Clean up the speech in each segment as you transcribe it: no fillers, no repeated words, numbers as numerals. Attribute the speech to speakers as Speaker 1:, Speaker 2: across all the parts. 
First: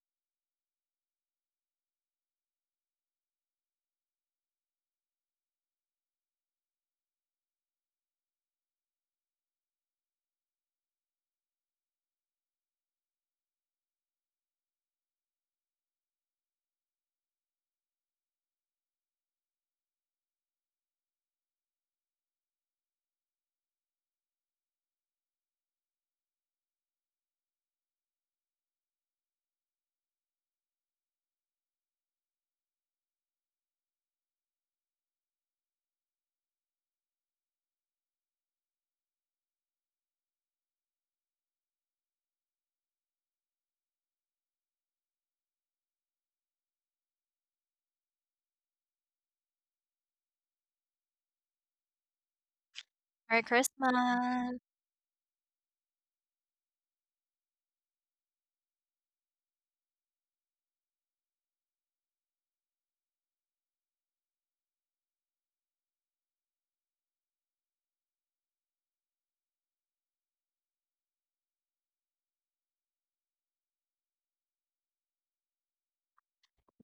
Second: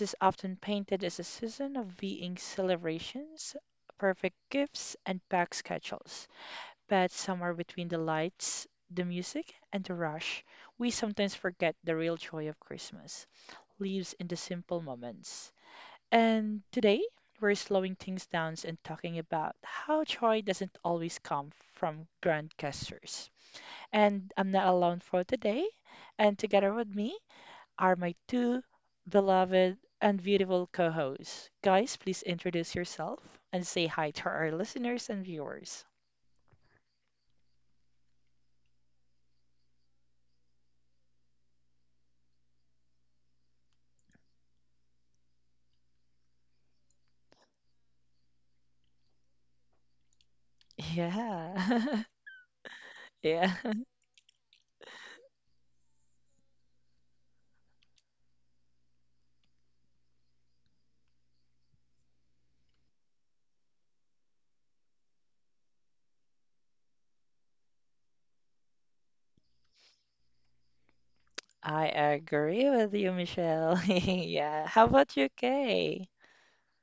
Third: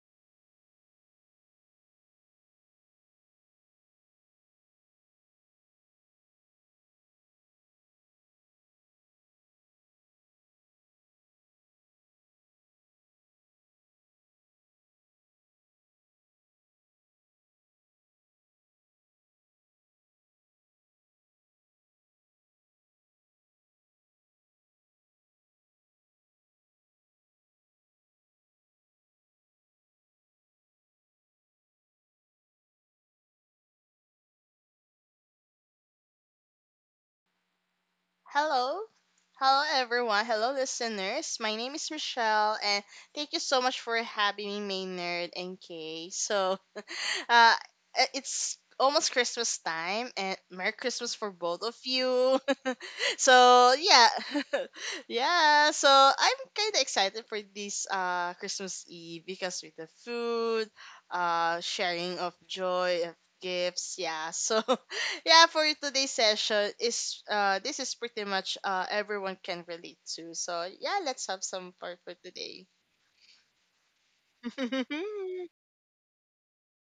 Speaker 1: is often painted as a season of being celebrations, perfect gifts, and packed schedules. But somewhere between the lights, the music, and the rush, we sometimes forget the real joy of Christmas lives in the simple moments. And today, we're slowing things down and talking about how joy doesn't always come from grand gestures. And I'm not alone for today. And together with me are my two beloved and beautiful co hosts. Guys, please introduce yourself and say hi to our listeners and viewers.
Speaker 2: Hello. Hello, everyone. Hello, listeners. My name is Michelle, and thank you so much for having me, Maynard and Kay. Uh, it's almost Christmas time, and Merry Christmas for both of
Speaker 1: Yeah.
Speaker 2: you.
Speaker 3: Merry
Speaker 1: Yeah.
Speaker 2: so yeah,
Speaker 3: Christmas.
Speaker 2: yeah. So I'm kind of excited for this Christmas Eve because with the food, sharing of joy of gifts. Yeah. So yeah, for today's session is this is pretty much everyone can relate to. So yeah, let's have some
Speaker 1: I
Speaker 2: part for today.
Speaker 1: agree with you, Michelle. Yeah. How about you, Kay?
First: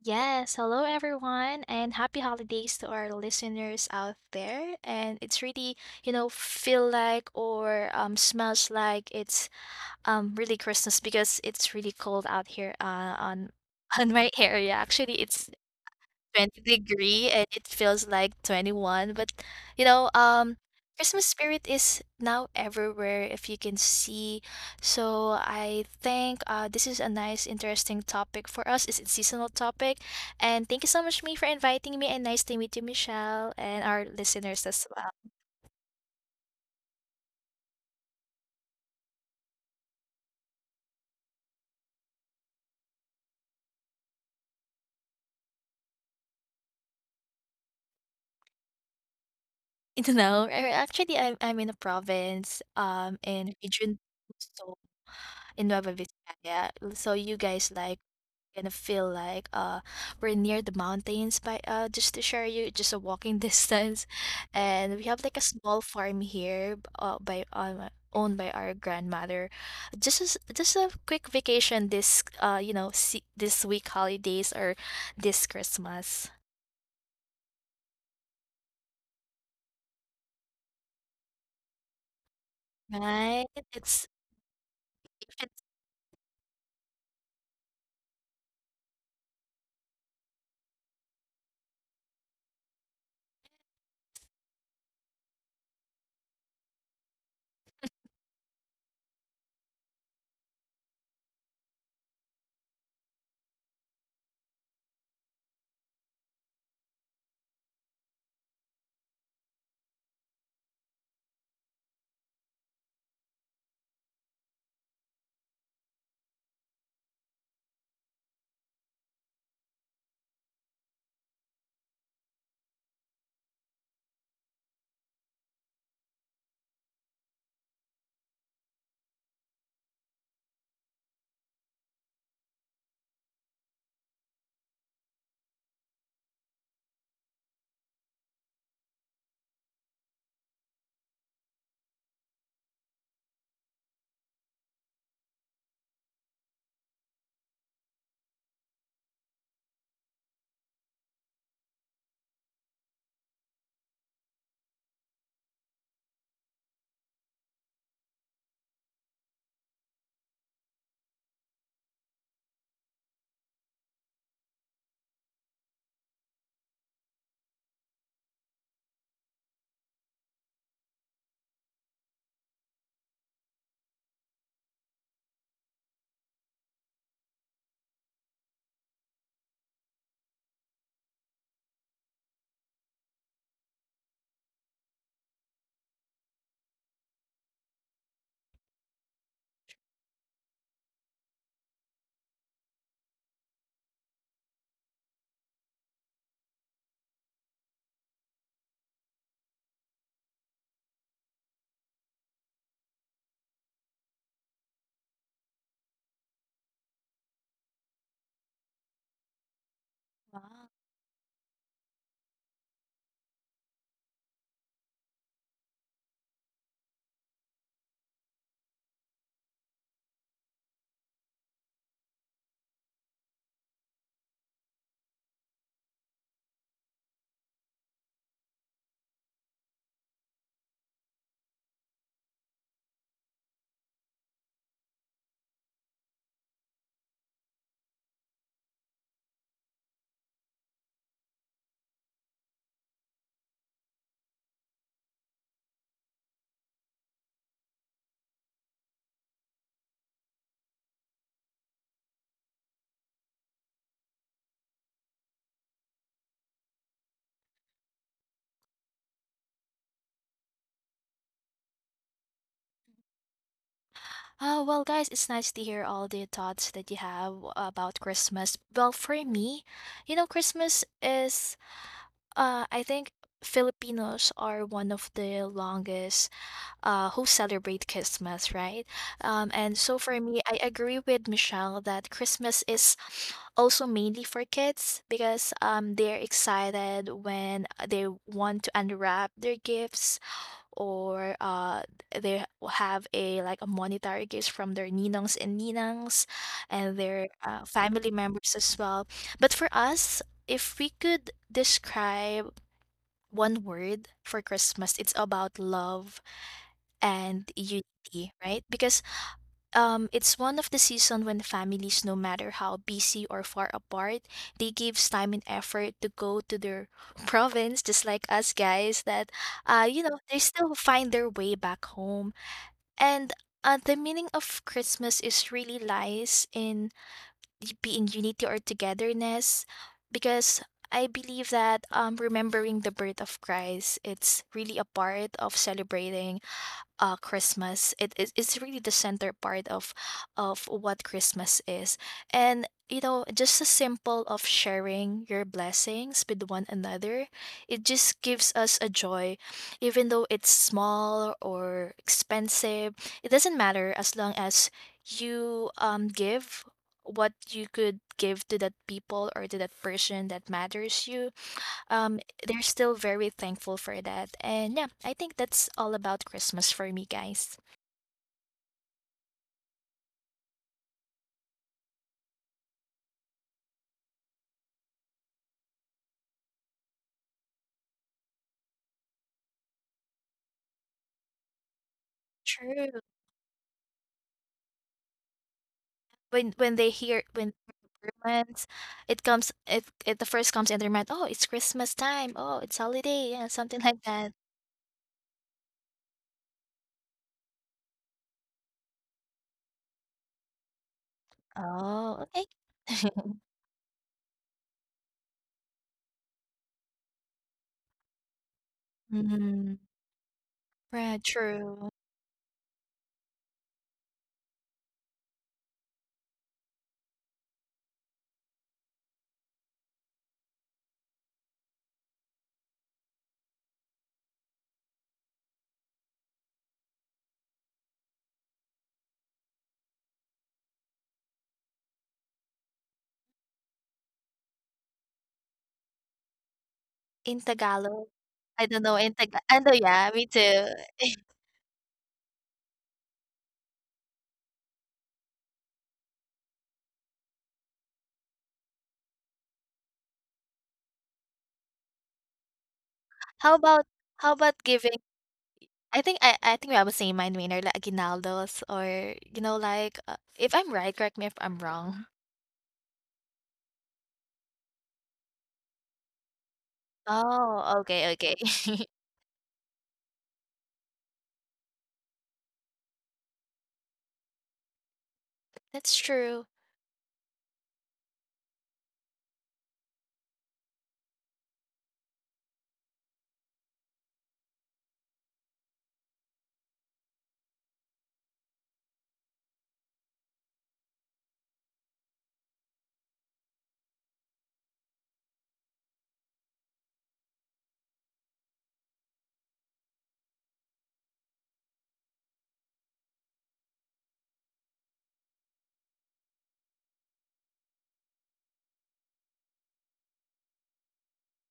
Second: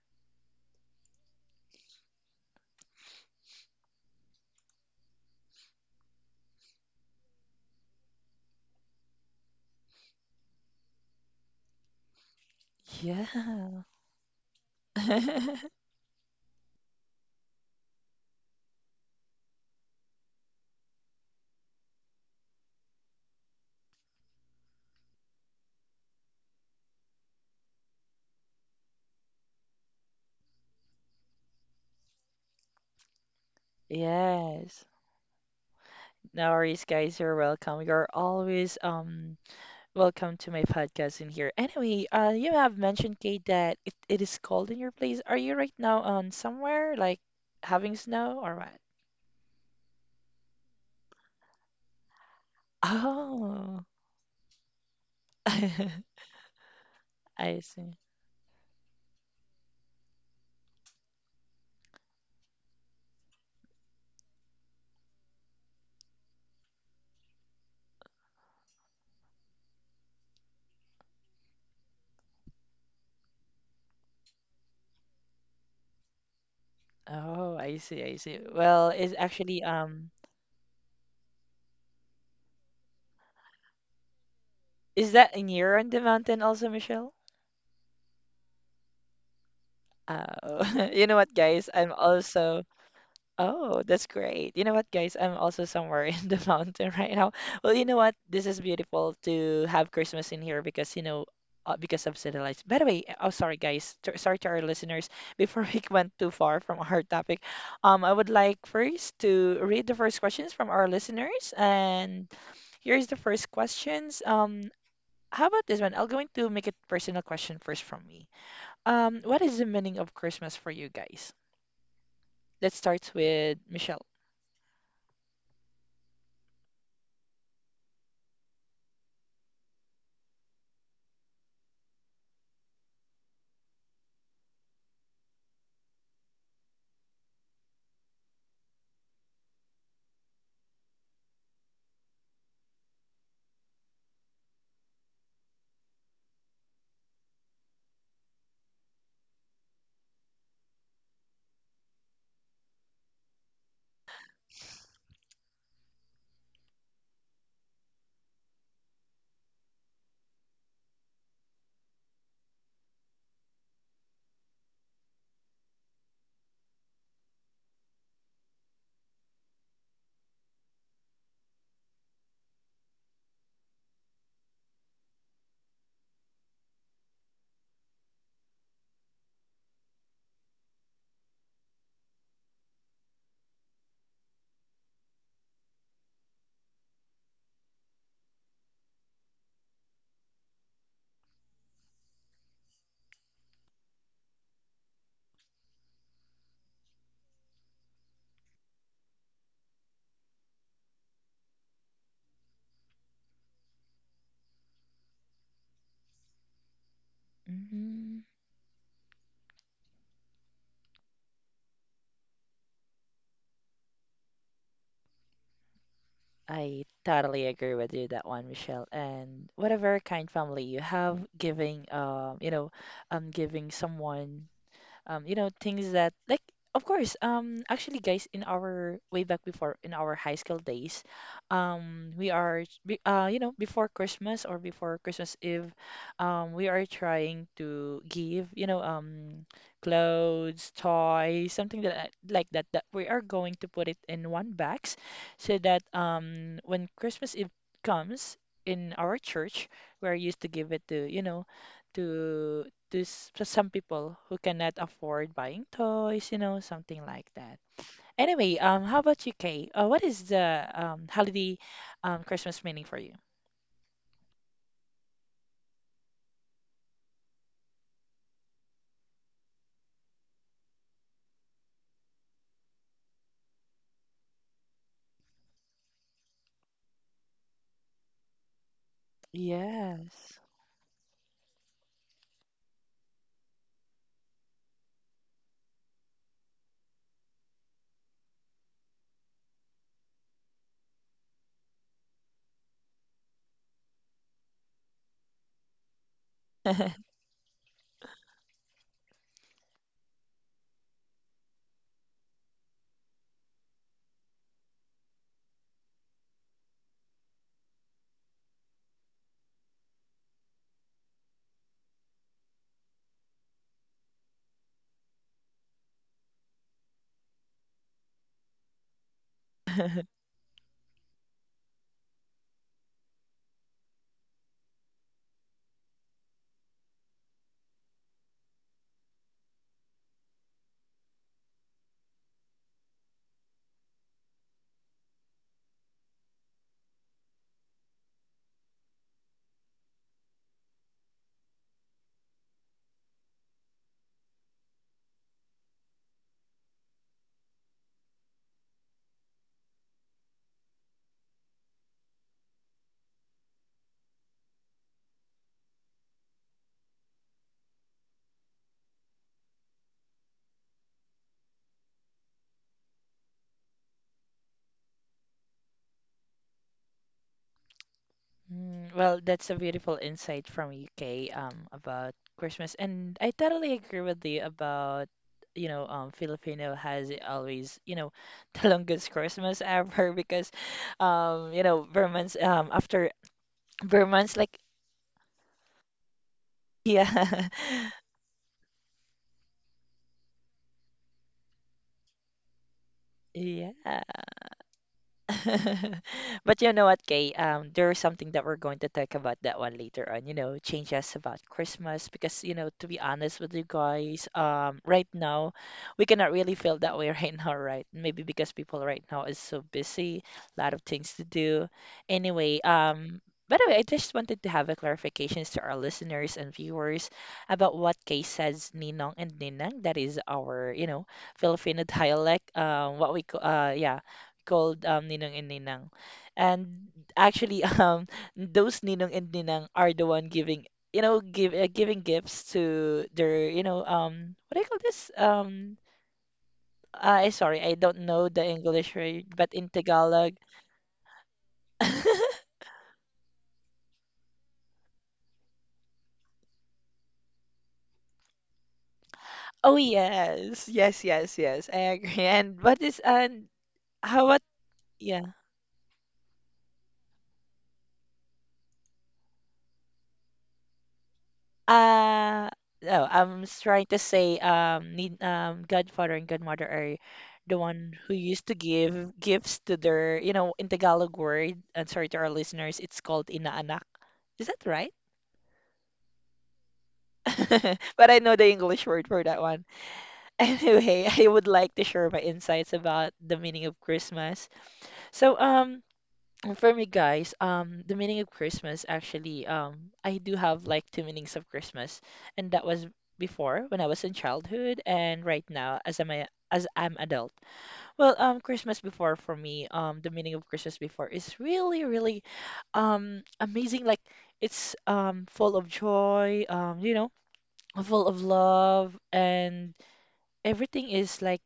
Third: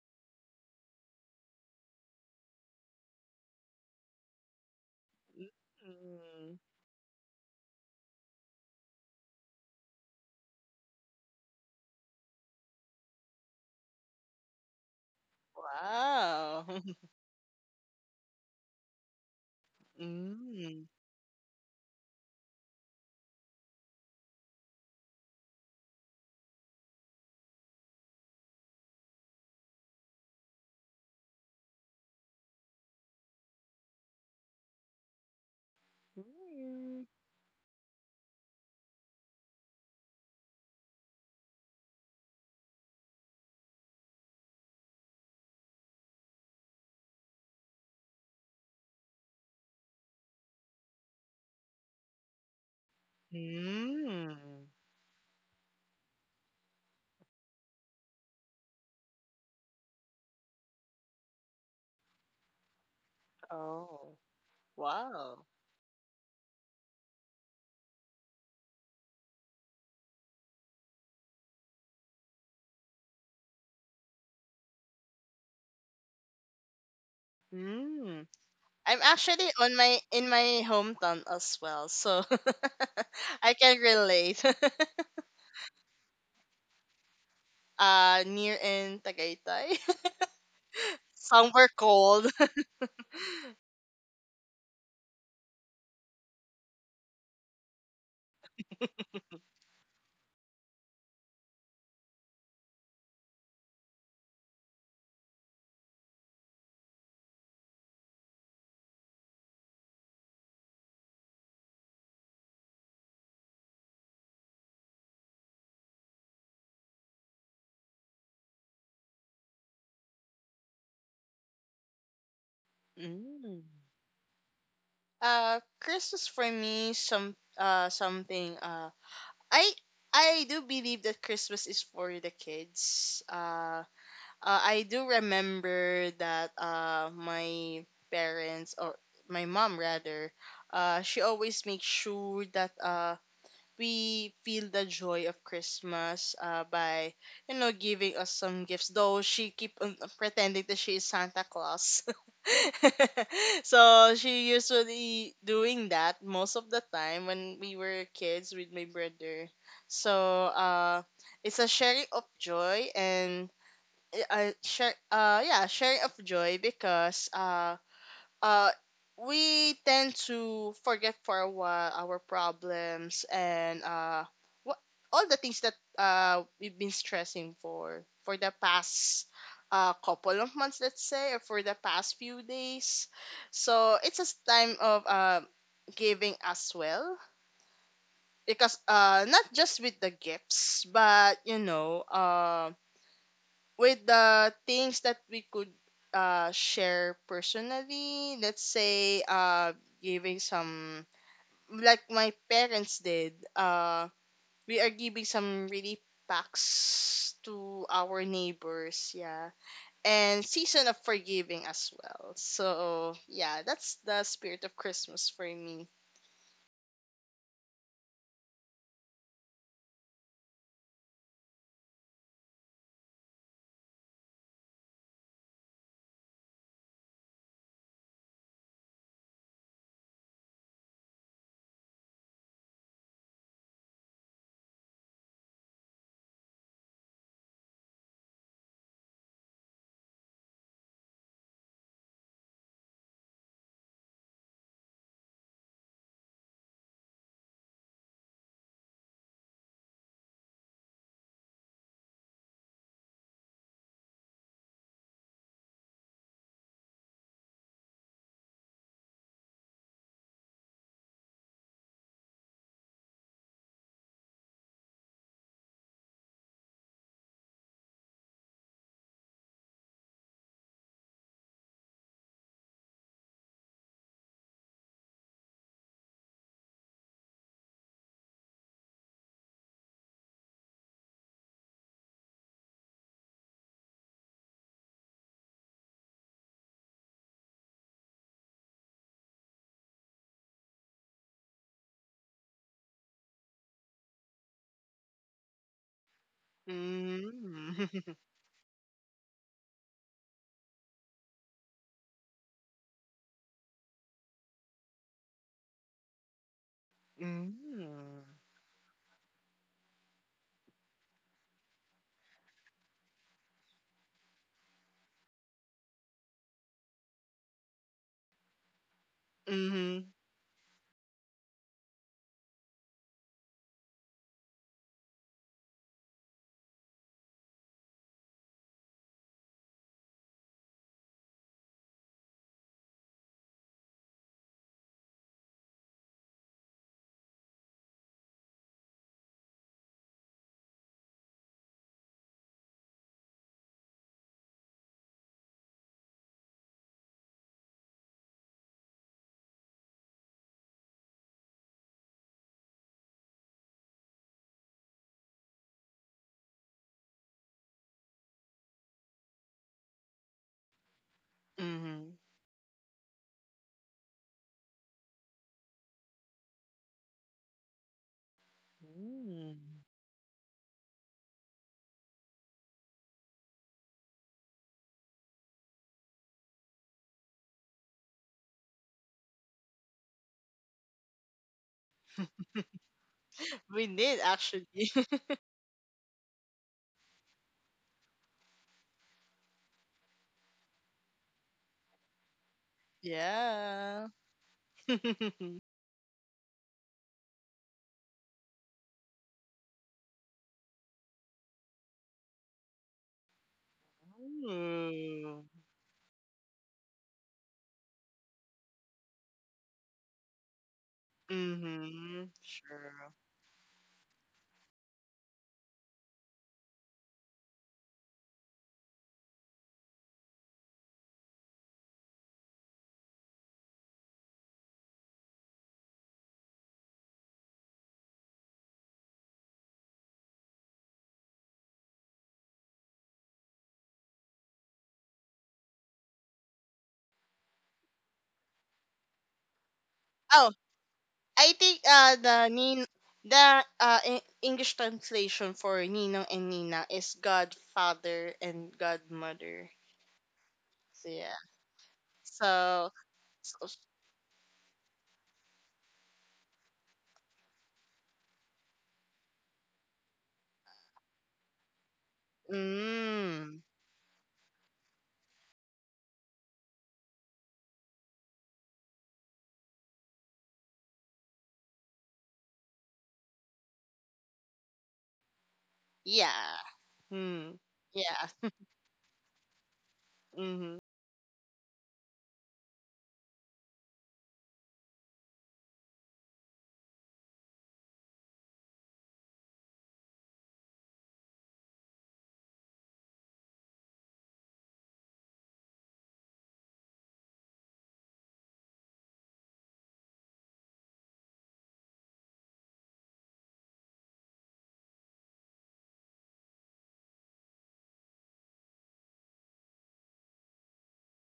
Speaker 3: Yes, hello everyone and happy holidays to our listeners out there. And it's really,
Speaker 2: Mm.
Speaker 3: feel like or smells like it's really Christmas because it's really cold out here on
Speaker 1: Yeah.
Speaker 3: on my area. Actually, it's
Speaker 2: Wow.
Speaker 3: 20° degree and it feels like 21, but you know um
Speaker 2: Mm.
Speaker 3: Christmas spirit is now everywhere if you can see. So I think this is a nice interesting topic for us. It's a seasonal topic, and thank you so much me for inviting me, and nice to meet you, Michelle, and our listeners as
Speaker 1: Yes.
Speaker 3: well.
Speaker 1: No worries,
Speaker 2: Mm.
Speaker 1: guys. You're welcome. You're always welcome to my podcast in here. Anyway, you have mentioned, Kate, that it is cold in your place. Are you right now on somewhere like having snow or what?
Speaker 3: Actually, I'm in a province in
Speaker 1: Oh,
Speaker 3: region two,
Speaker 2: Mm.
Speaker 3: so in
Speaker 1: I
Speaker 3: Nueva Vizcaya. So you guys
Speaker 1: see.
Speaker 3: like gonna feel like we're near the mountains by just to share you just a walking distance.
Speaker 2: Oh,
Speaker 3: And we have like a
Speaker 2: wow.
Speaker 3: small farm here by owned by our grandmother, just as just a quick vacation this, this week holidays or this Christmas.
Speaker 1: Oh, I see. I
Speaker 2: Mm.
Speaker 1: see. Well,
Speaker 2: I'm
Speaker 1: it's
Speaker 2: actually
Speaker 1: actually
Speaker 2: on my
Speaker 1: um,
Speaker 2: in my hometown as well, so
Speaker 3: Right.
Speaker 2: I can
Speaker 3: it's
Speaker 2: relate.
Speaker 1: Is that
Speaker 3: If it's
Speaker 1: near on the mountain also, Michelle?
Speaker 2: Near in Tagaytay,
Speaker 1: You know what,
Speaker 2: somewhere
Speaker 1: guys? I'm
Speaker 2: cold.
Speaker 1: also Oh, that's great. You know what, guys? I'm also somewhere in the mountain right now. Well, you know what? This is beautiful to have Christmas in here because, you know, because of city lights. By the way, oh, sorry, guys. T sorry to our listeners. Before we went too far from our topic, I would like first to read the first questions from our listeners. And here's the first questions. How about this one? I'll going to make it personal question first from me. What is the meaning of Christmas for you guys? Let's start
Speaker 2: Mm.
Speaker 1: with Michelle.
Speaker 2: Christmas for me, some something. I I do believe that Christmas is for the kids. I do remember that my parents or my mom rather, she always makes sure that we feel the joy of Christmas, by you know giving us some gifts. Though she keep on pretending that she is Santa Claus, so she usually doing that most of the time when we were kids with my brother. So, it's a sharing of joy and eh, share yeah sharing of joy because uh we tend to forget for a while our problems, and what all the things that we've been stressing for the past couple of months, let's say, or for the past few days. So it's a time of giving as well, because not just with the gifts, but you know with the things that we could share personally, let's say, giving some, like my parents did, we are giving some really packs to our
Speaker 1: Mhm.
Speaker 2: neighbors, yeah. And
Speaker 3: small.
Speaker 2: season of forgiving as well. So yeah, that's the spirit of Christmas for me.
Speaker 1: I totally agree with you that one, Michelle. And whatever kind family you have, giving you know, giving someone you know, things that like of course, actually guys in our way back before in our high school days, we are you know, before Christmas or before Christmas Eve, we are trying to give, you know, clothes, toys, something that like that that we are going to put it in one box so that when Christmas Eve comes in our church, we are used to give it to, you know, to there's just some people who cannot afford buying toys, you know, something like that. Anyway, how about you, Kay? What is the holiday Christmas meaning for you?
Speaker 3: Oh, well, guys, it's nice to hear all the thoughts that you have about Christmas. Well, for me, Christmas is. I think Filipinos are one of the longest who celebrate Christmas, right? And so for me, I
Speaker 1: Yes.
Speaker 3: agree with Michelle that Christmas is also mainly for kids because they're excited when they want to unwrap their gifts, or they have a like a monetary gift from their ninongs and ninangs and their family
Speaker 2: Mm-hmm.
Speaker 3: members as well. But for us, if we could describe one word for Christmas, it's about love and
Speaker 2: Mm.
Speaker 3: unity, right? Because it's one of the season when families, no matter how busy or far apart, they gives time and effort to go to their province, just like us guys. That
Speaker 2: Mm-hmm.
Speaker 3: they still find their way back home. And the meaning of Christmas is really lies in being unity or togetherness because I believe that remembering the birth of Christ, it's really a part of celebrating Christmas. It's really the center part of what Christmas is, and just a simple of sharing your blessings with one another. It just gives us a joy, even though it's small or expensive. It doesn't matter as long as you give what you could give to that people or to that person that matters you.
Speaker 2: Mm-hmm.
Speaker 3: um, they're still very thankful for that. And yeah, I think that's all about Christmas for me, guys.
Speaker 1: Mm, well, that's a
Speaker 2: Mm.
Speaker 1: beautiful insight from UK about Christmas, and I totally agree with you about you know Filipino has always you know the longest Christmas ever because you know Burmans
Speaker 3: True.
Speaker 1: after
Speaker 2: We did
Speaker 1: Burmans like
Speaker 2: actually.
Speaker 3: When they hear,
Speaker 1: yeah
Speaker 3: when they, it comes, it the first comes in their mind. Oh, it's Christmas time. Oh, it's holiday. Yeah, something
Speaker 2: Yeah.
Speaker 1: Yeah.
Speaker 3: like that.
Speaker 1: But you know what, Kay? There's something that we're going to talk about that one later on, you know, changes about Christmas
Speaker 3: Oh, okay.
Speaker 1: because, you know, to be honest with you guys, right
Speaker 2: Ooh.
Speaker 1: now we cannot really feel that way right now, right? Maybe because people right now is so
Speaker 3: Mm.
Speaker 1: busy, a lot of things
Speaker 3: Right.
Speaker 1: to do.
Speaker 3: True.
Speaker 2: Mm-hmm.
Speaker 1: Anyway,
Speaker 2: Sure.
Speaker 1: by the way, I just wanted to have a clarifications to our listeners and viewers about what Kay says, Ninong and Ninang. That is our, you know, Filipino dialect, what we, yeah called Ninong and Ninang. And actually, those Ninong and Ninang are the one giving, you know, give giving gifts to their, you know, what do you call this? I
Speaker 3: In
Speaker 1: sorry, I don't
Speaker 3: Tagalog,
Speaker 1: know the
Speaker 3: I don't know
Speaker 1: English
Speaker 3: in
Speaker 1: word,
Speaker 3: Tagalog.
Speaker 1: but
Speaker 3: I know.
Speaker 1: in
Speaker 3: Yeah, me
Speaker 1: Tagalog.
Speaker 2: Oh,
Speaker 3: too.
Speaker 2: I think uh the Nin the uh E- English translation for Ninong and Nina is godfather and
Speaker 1: Oh
Speaker 2: godmother.
Speaker 1: yes, yes,
Speaker 2: So
Speaker 1: yes,
Speaker 2: yeah.
Speaker 1: yes. I agree. And what
Speaker 2: So,
Speaker 1: is and
Speaker 3: How
Speaker 2: so,
Speaker 3: about
Speaker 1: how
Speaker 3: how
Speaker 1: what
Speaker 3: about giving.
Speaker 1: yeah?
Speaker 3: I think I was saying mine winner like aguinaldos, or like if I'm right, correct me if I'm wrong.
Speaker 1: Uh, no,
Speaker 2: mm,
Speaker 1: trying to say need godfather and godmother are the
Speaker 3: Oh,
Speaker 1: one
Speaker 3: okay,
Speaker 1: who
Speaker 3: okay.
Speaker 1: used to give gifts to their, you know, in Tagalog word, and sorry to our listeners, it's called inaanak. Is that right?
Speaker 3: That's true.
Speaker 2: yeah. Mm,
Speaker 1: But I know
Speaker 2: yeah.
Speaker 1: the English word for that one.
Speaker 2: Mm-hmm.
Speaker 1: Anyway, I would like to share my insights about the meaning of Christmas. So, And for me, guys, the meaning of Christmas actually, I do have like two meanings of Christmas, and that was before when I was in childhood, and right now as I'm adult. Well, Christmas before for me, the meaning of Christmas before is really, really, amazing. Like it's full of joy, you know, full of love and everything is like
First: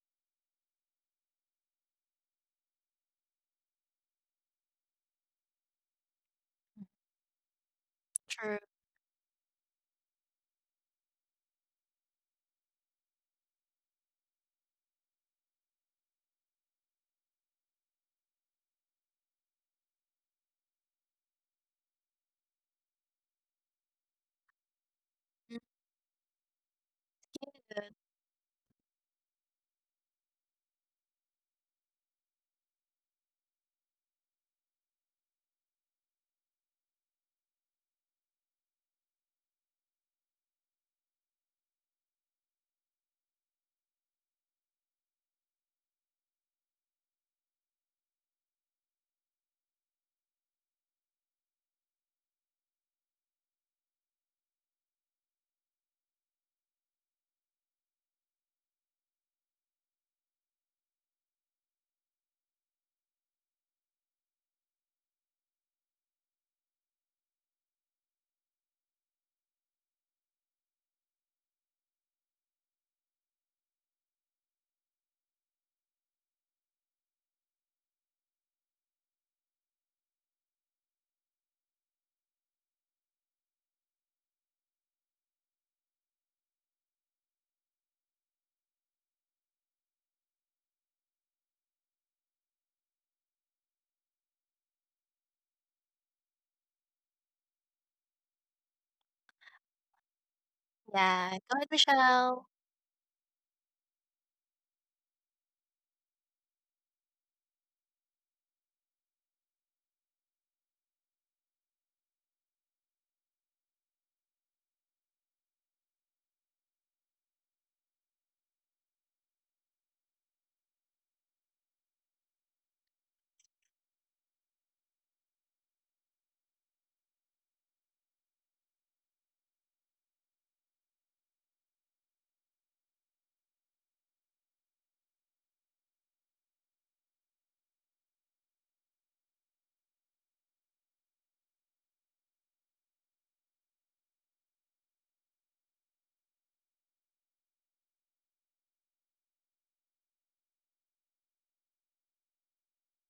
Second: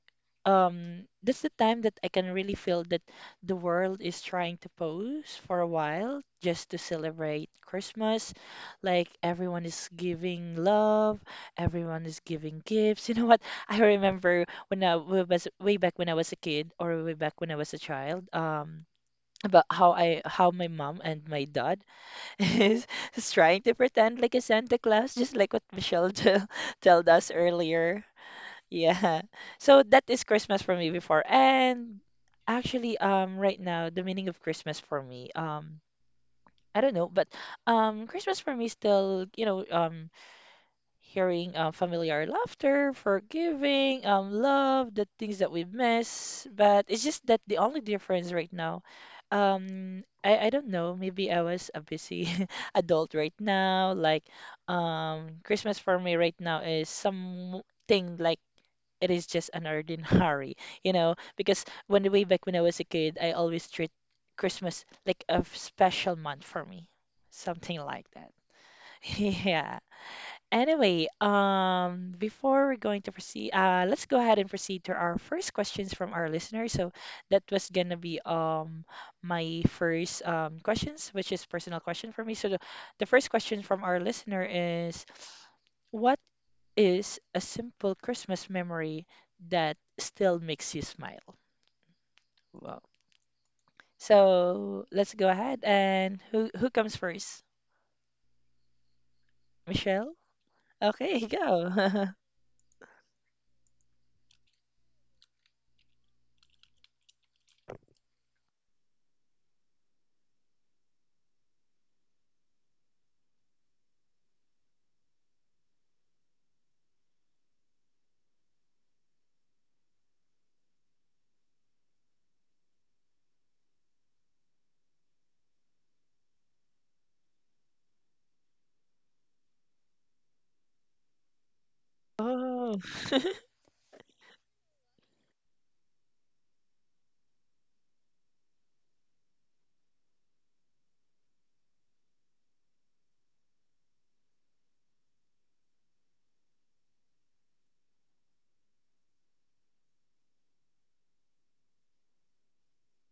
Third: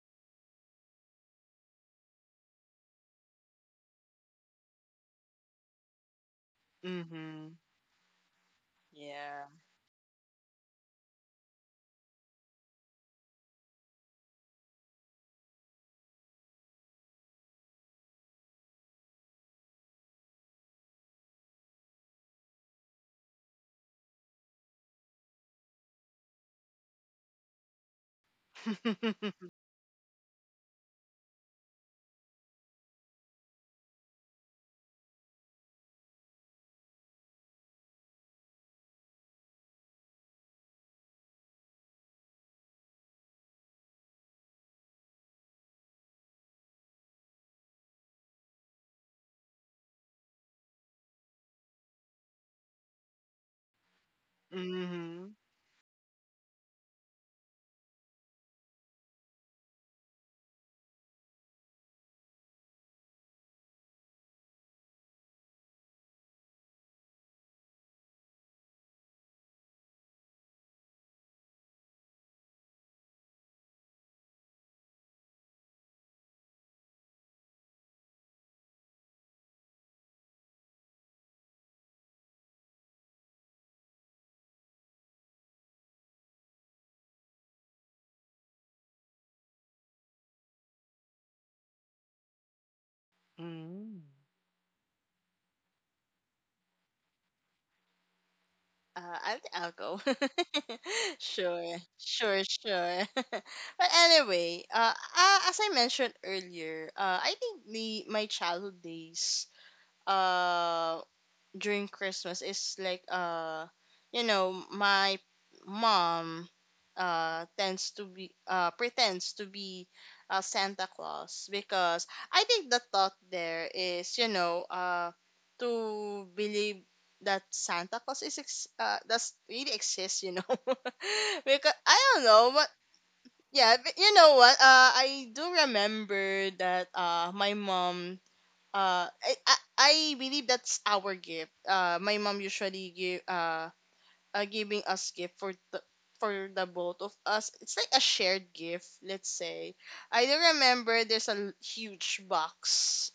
Speaker 1: that's the time that I can really feel that the world is trying to pause for a while just to celebrate
Speaker 2: Mm-hmm.
Speaker 1: Christmas.
Speaker 3: True.
Speaker 1: Like
Speaker 2: Yeah.
Speaker 1: everyone is giving love, everyone is giving gifts. You know what? I remember when I was way back when I was a kid or way back when I was a child, about how my mom and my dad is, is trying to pretend like a Santa Claus, just like
Speaker 3: Mm,
Speaker 1: what Michelle told us
Speaker 3: cute.
Speaker 1: earlier. Yeah. So that is Christmas for me before. And actually, right now, the meaning of Christmas for me, I don't know, but Christmas for me still, you know, hearing familiar laughter, forgiving, love, the things that we miss. But it's just that the only difference right now, I don't know, maybe I was a busy adult right now. Like,
Speaker 2: Mm-hmm.
Speaker 1: Christmas for me right now is something like it is just an ordinary, you know, because when way back when I was a kid, I always treat Christmas like a special month for me, something like that. Yeah. Anyway, before we're going to proceed, let's go ahead and proceed to our first questions from our listeners. So that was gonna be my first questions, which is personal question for me. So the first question from our listener is, what? Is a simple Christmas memory that still makes you smile. Wow.
Speaker 2: Mm-hmm.
Speaker 1: So let's go ahead and who comes first?
Speaker 2: I think I'll go.
Speaker 1: Michelle? Okay,
Speaker 3: Yeah. Go ahead,
Speaker 1: go.
Speaker 2: Sure, sure,
Speaker 3: Michelle.
Speaker 2: sure. But anyway, as I mentioned earlier, I think the my childhood days, uh, during Christmas is like you know my mom tends to be pretends to be Santa Claus, because I think the thought there is you know to believe that Santa Claus does really exists, you know. Because I don't know, but
Speaker 1: Oh,
Speaker 2: yeah, but you know what, I do remember that my mom, I believe that's our gift. My mom usually give, giving us gift for the both of us. It's like a shared gift, let's say. I do remember there's a huge box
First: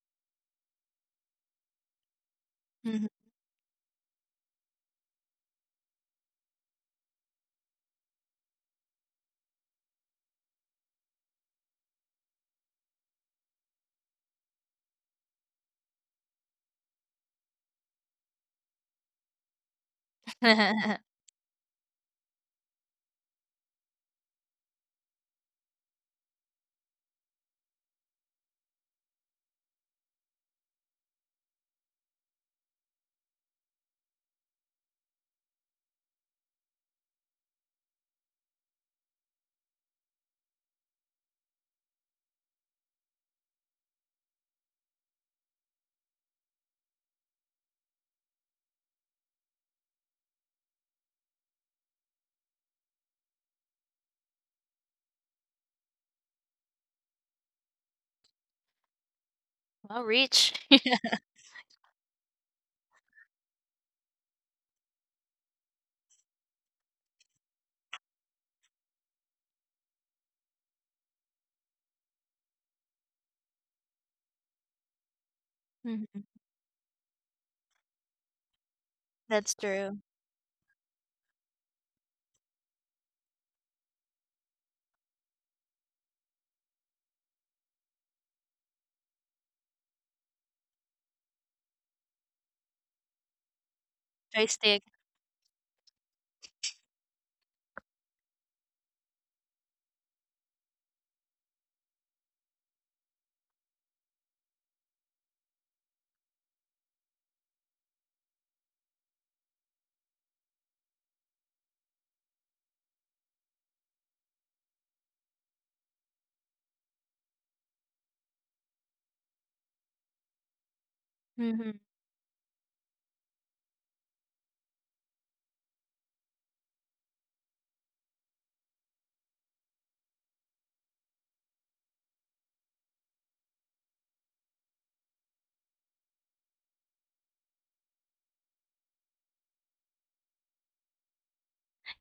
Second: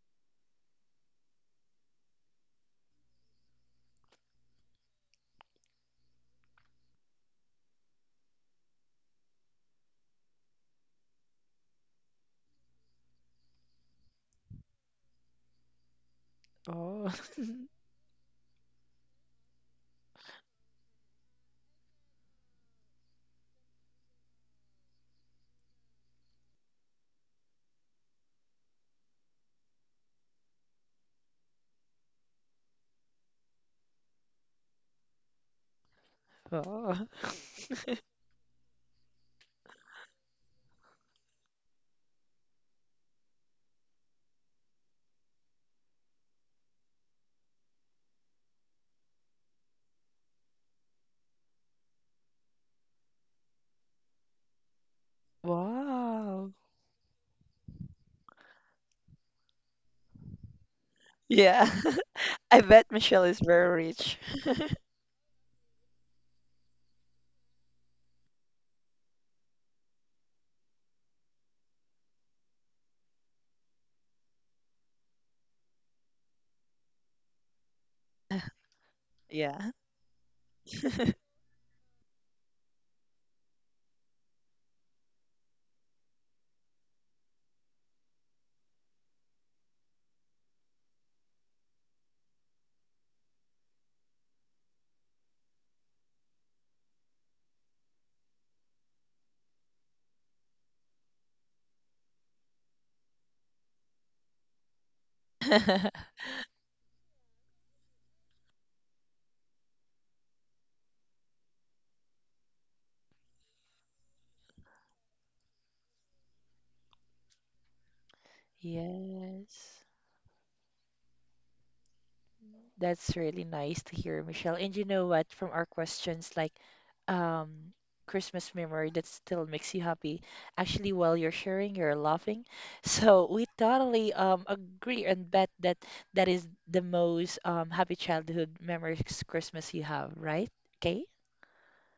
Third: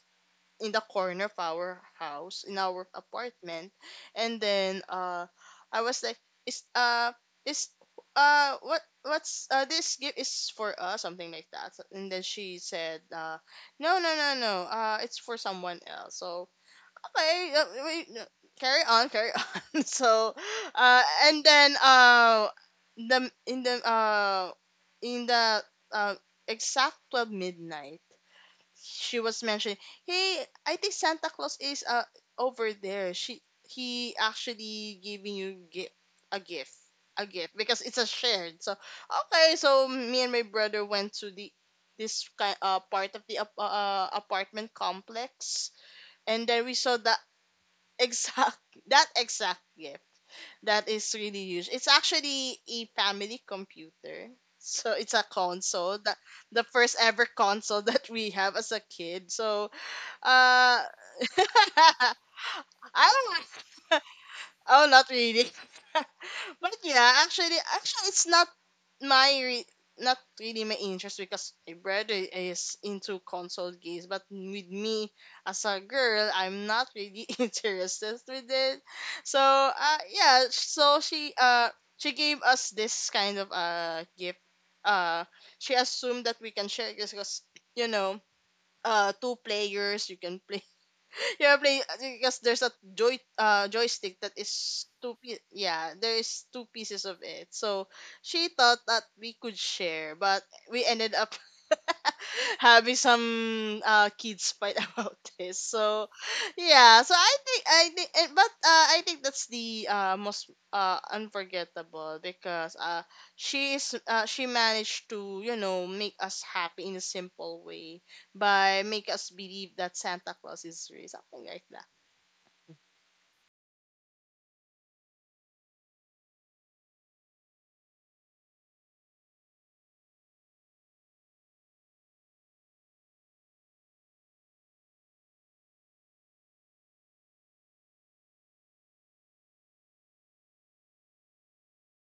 Speaker 2: in the corner of our house in our
Speaker 3: Mhm.
Speaker 2: apartment, and then I was like is uh is what what's this gift is for us, something like that. So, and then she said, no no no no, it's for someone else. So
Speaker 1: oh,
Speaker 2: okay, carry on, carry on. So and then the in the in the uh exact 12 midnight, she was mentioning, "Hey, I think Santa Claus is over there. She he actually giving you a gift,
Speaker 1: oh,
Speaker 2: a gift because it's a shared." So okay, so me and my brother went to the this kind part of the apartment complex, and then we saw the exact that exact gift that is really huge. It's actually a family computer. So it's a console that
Speaker 1: wow.
Speaker 2: the first ever console that we have as a kid. So
Speaker 3: Well, reach.
Speaker 2: uh,
Speaker 1: Yeah.
Speaker 2: I
Speaker 1: I bet Michelle
Speaker 2: don't
Speaker 1: is very
Speaker 2: know.
Speaker 1: rich.
Speaker 2: Oh, not really. But yeah, actually, it's my re- not really my interest because my brother is into console games. But with me as a
Speaker 3: Mhm.
Speaker 2: girl, I'm not really interested with it. So
Speaker 3: That's
Speaker 1: Yeah.
Speaker 2: uh,
Speaker 3: true.
Speaker 2: yeah, so she gave us this kind of gift. Uh, she assumed that we can share this because you know two players you can play. Yeah, play because there's a joystick that
Speaker 3: Joystick.
Speaker 2: is yeah, there is two pieces of it. So she thought that we could share, but we ended up having some kids fight about this. So yeah, so I think that's the most unforgettable, because she is she managed to, you know, make us happy in a simple way by make us believe
Speaker 1: Yes.
Speaker 2: that Santa Claus is real, something like that.
Speaker 1: That's really nice to hear, Michelle. And you know what? From our questions, like um, Christmas memory that still makes you happy, actually, while you're sharing, you're laughing. So we totally agree and bet that that is the most happy childhood memories Christmas you have, right? Okay.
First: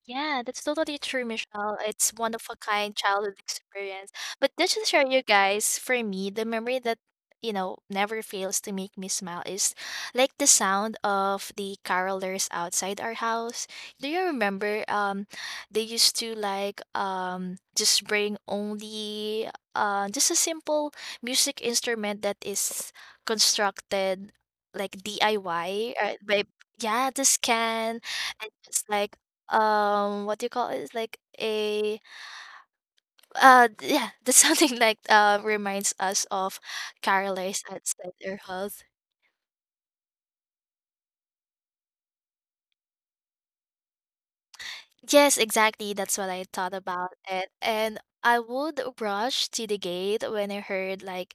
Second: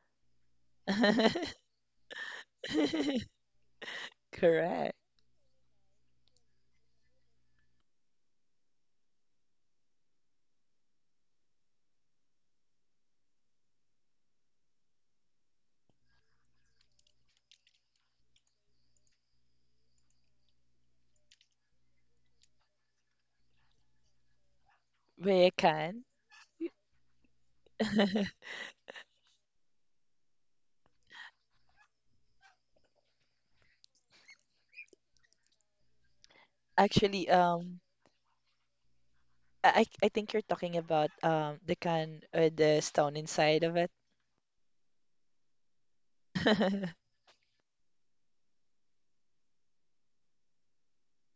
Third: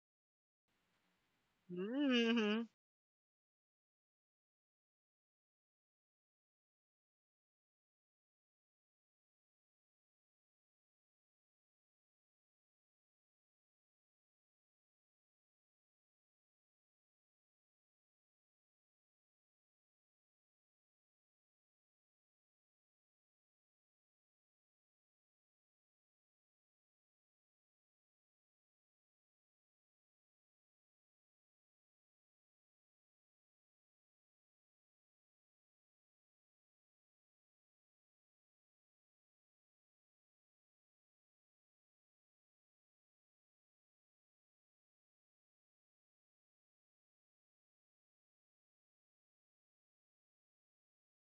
Speaker 3: Yeah, that's totally true, Michelle. It's one of a
Speaker 2: Hmm.
Speaker 3: kind childhood experience. But just to
Speaker 1: Correct.
Speaker 3: share you guys, for me, the memory that never fails to make me smile is like the sound of the carolers outside our house. Do you remember? They used to like just bring only just a simple music instrument that is constructed like
Speaker 1: But
Speaker 3: DIY
Speaker 1: can.
Speaker 3: by, yeah, the scan, and just like what do you call it? It's like a yeah, that's something like reminds us of
Speaker 1: Actually,
Speaker 3: carolers
Speaker 1: um,
Speaker 3: at Center Halls.
Speaker 1: I I I think you're talking about the can the stone inside of it.
Speaker 3: Yes, exactly. That's what I thought about it. And I would rush to the gate when I heard like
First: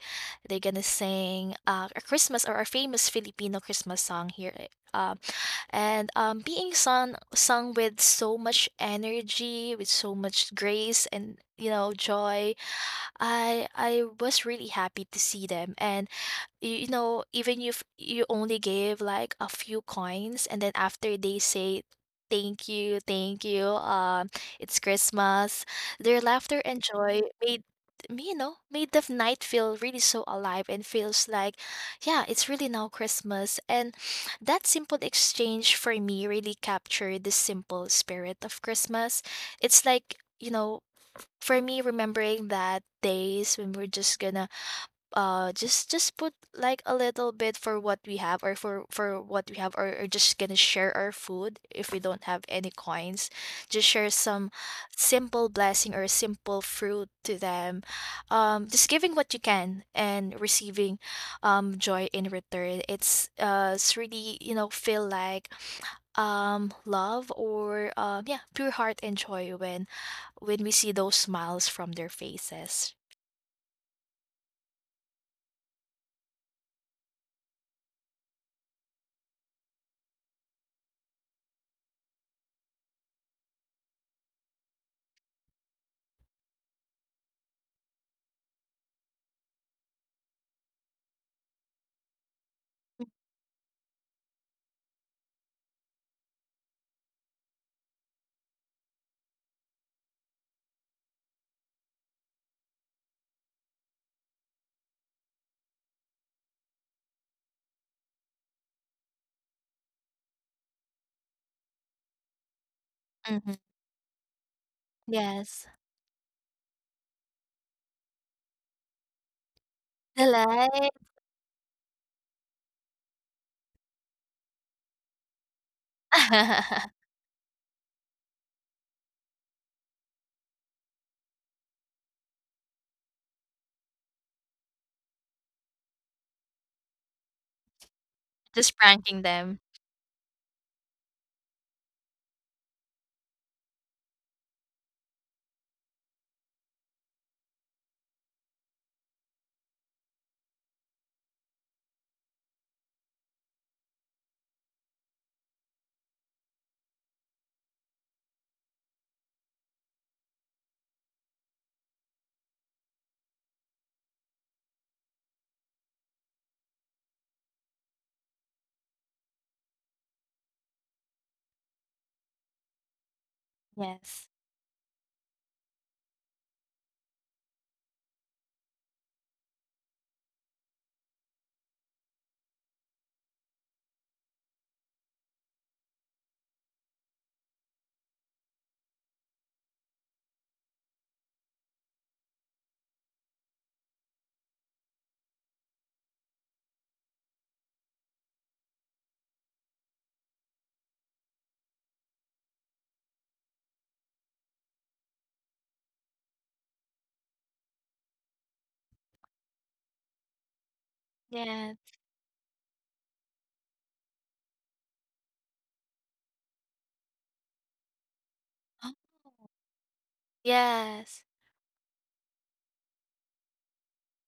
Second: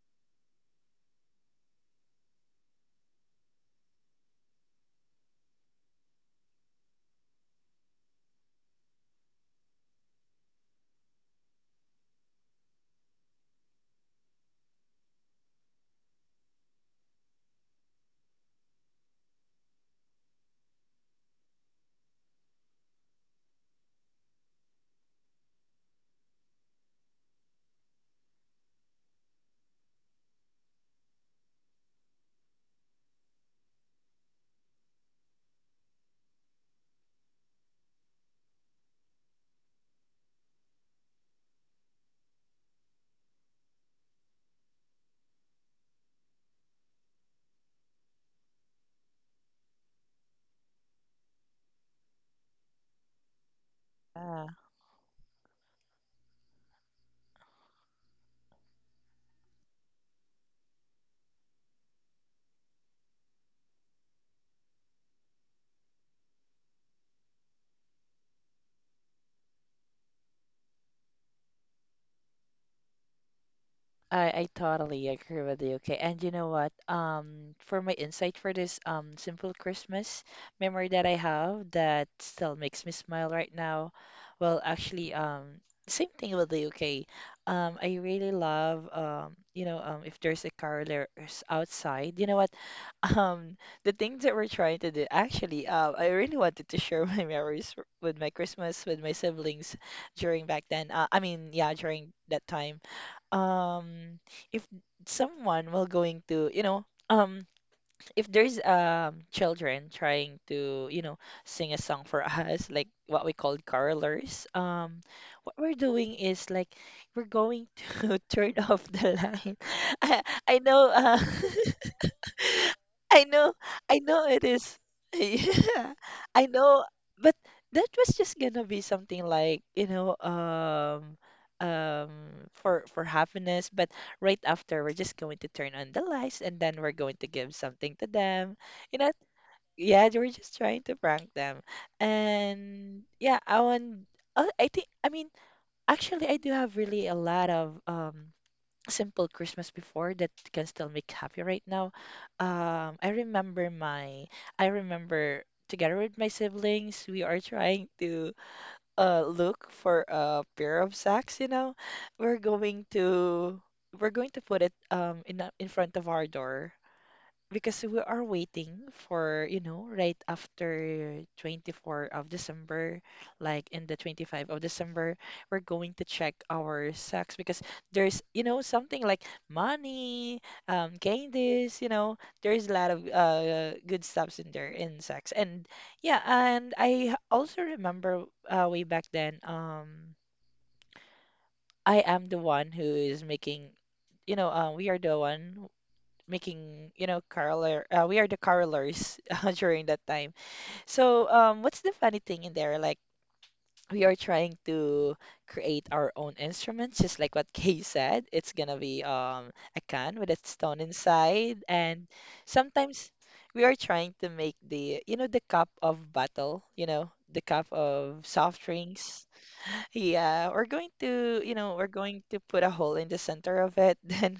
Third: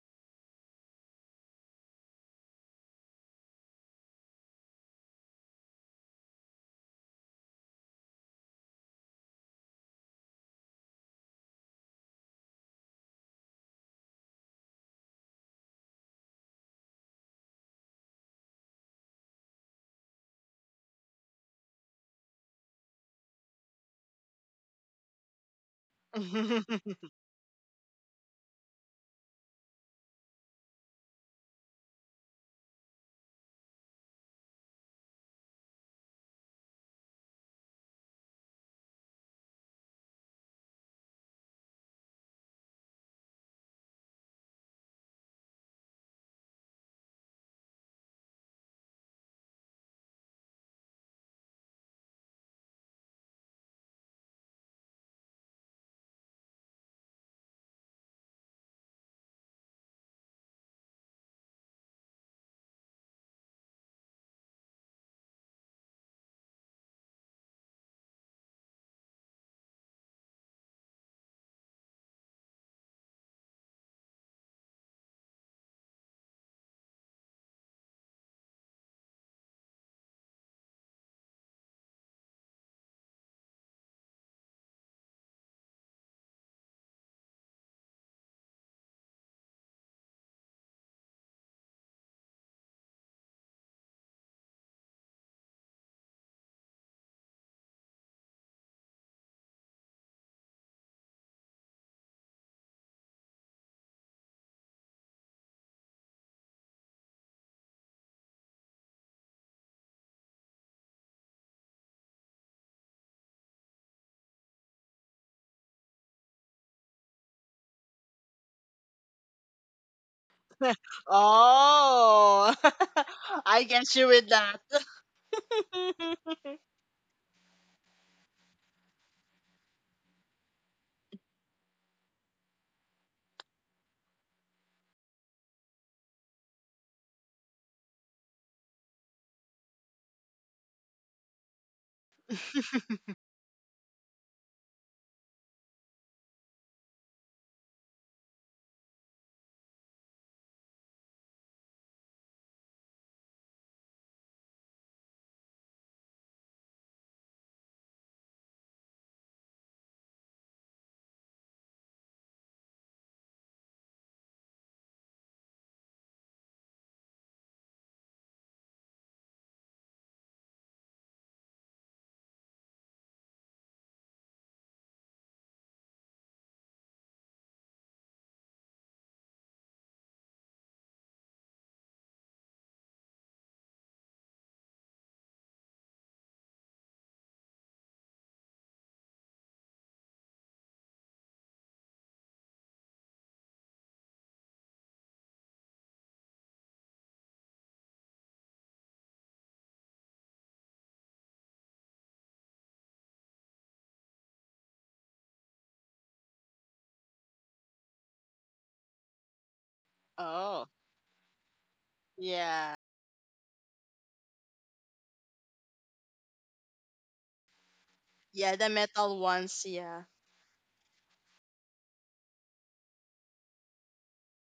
Speaker 3: they're gonna sing a Christmas or a famous Filipino Christmas song here um, and being sung with so much energy, with so much grace, and you know joy. I was really happy to see them, and even if you only gave like a few coins, and then after they say thank you, it's Christmas. Their laughter and joy made me, made the night feel really so alive, and feels like, yeah, it's really now Christmas. And that simple exchange for me really captured the simple spirit of Christmas. It's like, for me, remembering that days when we're just gonna just put like a little bit for what we have or for what we have or just gonna share our food if we don't have any coins, just share some
Speaker 1: Yeah.
Speaker 3: simple blessing or simple fruit to them. Just giving what you can and receiving joy in return, it's really feel like love or yeah, pure heart and joy when we see those smiles from their faces.
Speaker 1: I totally agree with you. Okay, and you know what? For my insight for this simple Christmas memory that I have that still makes me smile right now, well, actually, same thing with the UK. I really love you know, if there's a carolers outside, you know what?
Speaker 3: Mm.
Speaker 1: Um, the things that we're trying to do. Actually, I really wanted to share my memories with my Christmas with my siblings during back then. I mean, yeah, during that time um if someone will going to you know um if there's children trying to you know sing a song for us like what we
Speaker 3: Mhm.
Speaker 1: call carolers what
Speaker 3: Yes.
Speaker 1: we're doing is like we're going to turn off the line I,
Speaker 3: The
Speaker 1: I
Speaker 3: light.
Speaker 1: know uh
Speaker 2: Oh,
Speaker 1: I know,
Speaker 2: I can
Speaker 1: I
Speaker 2: you with
Speaker 1: know it
Speaker 2: that.
Speaker 1: is. Yeah, I know, but that was just gonna be something like, you know, for happiness. But right after, we're just going to turn on the lights, and then we're going to give something to them.
Speaker 3: Just
Speaker 1: You know,
Speaker 3: pranking them.
Speaker 1: yeah, we're just trying to prank them, and yeah, I want. I think, I mean, actually, I do have really a lot of simple Christmas before that can still make happy right now. Um, I remember my, I remember together with my siblings, we are trying to look for a pair of socks, you know. We're going to we're going to put it in front of our door because we are waiting for, you know, right after 24th of December, like in the
Speaker 3: Yes.
Speaker 1: 25th of December, we're going to check our sacks because there's, you know, something like money, candies, you know, there's a lot of good stuffs in there in sacks. And yeah, and also remember way back then, I am the one who is making, you know, we are the one making, you know, caroler. We are the carolers during that time. So, what's the funny thing in there? Like, we are trying to create our own instruments, just like what Kay said. It's gonna be a can with a
Speaker 2: Oh,
Speaker 1: stone inside,
Speaker 3: Yeah.
Speaker 1: and
Speaker 2: yeah,
Speaker 1: sometimes we are trying to make the cup of battle, you know, the cup of
Speaker 2: yeah,
Speaker 1: soft
Speaker 2: the
Speaker 3: Oh,
Speaker 2: metal
Speaker 1: drinks.
Speaker 2: ones, yeah.
Speaker 1: Yeah, we're going
Speaker 3: yes.
Speaker 1: to, you know, we're going to put a hole in the center of it. Then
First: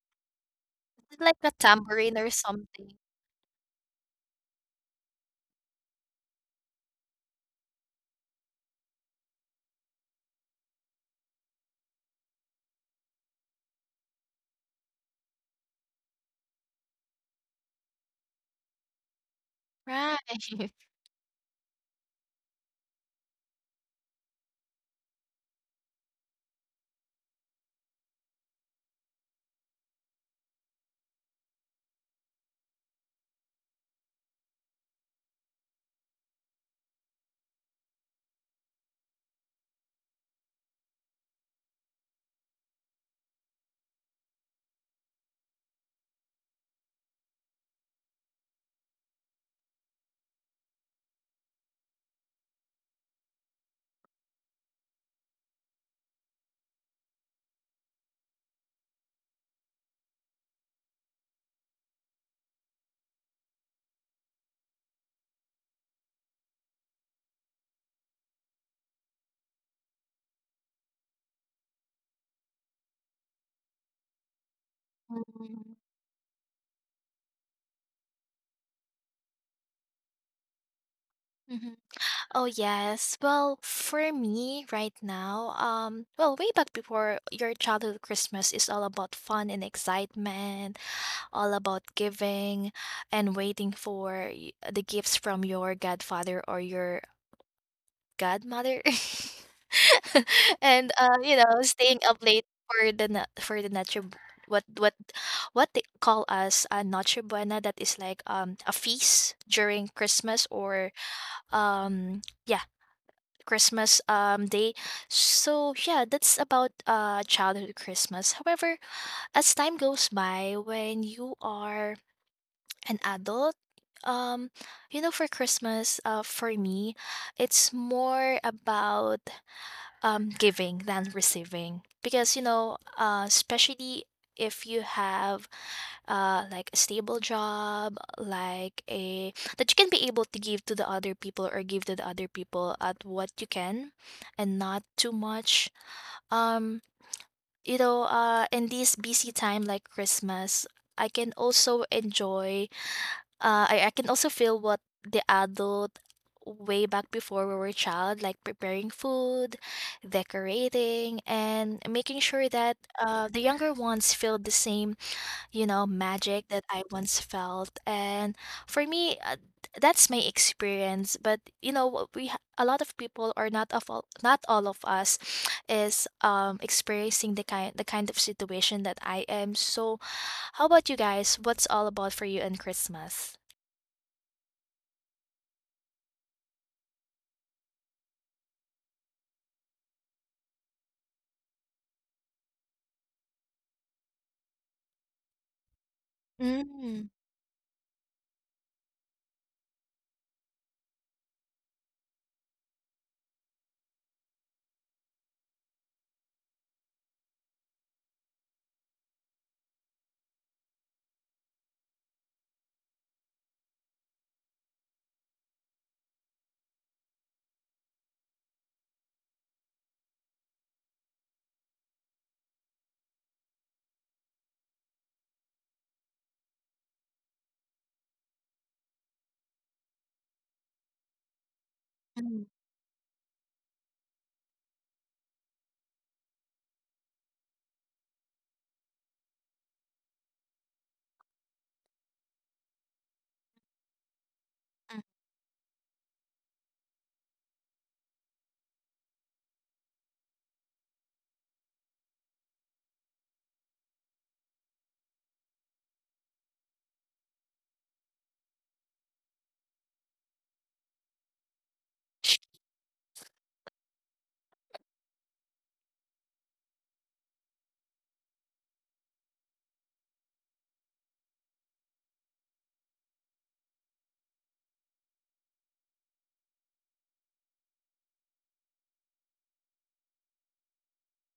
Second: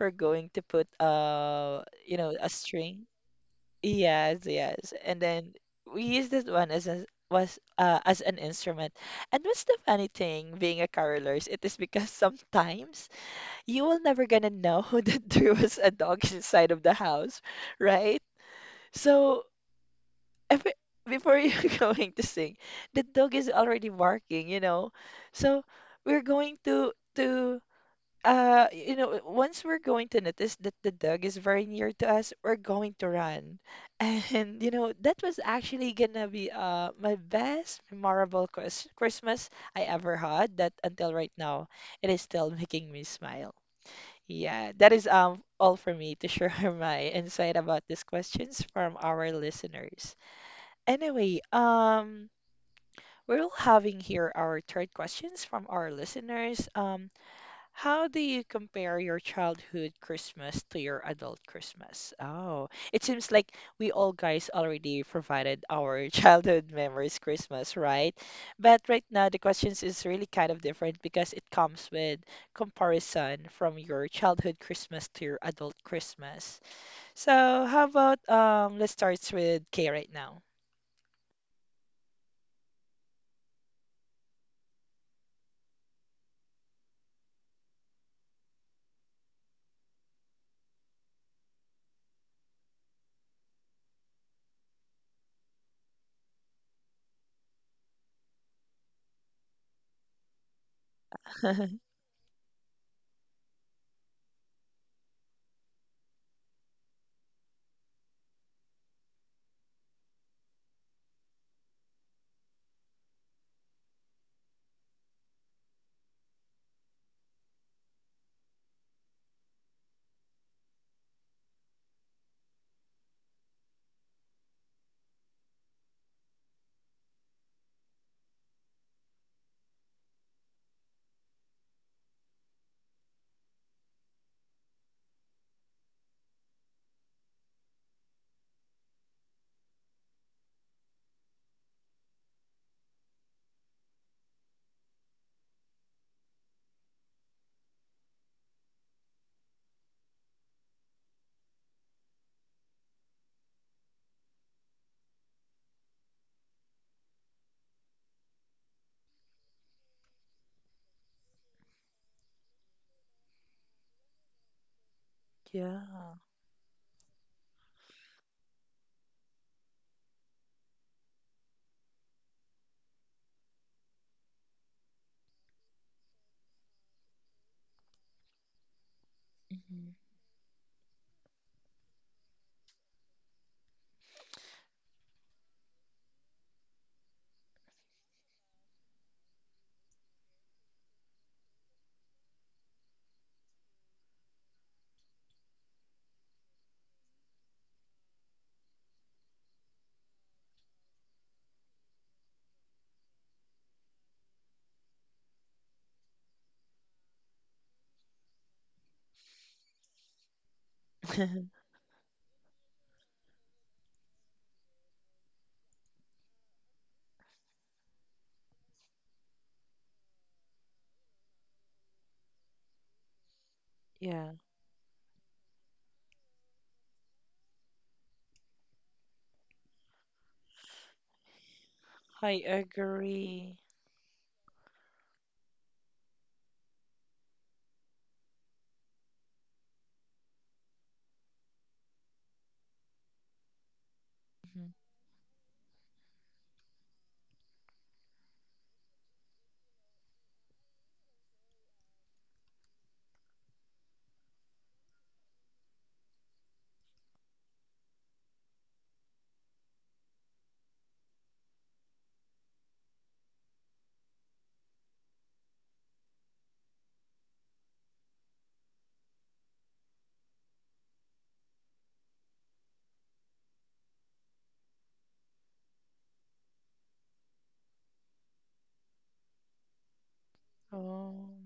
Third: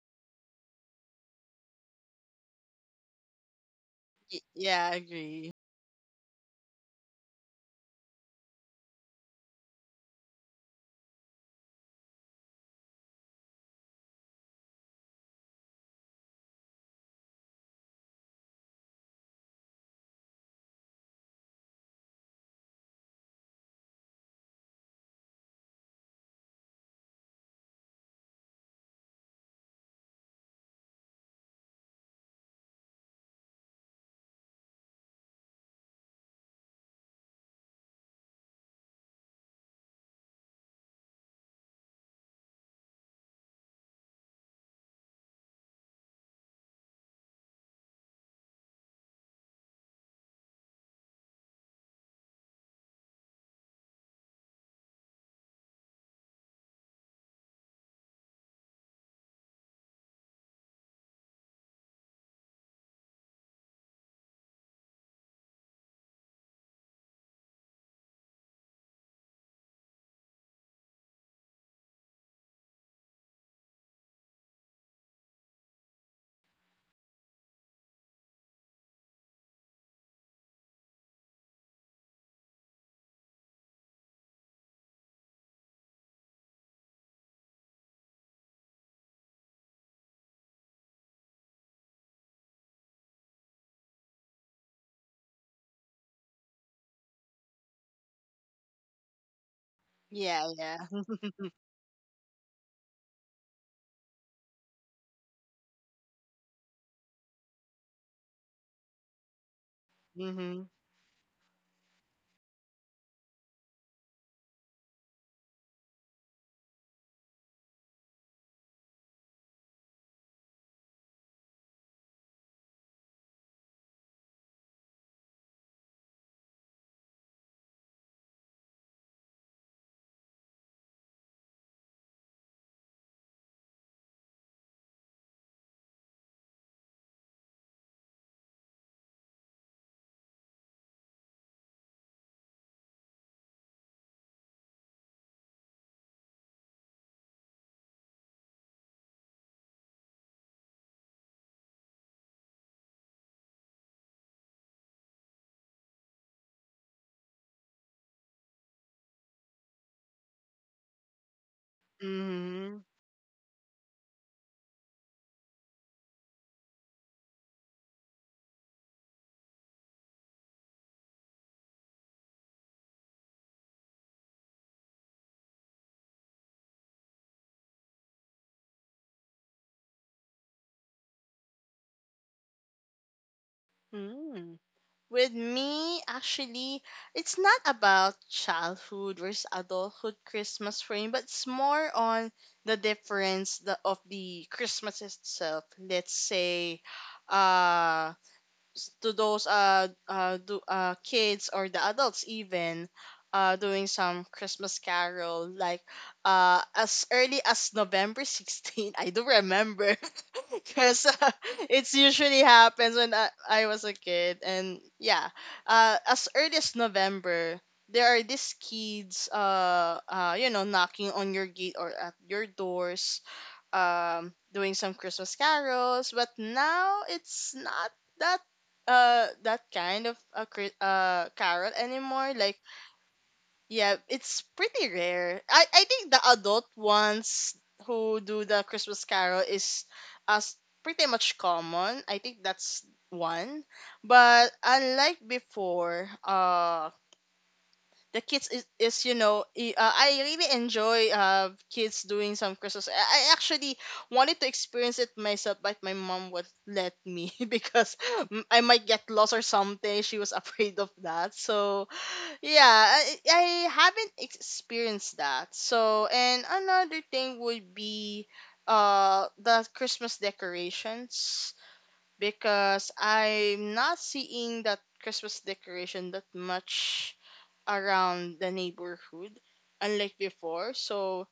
Speaker 1: we're going to put
Speaker 3: Is it like a tambourine
Speaker 1: you
Speaker 3: or
Speaker 1: know, a
Speaker 3: something?
Speaker 1: string.
Speaker 2: Y-
Speaker 1: Yes,
Speaker 2: yeah, I
Speaker 1: yes. And
Speaker 2: agree.
Speaker 1: then we use this one as a, was as an instrument. And what's the funny thing being a carolers? It is because sometimes you will never gonna know that there was a dog inside of the house, right? So
Speaker 3: Right.
Speaker 1: every, before you're going to sing, the dog is already barking. So we're going to once we're going to notice that the dog is very near to us, we're going to run. And you know that was actually gonna be my best memorable Christmas I ever had. That until right now, it is still making me smile. Yeah, that is all for me to share my insight about these questions from our listeners. Anyway, we're all having here our third questions from our listeners. How do you compare your childhood Christmas to your adult Christmas? Oh, it seems like we all guys already provided our childhood memories Christmas, right? But right now the questions is really kind of different because it comes with comparison from your childhood Christmas to your adult
Speaker 3: Mm.
Speaker 1: Christmas. So how about let's start with Kay right now.
Speaker 3: Mhm. Oh, yes. Well, for me right now, well, way back before, your childhood Christmas is all about fun and excitement, all about giving and waiting for the gifts from your godfather or your godmother.
Speaker 2: Yeah, yeah.
Speaker 3: and uh, you know, staying up late for the for the what what what they call us a noche buena, that is like a feast during Christmas,
Speaker 2: Mm-hmm.
Speaker 3: or yeah, Christmas day. So yeah, that's about childhood Christmas. However, as time goes by, when you are an adult, um, for Christmas, for me, it's more about giving than receiving because especially if you have like a stable job like a that you can be able to give to the other people, or give to the other people at what you can, and not too much. um in this busy time like Christmas, I can also enjoy I can also feel what the adult way back before we were child, like preparing food, decorating, and making sure that
Speaker 2: Mm-hmm.
Speaker 3: the younger ones feel the same,
Speaker 1: Yeah.
Speaker 3: magic that I once felt. And for me, that's my experience. But what a lot of people, or not all of us is experiencing the kind of situation that I am. So,
Speaker 1: Mhm.
Speaker 3: how about you guys? What's all about for you in Christmas?
Speaker 2: Mm. With me, actually, it's not about childhood versus adulthood Christmas for me, but it's more on the difference the, of the Christmas itself. Let's say,
Speaker 3: Mm,
Speaker 2: uh, to those kids or the adults even, doing some Christmas carol like as early as November 16. I do remember because, it's usually happens when I was a kid. And yeah, as early as November, there are these kids, you know, knocking on your gate or at your doors,
Speaker 1: Yeah,
Speaker 2: doing some Christmas carols. But now it's not that that kind of a carol
Speaker 1: I
Speaker 2: anymore.
Speaker 3: mm,
Speaker 2: Like
Speaker 1: agree.
Speaker 2: yeah, it's pretty rare. I think the adult ones who do the Christmas Carol is as pretty much common. I think that's one. But
Speaker 1: Mhm.
Speaker 3: mm,
Speaker 2: unlike before, the kids is you know I really enjoy kids doing some Christmas. I actually wanted to experience it myself, but my mom would let me because I might get lost or something. She was afraid of that, so yeah, I haven't experienced that. So, and another thing would be the Christmas decorations, because I'm not seeing that Christmas decoration that much around the neighborhood unlike before.
Speaker 1: Oh,
Speaker 2: So,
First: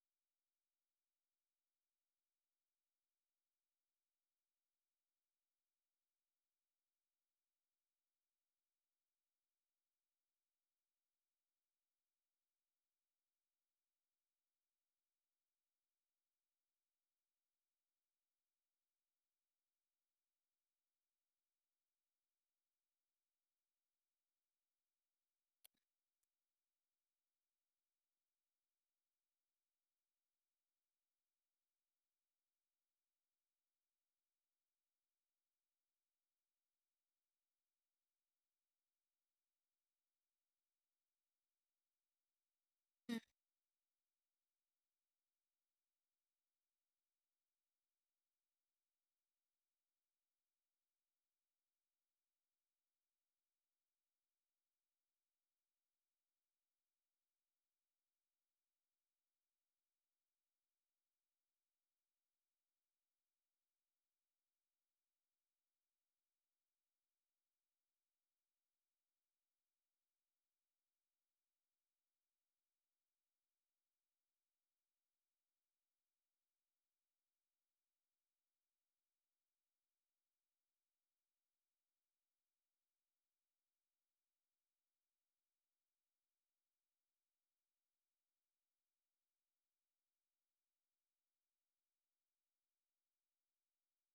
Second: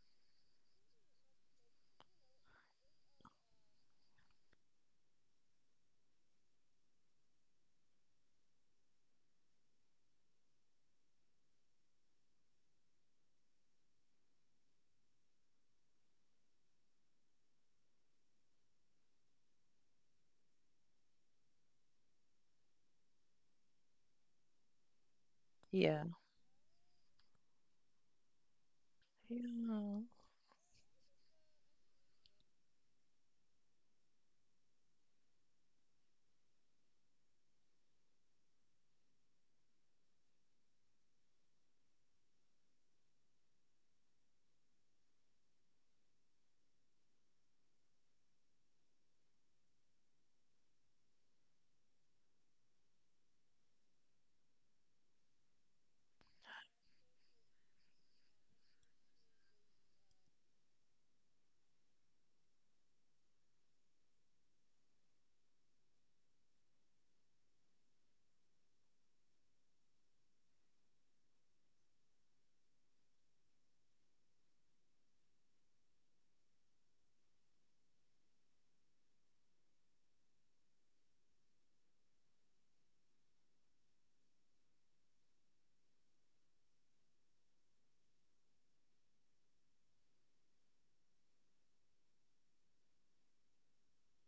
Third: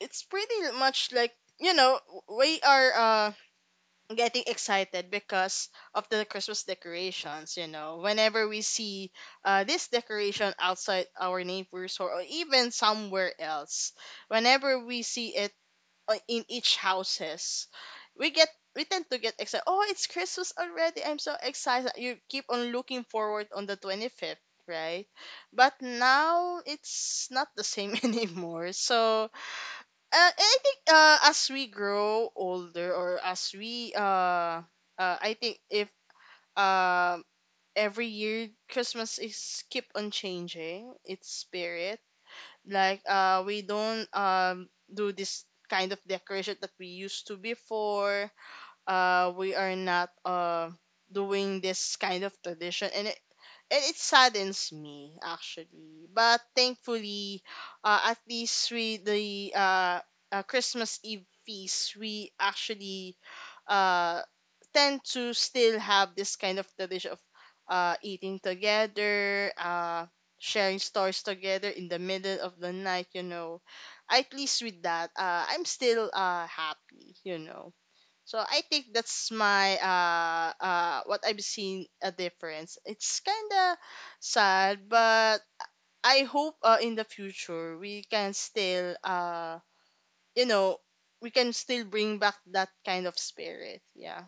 Speaker 2: it's pretty much like, you know, we are, getting excited because of the Christmas decorations. You know, whenever we see, this decoration outside our neighbors, or even somewhere else, whenever we see it, in each houses, we get we tend to get excited. Oh, it's Christmas already! I'm so excited. You keep on looking forward on the 25th. Right, but
Speaker 1: yeah.
Speaker 2: now it's not the same anymore. So,
Speaker 1: Yeah.
Speaker 2: and I think, as we grow older or as we, I think if um every year Christmas is keep on changing its spirit. Like
Speaker 3: mm.
Speaker 2: we don't do this kind of decoration that we used to before. We are not doing this kind of tradition, and it saddens me actually. But thankfully, at least we the, Christmas Eve feast, we actually uh tend to still have this kind of tradition of eating together, sharing stories together in the middle of the night, you know. At least with that, I'm still happy, you know. So I think that's my what I've seen a difference. It's kind of sad, but I hope, in the future we can still, you know, we can still bring back that kind of spirit. Yeah.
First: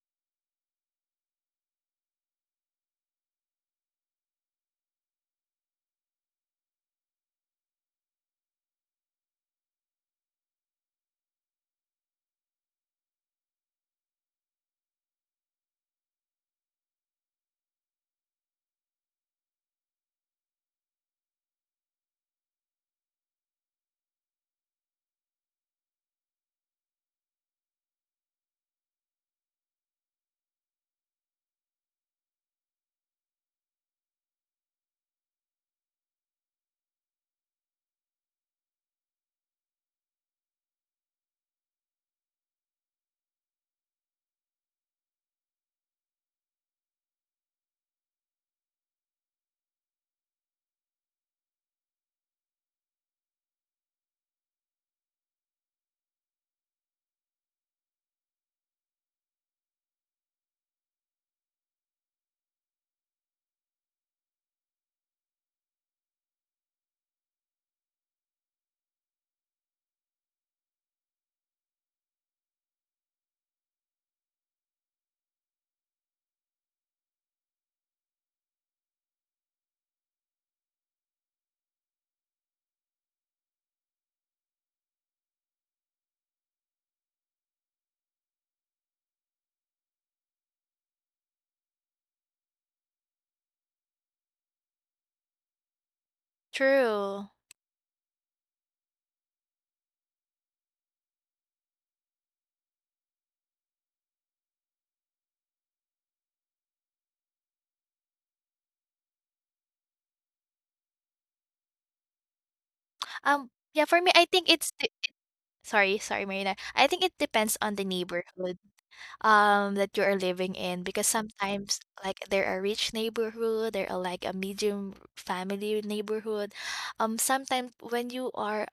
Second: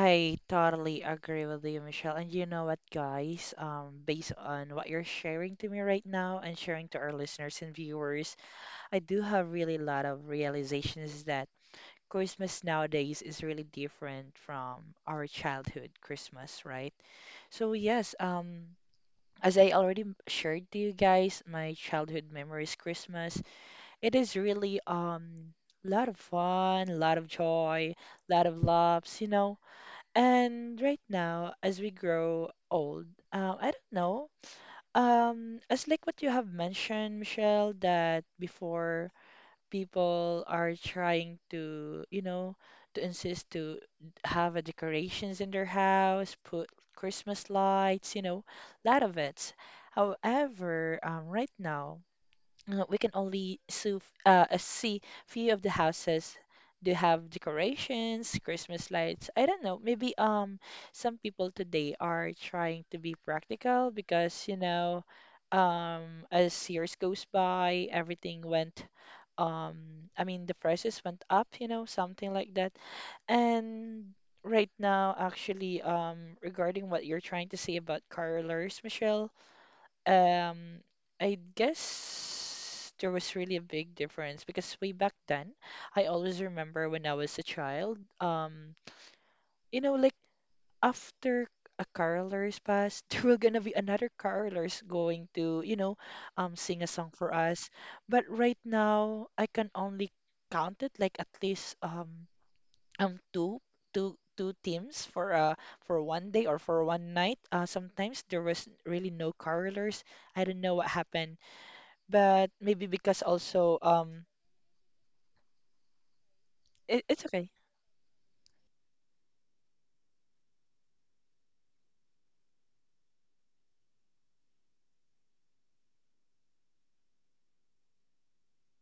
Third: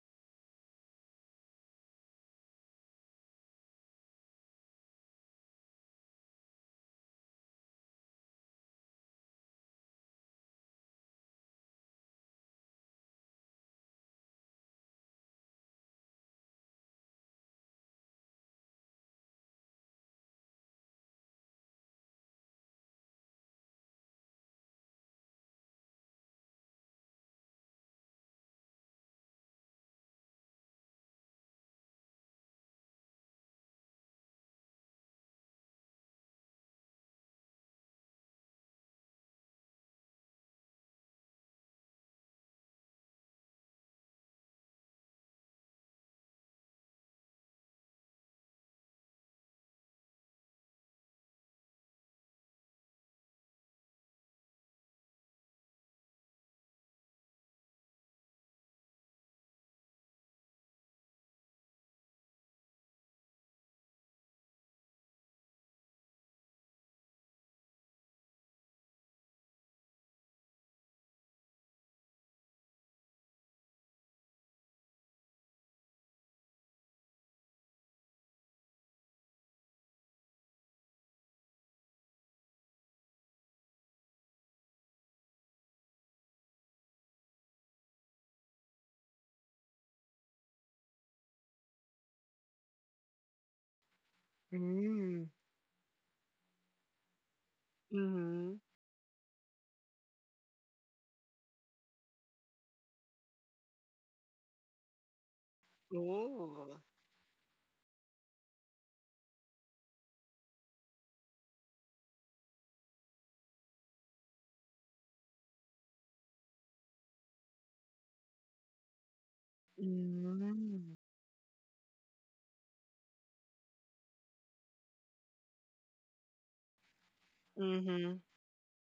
Speaker 1: I totally agree with you, Michelle. And you know what, guys? Based on what you're sharing to me right now and sharing to our listeners and viewers, I do have really a lot of realizations that Christmas nowadays is really different from our childhood Christmas, right? So yes, as I already shared to you guys, my childhood memories Christmas. It is really lot of fun, a lot of joy, a lot of laughs, you know. And right now, as we grow old, I don't know. As like what you have mentioned, Michelle, that before people are trying to, you know, to insist to have a decorations in their house, put Christmas lights, you know, lot of it. However, right now. We can only see few of the houses do have decorations, Christmas lights. I don't know. Maybe some people today are trying to be practical because you know as years goes by, everything went I mean the prices went up, you know, something like that. And right now, actually, regarding what you're trying to say about carolers, Michelle. Um, I guess there was really a big difference because way back then, I always remember when I was a child, you know, like after a carolers pass, there were gonna be another carolers
Speaker 2: Mm.
Speaker 1: going to, you know, sing a song for
Speaker 3: True.
Speaker 1: us. But right
Speaker 2: Mhm.
Speaker 1: now, I can only count it like at least um two two teams for 1 day or
Speaker 2: Ooh.
Speaker 1: for one night. Sometimes there was really no carolers. I don't know what happened but maybe because also
Speaker 3: Yeah, for me, I think it's the sorry, sorry, Marina. I
Speaker 1: it,
Speaker 3: think it
Speaker 1: it's okay.
Speaker 3: depends on the neighborhood that you are living in
Speaker 2: Mhm.
Speaker 3: because sometimes like there are rich neighborhood, there are like a medium family neighborhood. Sometimes when
Speaker 2: Mhm.
Speaker 3: you are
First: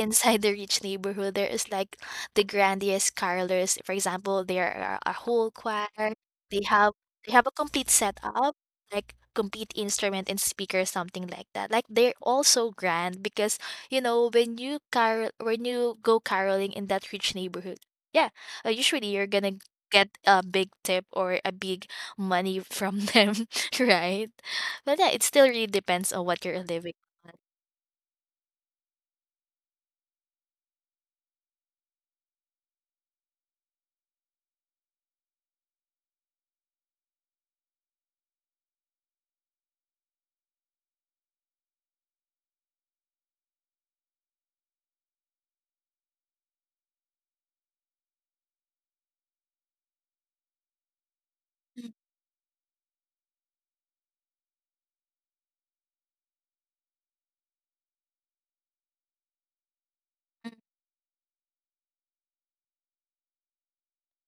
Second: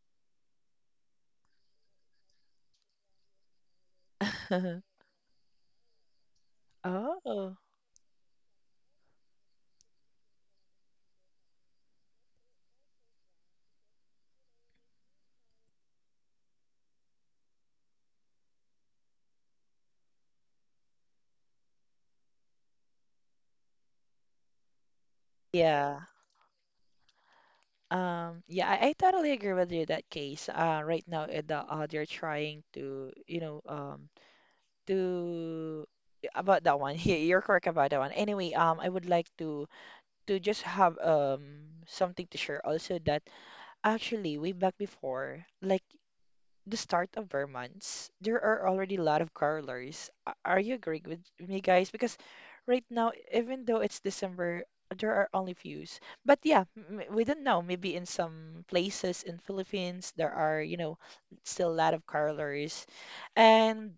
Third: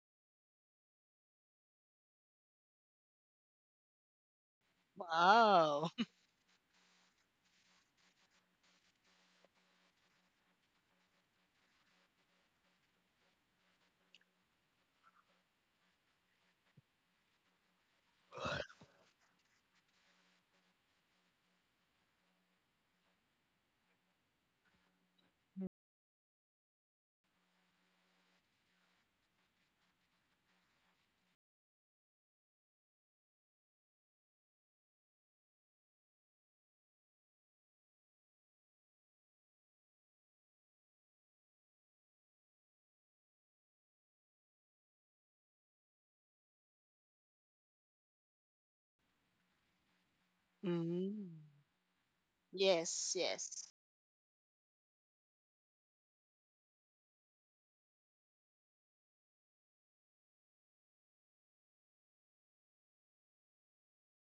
Speaker 3: inside the rich neighborhood, there is like the grandiest carolers. For example, there are a whole
Speaker 2: Wow.
Speaker 3: choir. They have they have a
Speaker 1: Oh.
Speaker 3: complete setup, like complete instrument and speaker, something like that. Like they're all so grand because when you go caroling in that rich neighborhood, yeah, usually you're gonna get a big tip or a big money from them, right? But yeah, it still really
Speaker 1: Yeah.
Speaker 3: depends on what you're living on.
Speaker 1: Yeah, I totally agree with you that case. Right now, they're trying to, you know, to about that one. Yeah, you're correct about that one. Anyway, I would like to just have something to share also that actually way back before, like the start of our months, there are already a lot of carolers. Are you agreeing with
Speaker 2: Mhm.
Speaker 1: me, guys? Because right
Speaker 2: Yes.
Speaker 1: now, even
Speaker 2: Yes.
Speaker 1: though it's December, there are only fews. But yeah, we don't know. Maybe in some places in Philippines, there
Speaker 3: Mhm.
Speaker 1: are, you know, still a lot of carolers. And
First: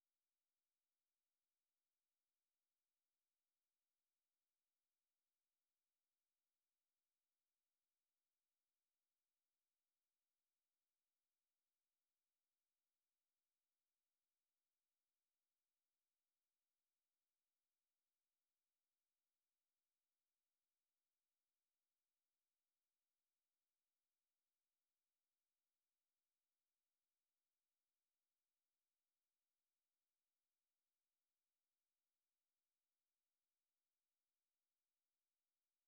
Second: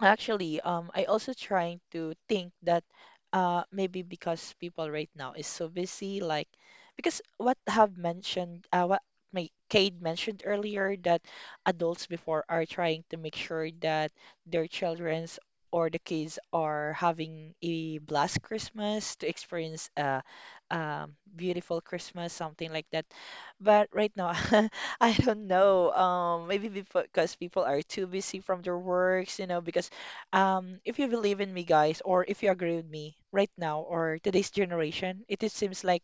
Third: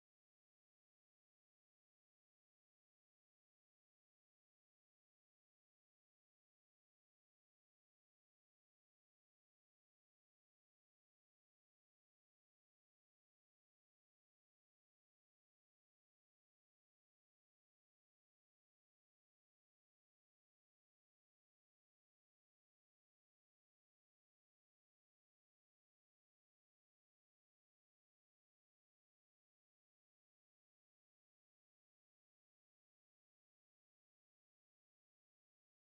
Speaker 1: actually, I also trying to think that maybe because people right now is so busy, like because what have mentioned what my Cade mentioned earlier that adults before are trying to make sure that their children's or the kids are having a blessed Christmas to experience a beautiful Christmas, something like that. But right now, I don't know. Maybe because people are too busy from their works, you know, because if you believe in me, guys, or if you agree with me right now or today's generation, it seems like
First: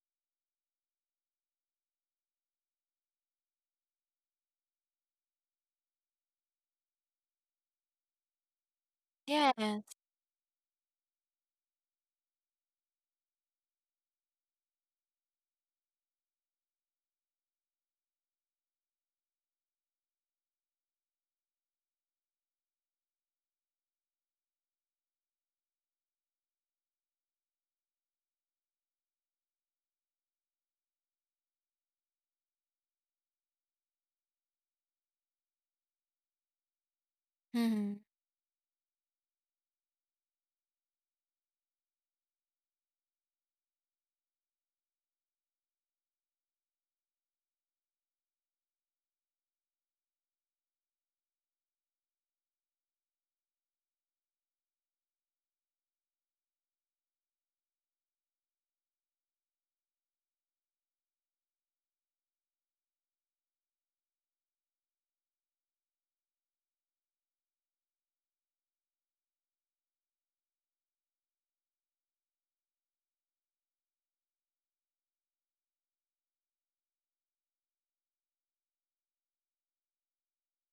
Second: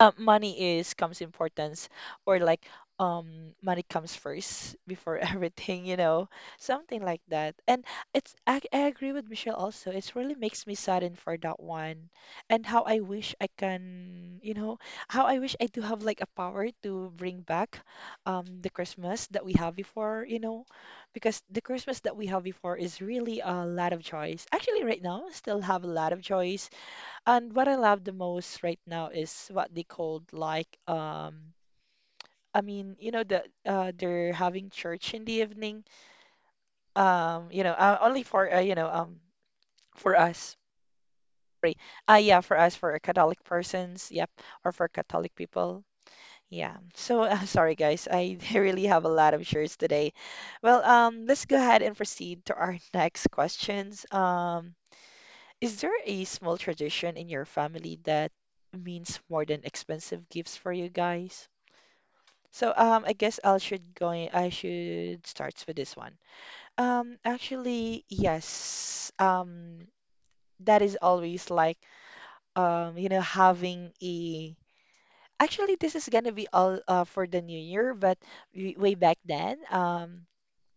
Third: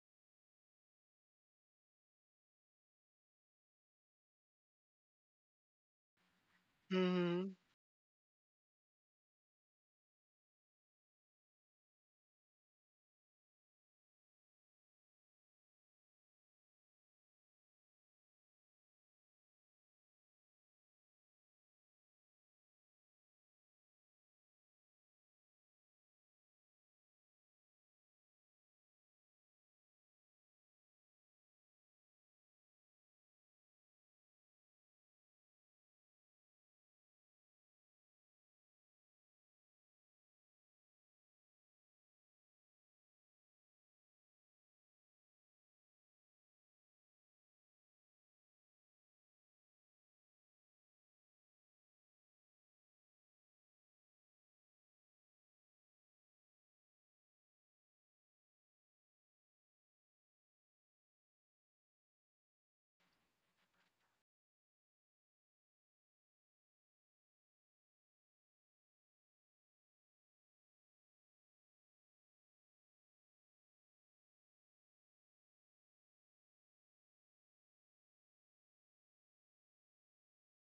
Speaker 1: money is comes importance or like money comes first before everything you know something like
Speaker 2: Mhm.
Speaker 1: that and it's I agree with Michelle
Speaker 3: Yes.
Speaker 1: also. It really makes me saddened for that one and how I wish I can you know how I wish I do have like a power to bring back the Christmas that we have before you know because the Christmas that we have before is really a lot of choice actually right now still have a lot of choice. And what I love the most right now is what they called like you know they're having church in the evening.
Speaker 3: Mhm.
Speaker 1: Only for for us. Sorry. Yeah, for us for Catholic persons, yep, or for Catholic people. Yeah. So sorry guys, I really have a lot of shirts today. Well, let's go ahead and proceed to our next questions. Is there a small tradition in your family that means more than expensive gifts for you guys? So I guess I should start with this one. Actually yes. That is always like you know having a actually this is gonna be all for the new year but way back then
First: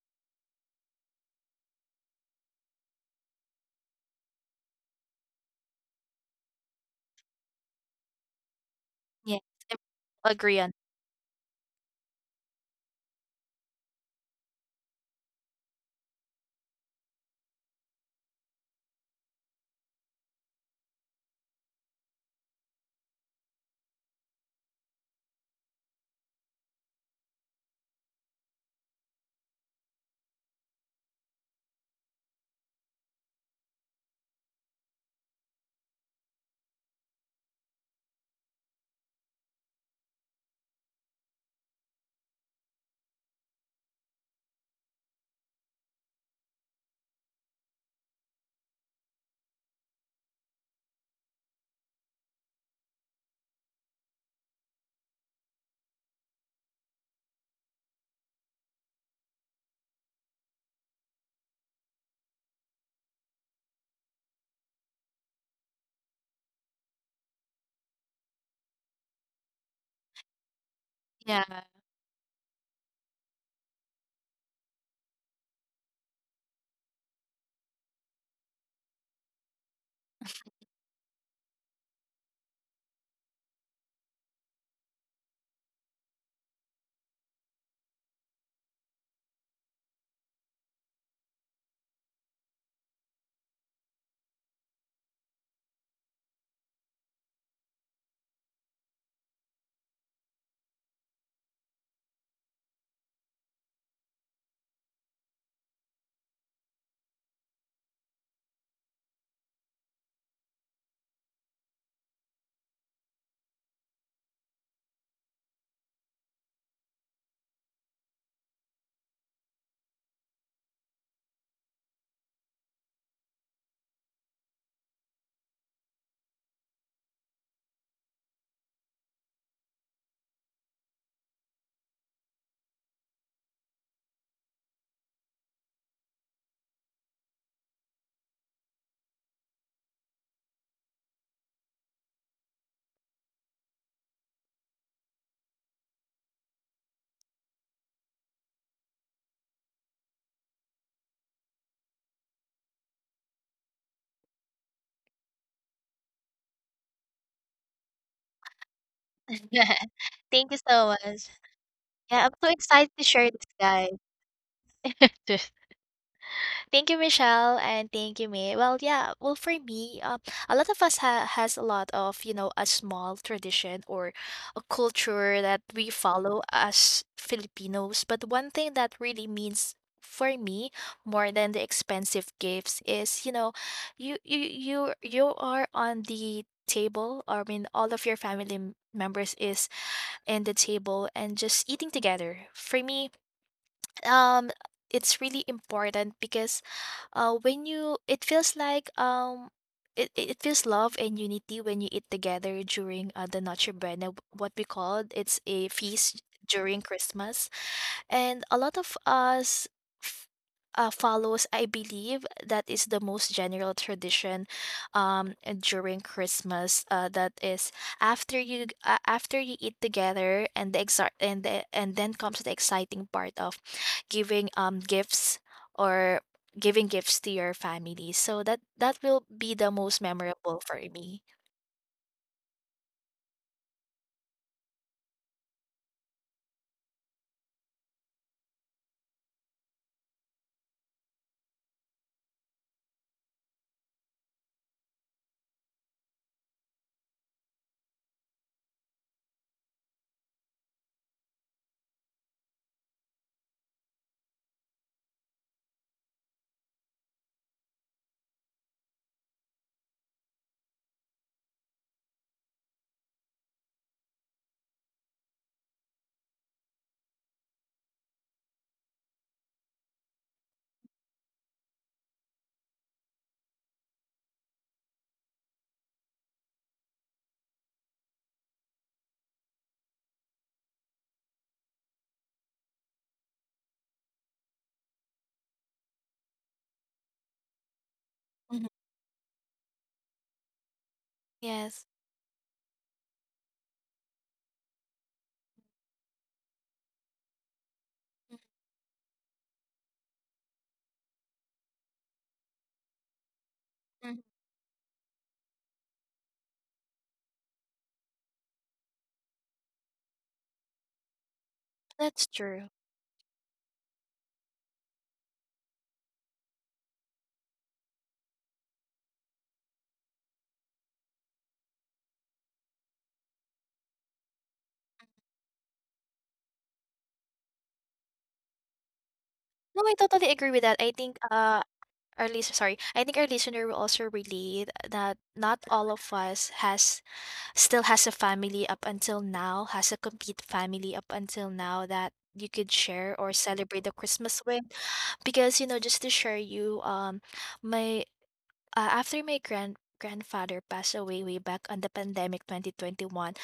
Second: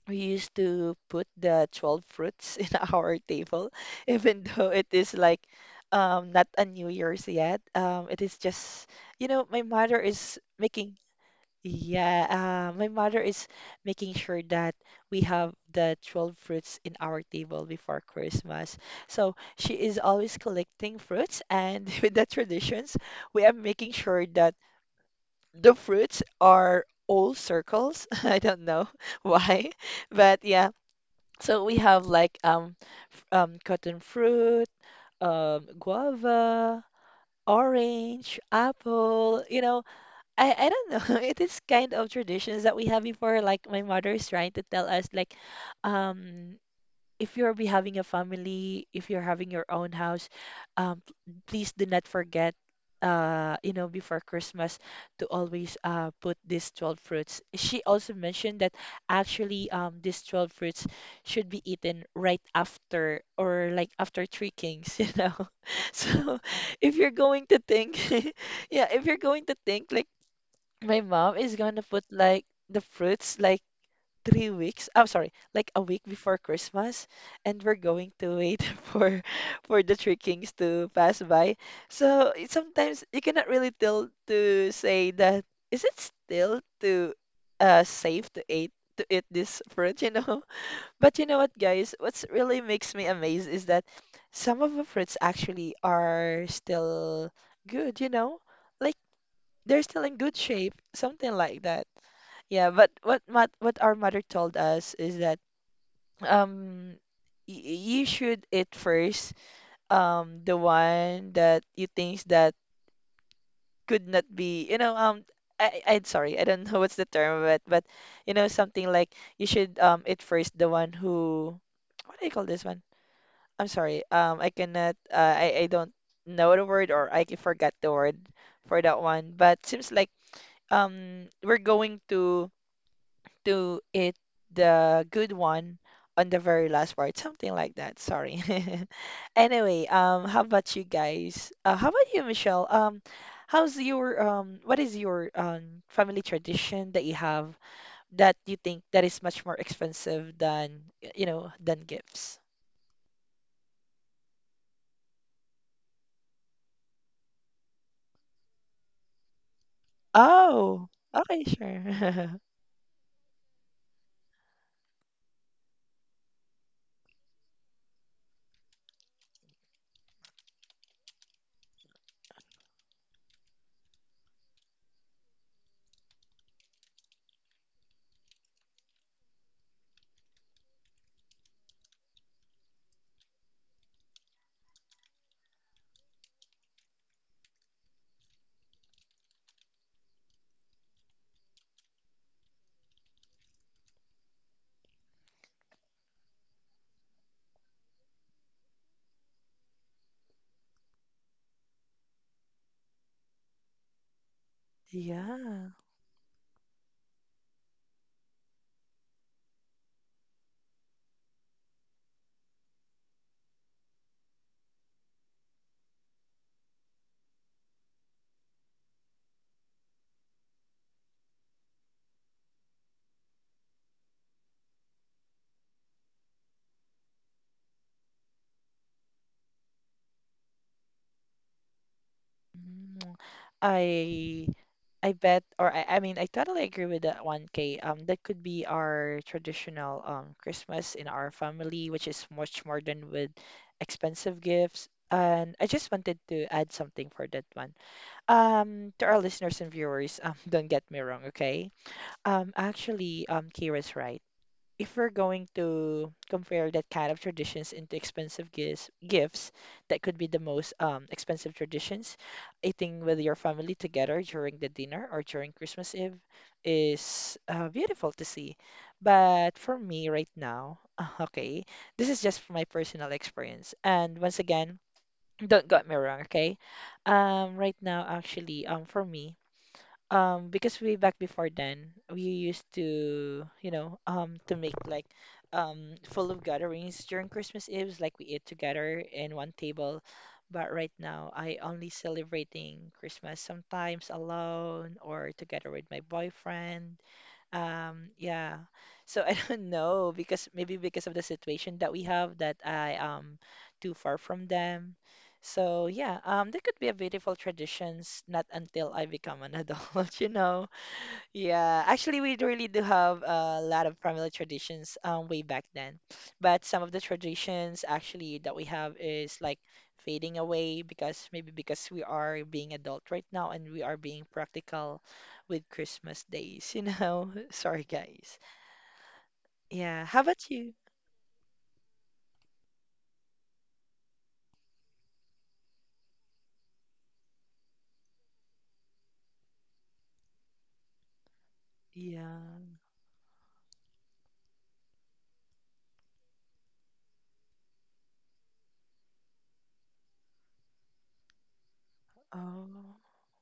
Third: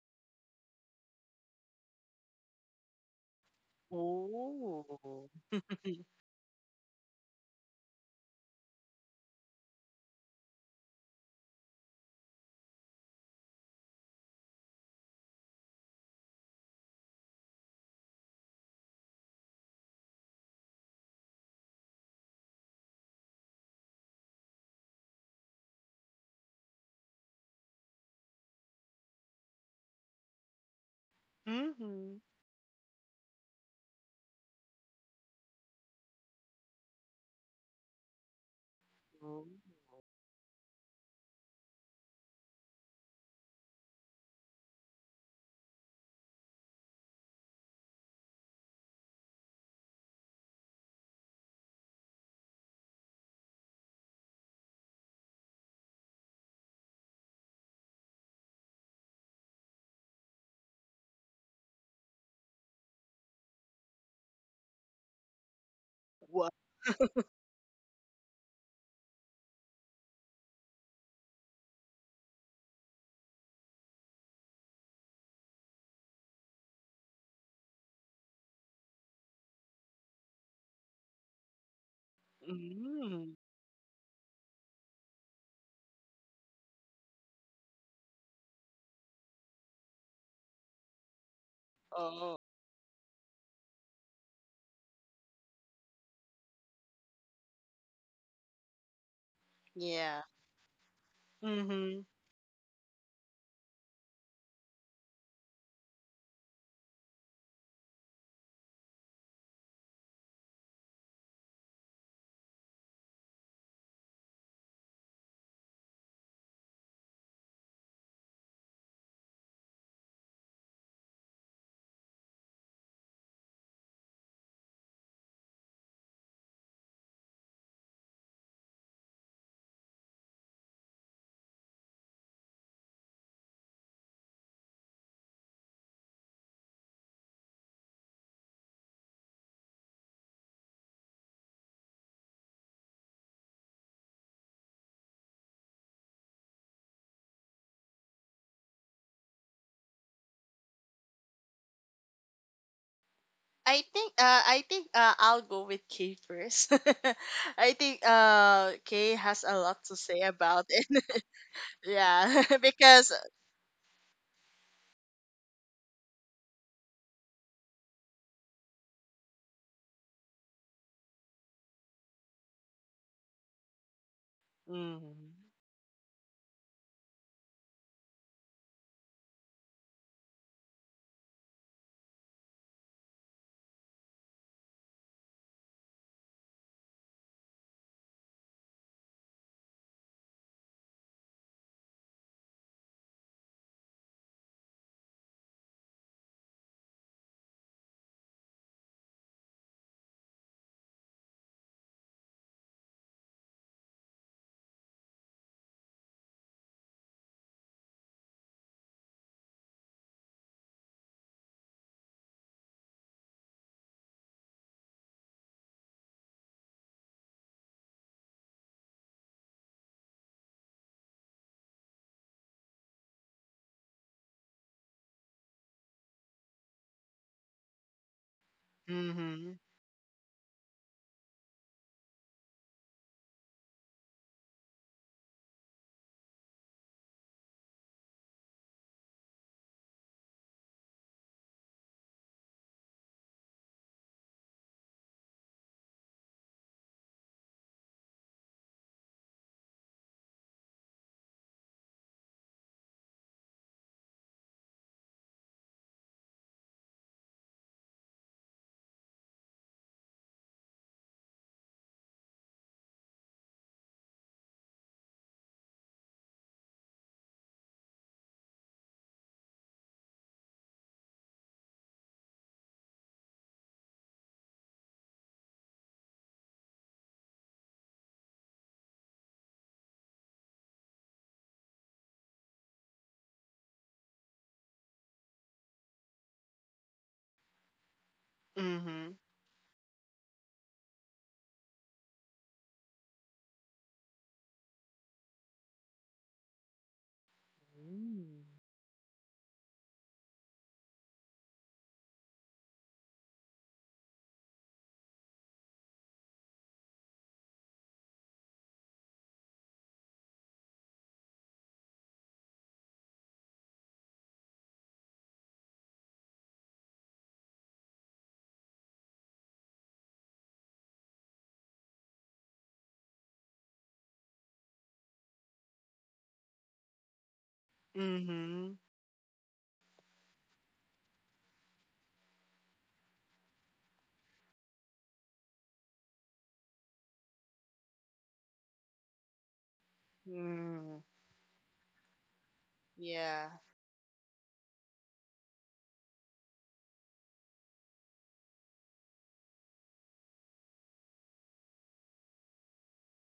Speaker 1: we used to put the 12 fruits in our table, even though it is
Speaker 2: Ooh.
Speaker 1: like not a New Year's yet. It is just, you
Speaker 3: Yes,
Speaker 1: know, my mother
Speaker 3: I
Speaker 1: is
Speaker 3: agree on,
Speaker 1: making, yeah, my mother is making sure that we have the 12 fruits in our table before Christmas. So she is always collecting fruits, and with the traditions, we are making sure that the fruits are all circles. I don't know why. But yeah, so we
Speaker 2: Mhm.
Speaker 1: have like cotton fruit, guava, orange, apple, you know. I don't know. It is kind of traditions that we have before like my mother is trying to tell us like um if you'll be having a family, if you're having your own house, um, p- please do not forget, you know, before Christmas to always put these 12 fruits. She also mentioned that actually these 12 fruits should be eaten right after or like after Three Kings, you know. So
Speaker 2: What?
Speaker 1: if you're going to think, yeah, if you're going to think like my mom is
Speaker 3: yeah.
Speaker 1: gonna put like the fruits like 3 weeks. I'm sorry, like a week before Christmas, and we're going to wait for the Three Kings to pass by. So it- sometimes you
Speaker 2: Mm.
Speaker 1: cannot really tell to say that is it still to safe to eat this fruit, you know? But you know what, guys? What's
Speaker 2: Oh.
Speaker 1: really makes me amazed is that some of the fruits actually are still good, you know? They're still in
Speaker 2: Yeah.
Speaker 1: good shape, something like that.
Speaker 2: Mm-hmm.
Speaker 1: Yeah, but what our mother told us is that um you should eat first the one that you think that could not be you know I sorry I don't know what's the term of it but you know something like you should eat first the one who what do you call this one? I'm sorry I cannot I don't know the word or I forgot the word for that one but seems like we're going to eat the good one on the very last part, something like that. Sorry. Anyway, how about you guys? How about you, Michelle? How's your what is your family tradition that you have that you think that is much more expensive than you know than gifts?
Speaker 2: I think I'll go with Kay first. I think Kay has a lot to say
Speaker 3: Thank you
Speaker 2: about
Speaker 1: Oh,
Speaker 2: it.
Speaker 3: so much.
Speaker 1: okay,
Speaker 3: Yeah, I'm
Speaker 1: sure.
Speaker 2: Yeah,
Speaker 3: so excited to
Speaker 2: because
Speaker 3: share this, guys. Thank you, Michelle, and thank you, May. Well, yeah. Well, for me, a lot of us has a lot of a small tradition or a
Speaker 2: mm-hmm.
Speaker 3: culture that we follow as Filipinos. But one thing that really means for me more than the expensive gifts is, you are on the table. I mean, all of your family members is in the table and just eating together. For me, um, it's really important because when you it feels like it feels love and unity when you eat together during the Noche Buena, what we called it's
Speaker 1: Yeah.
Speaker 3: a feast during Christmas, and a lot of us f- follows, I believe, that is the most general tradition um, during Christmas. That is after you eat together, and the exa- and the, and then comes the exciting part of giving gifts, or giving gifts to your family. So that will
Speaker 2: Mm-hmm.
Speaker 3: be the most memorable for me.
Speaker 1: Mm, I I bet, or I mean, I totally agree with that one, K. That could be our traditional Christmas in our family, which is much more than with expensive gifts. And I just wanted to add something for that one. To our listeners and viewers, don't get me wrong, okay? Actually, Kira's right. If we're going to compare that kind of traditions into expensive gifts that could be the most expensive traditions, eating with your family together during the dinner or during Christmas Eve is beautiful to see. But for me right now, okay, this is just my personal experience. And once again, don't get me wrong, okay? Right now, actually, for me, because way back before then, we used to, to make like full of gatherings during Christmas Eve, like we eat
Speaker 3: Mhm.
Speaker 1: together
Speaker 2: Mm-hmm.
Speaker 1: in one table. But right now, I
Speaker 3: Yes.
Speaker 1: only celebrating Christmas sometimes alone or together with my boyfriend. Yeah. So I don't know because maybe because of the situation that we have that I am too
Speaker 3: Mhm.
Speaker 1: far from them. So yeah, there could be a beautiful traditions, not until I become an adult, you know. Yeah, actually,
Speaker 3: That's
Speaker 1: we really
Speaker 3: true.
Speaker 1: do have a lot of family traditions way back then. But some of the traditions actually that we have is like fading away because maybe because we are being adult right now and we are being practical with Christmas days, you know? Sorry, guys.
Speaker 2: Mm-hmm.
Speaker 3: No, I
Speaker 1: Yeah, how
Speaker 3: totally
Speaker 1: about
Speaker 3: agree with
Speaker 1: you?
Speaker 3: that. I think our listener, sorry, I think our listener will also relate that not all of us has still has a family up until now, has a complete family
Speaker 2: Mm-hmm.
Speaker 3: up until now that
Speaker 1: Yeah.
Speaker 3: you could share or
Speaker 2: Yeah.
Speaker 3: celebrate the Christmas with. Because you know, just to share you, my after my grandfather passed away way back on the pandemic
Speaker 1: Oh,
Speaker 3: 2021,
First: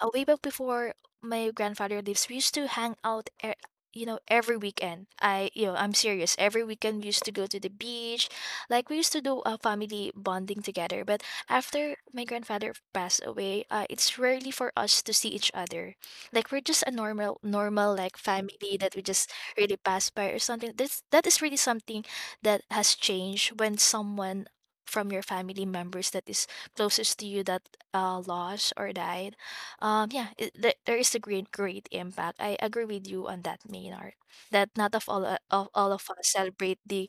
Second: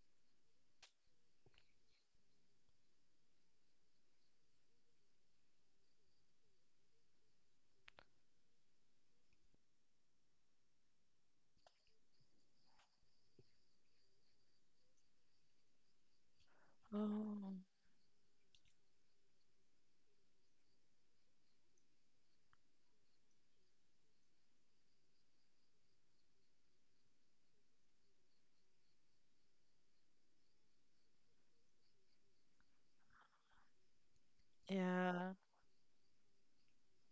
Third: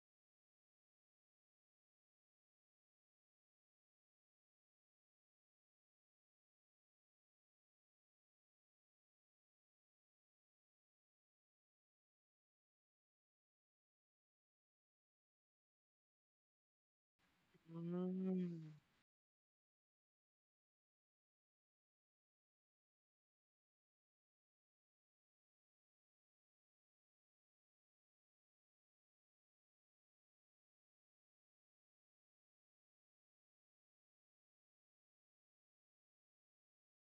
Speaker 3: way back before my grandfather lives, we used to hang out, you know, every weekend. I'm serious. Every weekend we used to go to the beach. Like we used to do a family bonding together. But after my grandfather passed away, it's rarely for us to see each other. Like we're just a normal,
Speaker 1: oh,
Speaker 3: normal like
Speaker 2: Mm-hmm.
Speaker 3: family that we just really pass by or something. This that is really something that has changed when someone from your family members that is closest to you that lost or died. Yeah, there is a great impact. I agree with you on that, Maynard. That not of all
Speaker 1: yeah.
Speaker 3: Of all of us celebrate the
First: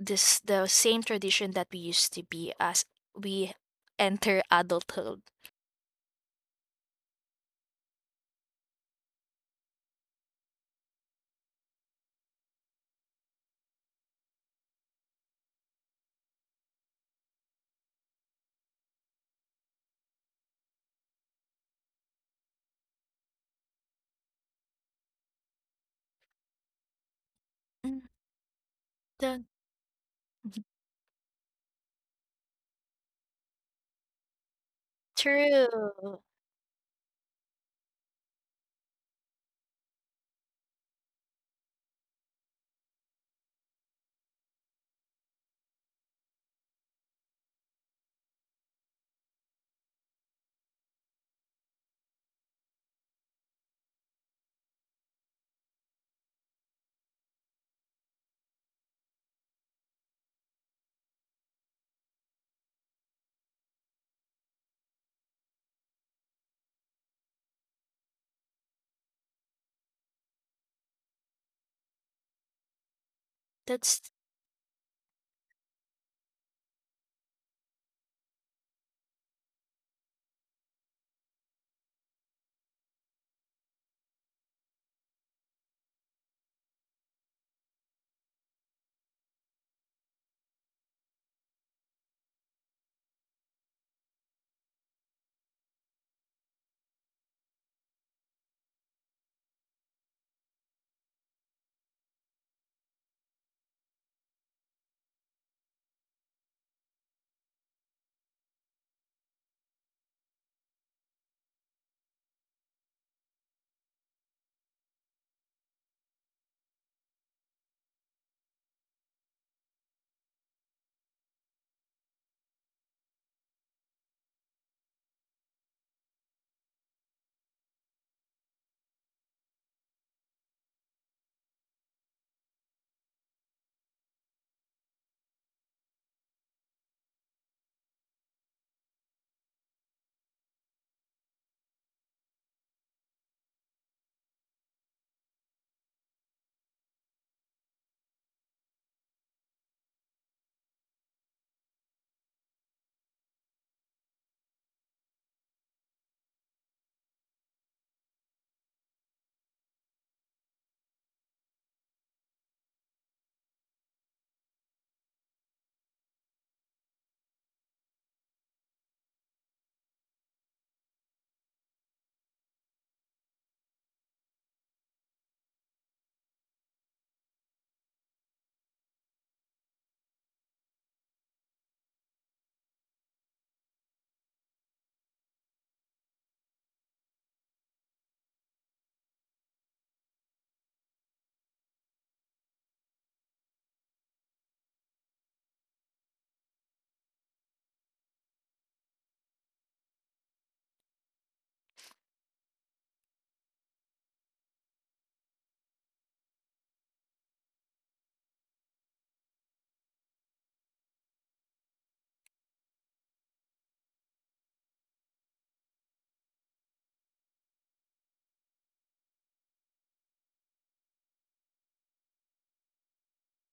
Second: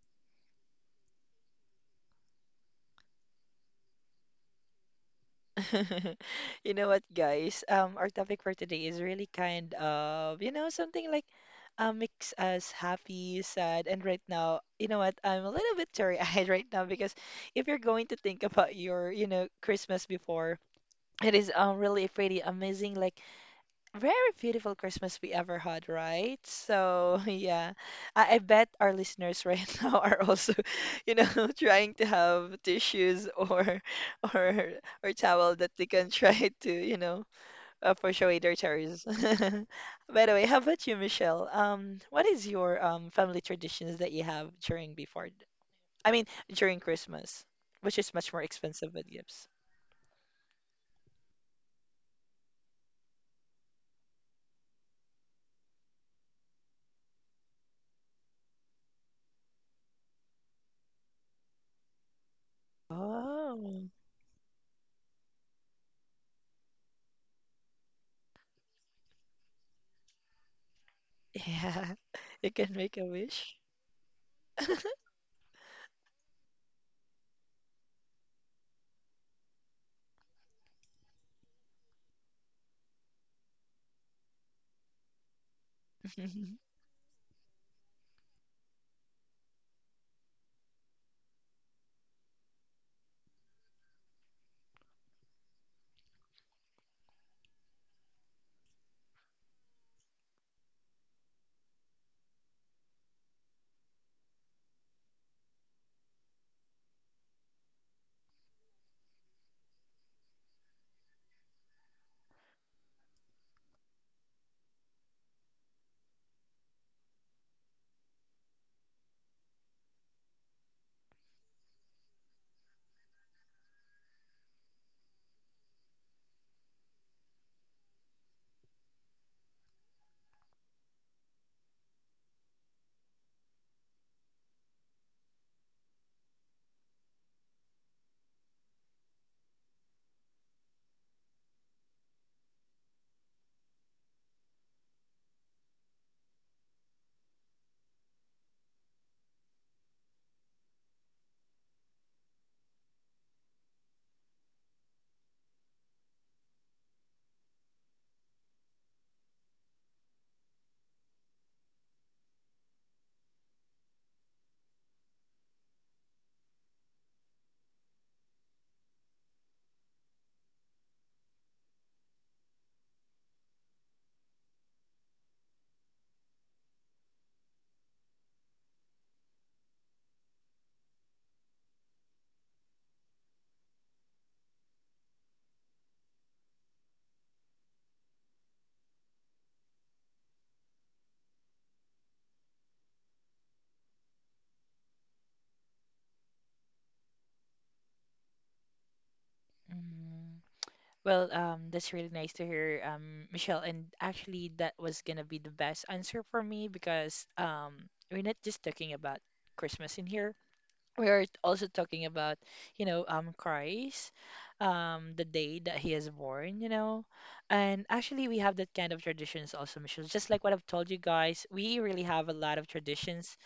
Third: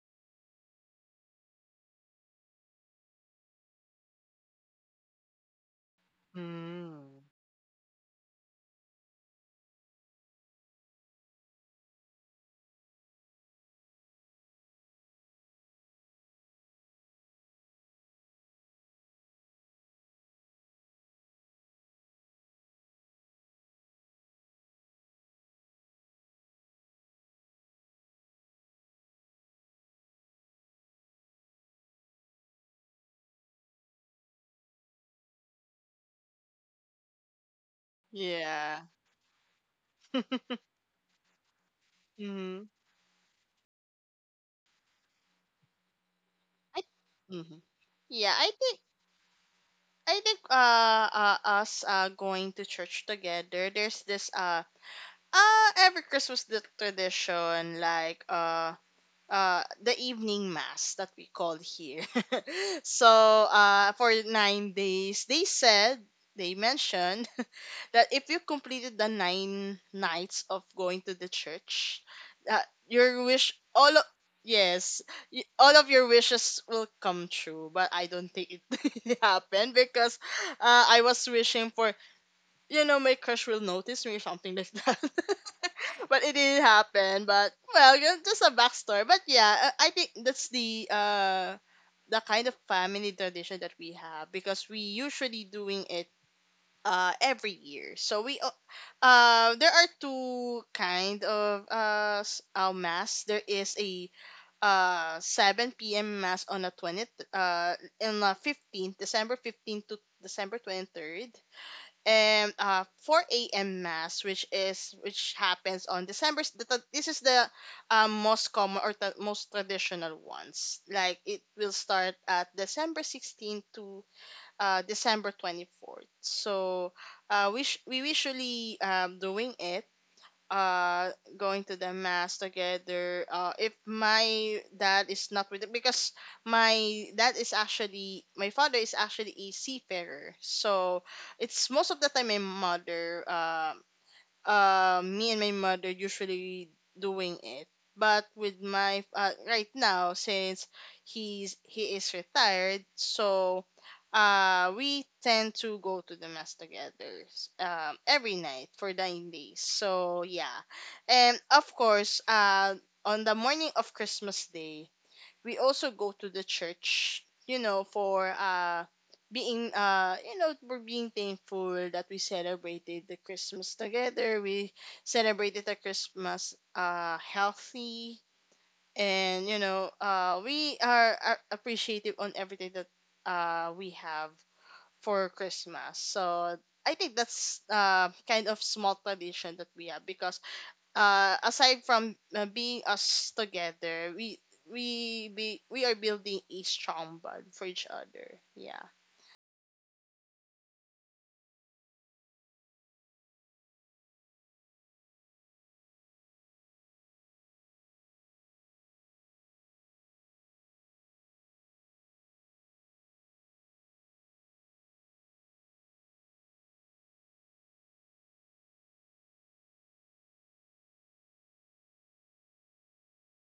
Speaker 3: this the same tradition that we used to be as we enter adulthood.
Speaker 1: You know what,
Speaker 2: Mm-hmm.
Speaker 1: guys? Our topic for today is really kind of, something like makes us happy, sad, and right now, you know what? I'm a little bit teary-eyed right now because if you're going to think about your, Christmas before, it is really pretty amazing. Like very beautiful Christmas we ever had, right? So, yeah,
Speaker 3: Mm,
Speaker 1: I bet our
Speaker 3: the-
Speaker 1: listeners right now are also, you know, trying to have tissues or or or towel
Speaker 3: True.
Speaker 1: that they can try to, push away their
Speaker 2: Yeah.
Speaker 1: terrors. By the way, how about you, Michelle? What is
Speaker 2: Mm-hmm.
Speaker 1: your family traditions that you have during before? I mean, during
Speaker 2: I
Speaker 1: Christmas,
Speaker 2: mm-hmm.
Speaker 1: which is much
Speaker 2: Yeah,
Speaker 1: more
Speaker 2: I think
Speaker 1: expensive with gifts.
Speaker 2: I think uh, uh us going to church together. There's this every Christmas the tradition like the evening mass that we call here. So
Speaker 1: Oh,
Speaker 2: for 9 days they said they mentioned that if you completed the nine nights of going to the
Speaker 1: yeah,
Speaker 2: church,
Speaker 1: you
Speaker 2: that
Speaker 1: can make a
Speaker 2: your wish
Speaker 1: wish.
Speaker 2: all of
Speaker 3: That's
Speaker 2: yes, all of your wishes will come true. But I don't think it happened because, I was wishing for you know my crush will notice me, something like that. But it didn't happen. But well, yeah, just a backstory. But yeah, I think that's the kind of family tradition that we have, because we usually doing it every year. So we there are two kind of, mass. There is a 7 p.m. mass on the 20th uh on the 15th, December 15th to December 23rd, and 4 a.m. Mass which happens on December. This is the most common or the most traditional ones, like it will start at December 16th to December 24th. So we usually doing it, uh, going to the mass together. If my dad is not with it, because my father is actually a seafarer. So it's most of the time my mother me and my mother usually doing it. But with my right now, since he is retired, so we tend to go to the mass together every night for 9 days. So yeah, and of course, on the morning of Christmas Day, we also go to the church, you know, for being you know, for being thankful that we celebrated the Christmas together, we celebrated the Christmas healthy, and you know, we are appreciative on everything that we have for Christmas. So I think that's kind of small tradition that we have, because aside from being us together, we be we are building a strong bond for each other. Yeah,
Speaker 1: Mhm. Well, that's really nice to hear, Michelle. And actually, that was gonna be the best answer for me because we're not just talking about Christmas in here. We are also talking about, Christ, the day that he is born. And actually, we have that kind of traditions also, Michelle. Just like what I've told you guys, we really have a lot of traditions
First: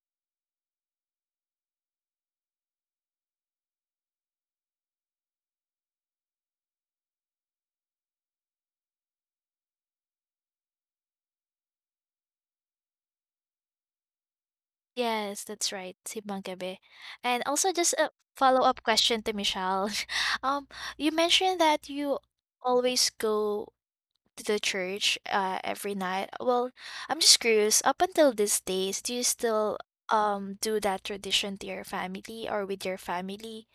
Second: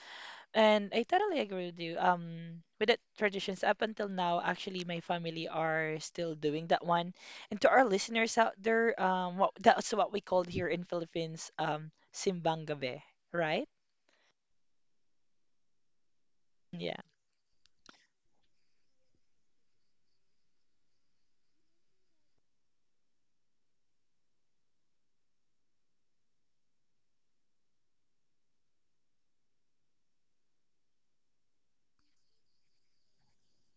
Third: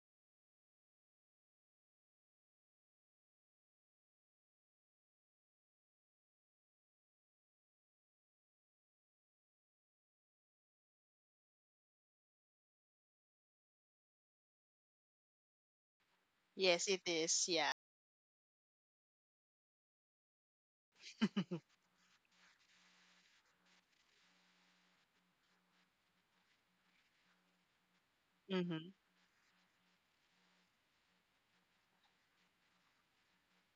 Speaker 1: and I totally agree with you. With the traditions up until now, actually, my family are still doing that one. And to our listeners out there, what that's what we called here in Philippines, simbang gabi, right?
Speaker 3: Yes, that's right. Simbang gabi.
Speaker 2: yes
Speaker 1: Yeah,
Speaker 2: it
Speaker 3: And
Speaker 2: is, yeah.
Speaker 3: also just a follow-up question to Michelle. Um, you mentioned that you always go to the church every night. Well, I'm just curious, up until these
Speaker 2: Mm-hmm.
Speaker 3: days, do you still do that tradition to your family or with your family?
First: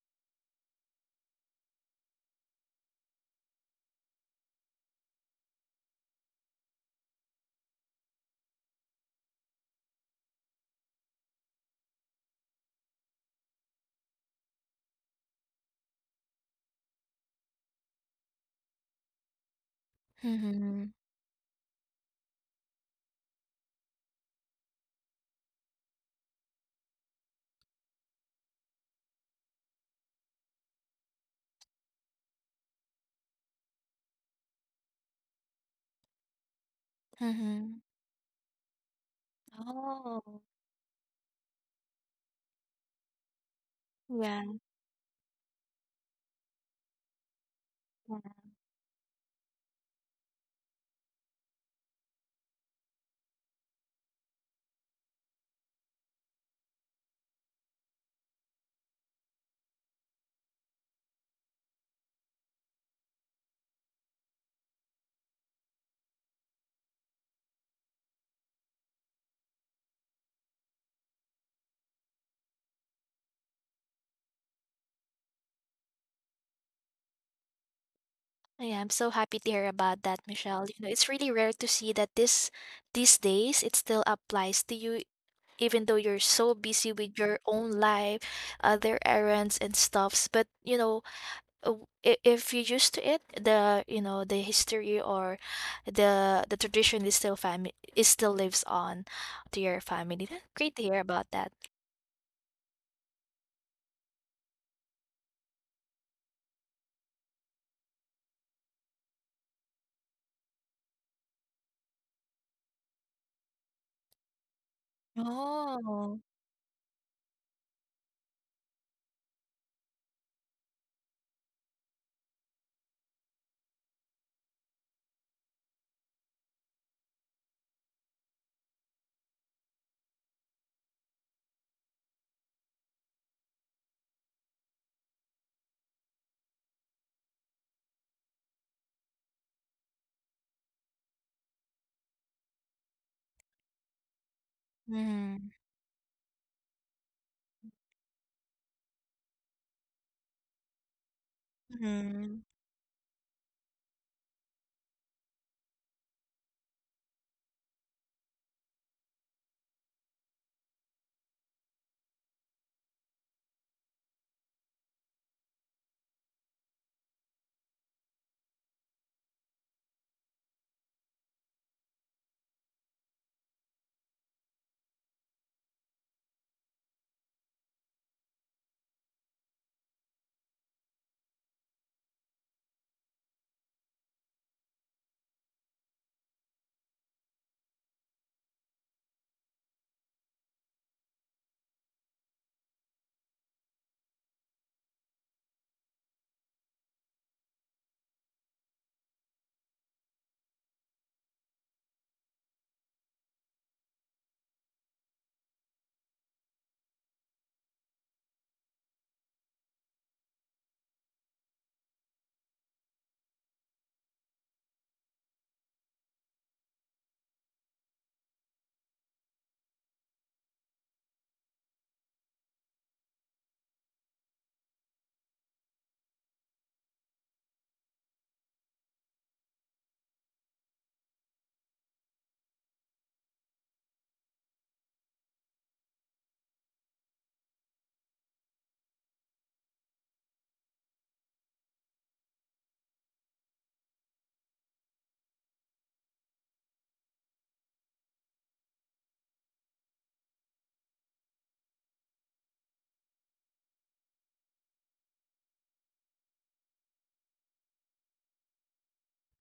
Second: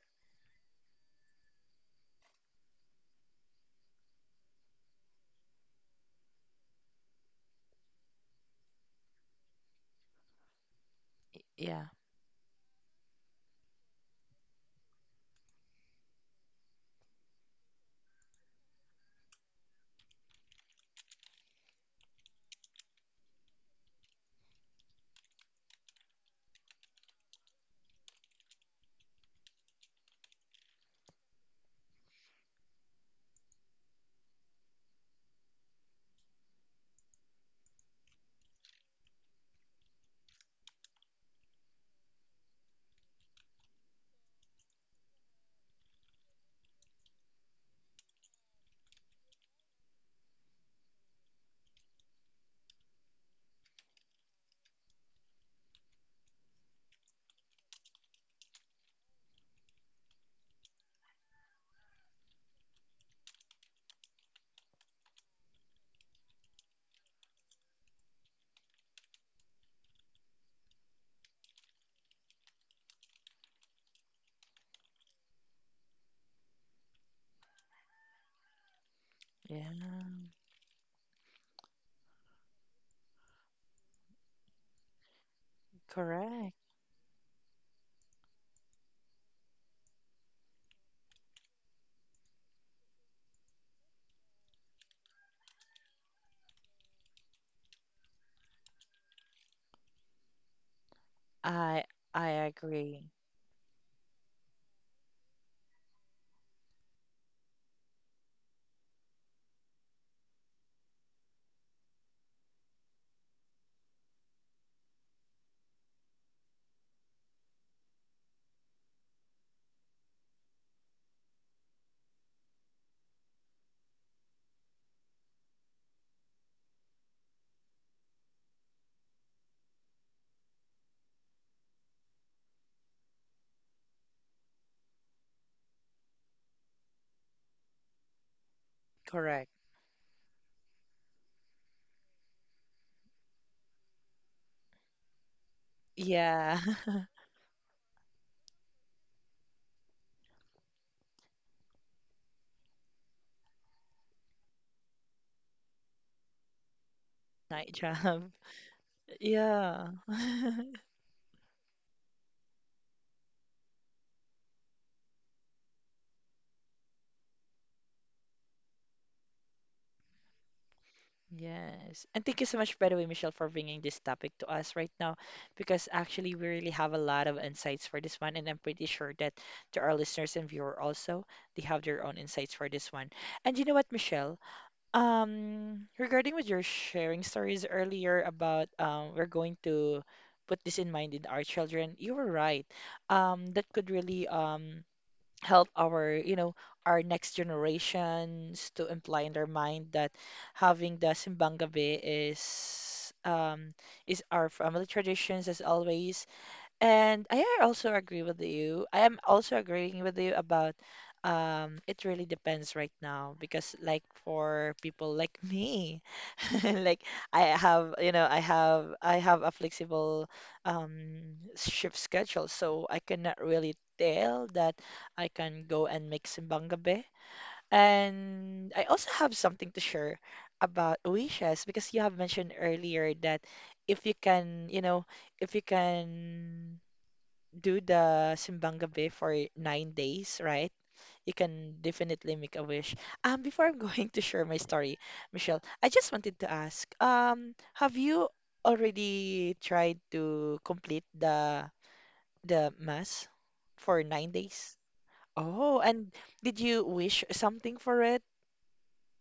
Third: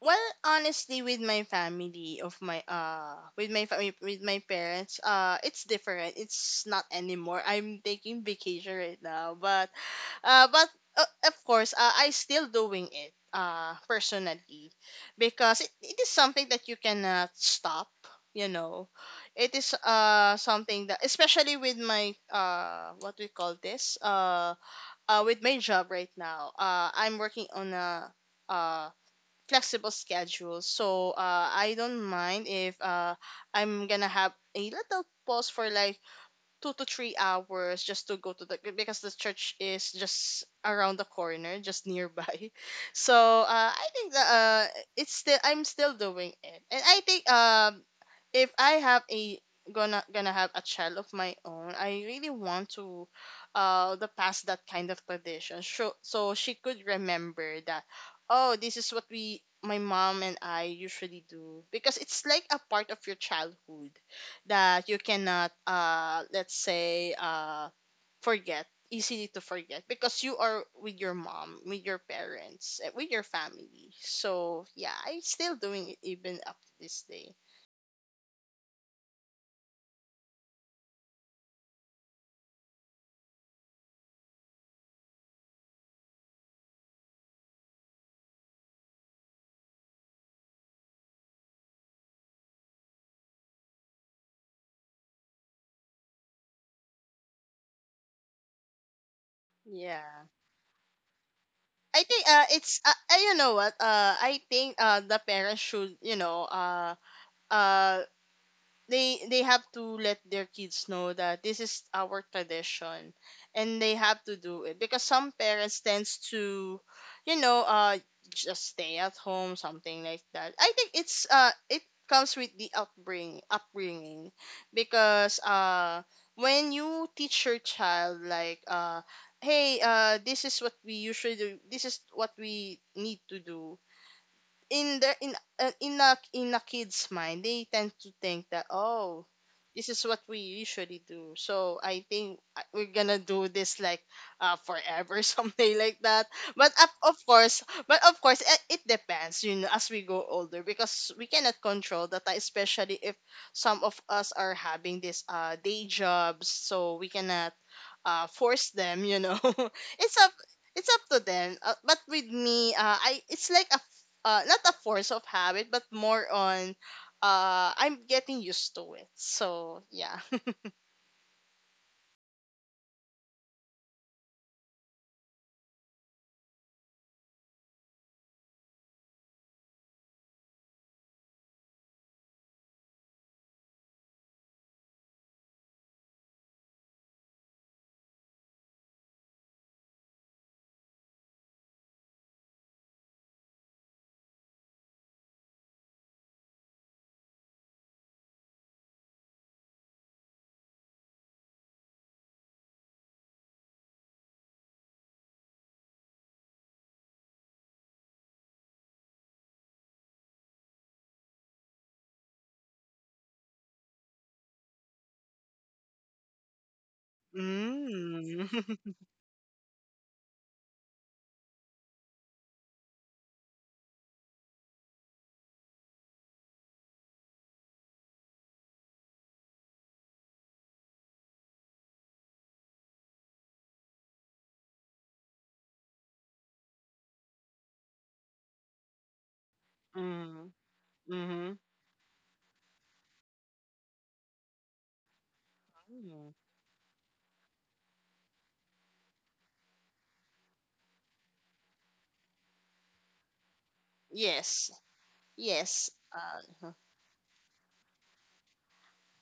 Speaker 2: Well, honestly, with my family of my with my family, with my parents, it's different. It's not anymore. I'm taking vacation right now, but of course,
Speaker 1: yeah,
Speaker 2: I still doing it personally, because it is something that you cannot stop, you know. It is
Speaker 3: Mm-hmm.
Speaker 2: something that, especially with my what we call this with my job right now. I'm working on a uh flexible schedule. So I don't mind if I'm gonna have a little pause for like 2 to 3 hours
Speaker 3: Mm-hmm.
Speaker 2: just to go to the, because the church is just
Speaker 3: Oh.
Speaker 2: around the corner, just nearby. So I think that
Speaker 3: Yeah,
Speaker 2: it's still, I'm still doing it, and I think if
Speaker 3: yeah.
Speaker 2: I have a gonna have a child of my own, I really want to the past that kind of tradition. So so she could remember that, oh, this is what we, my mom and I, usually do, because it's like a part of your childhood that you cannot, let's say, forget easily, to forget, because you are with your mom, with your parents, eh, with your family. So yeah, I'm still doing it even up to this day.
Speaker 3: Yeah, I'm so happy to hear about
Speaker 1: yeah.
Speaker 3: that, Michelle. You know, it's really rare to see that this these days it still applies to you, even though you're
Speaker 1: Correct.
Speaker 3: so busy with your own life, other errands and stuffs. But you know, uh, if you're used to it, the you know, the history or the tradition is still, family is still lives on to your family. That's
Speaker 2: Yeah,
Speaker 3: great to hear about that.
Speaker 1: I
Speaker 2: I think
Speaker 1: I
Speaker 2: it's
Speaker 1: agree.
Speaker 2: you know what, I think the parents should, you know, uh they have to let their kids know that this is our tradition and they have to do it, because some parents
Speaker 3: Oh.
Speaker 2: tends to, you know, just stay at home, something like that. I think it's it comes with the upbringing, upbringing, because when you teach your child, like, hey, this is what we usually do, this is what we need to do, in their in in a, in a kid's mind, they tend to think that, oh,
Speaker 1: Correct.
Speaker 2: this is what we usually do, so I think, we're gonna do this like forever,
Speaker 3: Mm.
Speaker 2: something like that.
Speaker 1: Yeah.
Speaker 2: But of course, but of course, it depends, you know, as we go older, because we cannot control
Speaker 3: Mm-hmm.
Speaker 2: that, especially if some of us are having this day jobs, so we cannot
Speaker 1: Night job.
Speaker 2: force them, you know.
Speaker 1: Yeah.
Speaker 2: it's up it's up to them, but with me, i, it's like a not a force of habit, but more on I'm getting used to it. So yeah.
Speaker 1: Yes. And thank you so much, by the way, Michelle, for bringing this topic to us right now, because actually we really have a lot of insights for this one, and I'm pretty sure that to our listeners and viewer also, they have their own insights for this one. And you know what, Michelle? Regarding what you're sharing stories earlier about we're going to put this in mind in our children, you were right. That could really help our our next generations to imply in their mind that having the simbang gabi is our family traditions as always and I also agree with you. I am also agreeing with you about it really depends right now because like for people like me like I have, you know, I
Speaker 2: Mm.
Speaker 1: have I have a flexible shift schedule, so I cannot really tell that I can go and make simbang gabi. And I also have something to share about wishes because you have mentioned earlier that if you can, you know, if you can do the simbang gabi for 9 days,
Speaker 2: Mm.
Speaker 1: right? You
Speaker 2: Mm-hmm.
Speaker 1: can definitely make a wish. Before I'm going to share my story, Michelle, I just
Speaker 2: Mm.
Speaker 1: wanted to ask, have you already tried to complete the mass for nine
Speaker 2: Yes,
Speaker 1: days? Oh,
Speaker 2: yes,
Speaker 1: and did you wish something for it?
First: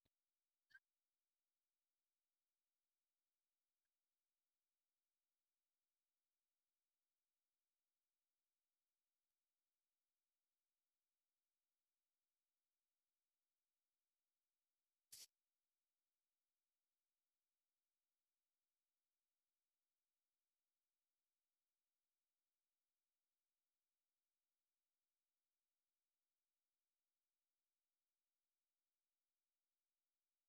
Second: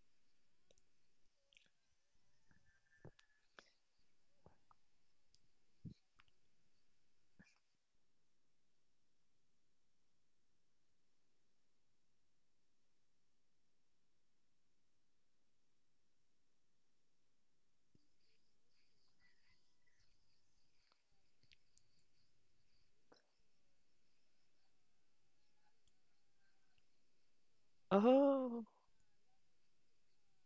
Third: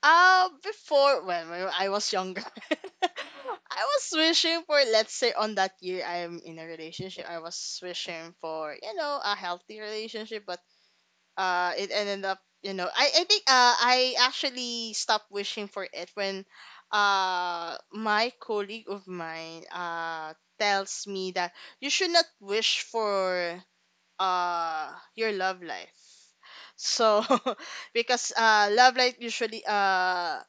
Speaker 2: before, when I was younger, I was wishing for, let's say, on that year I'm in a relationship, I was wishing for, you know, a healthy relationship, but it ended up, you know, I think I actually stopped wishing for it when my colleague of mine tells me that you should not wish for uh your love life. So because
Speaker 1: Oh,
Speaker 2: love life usually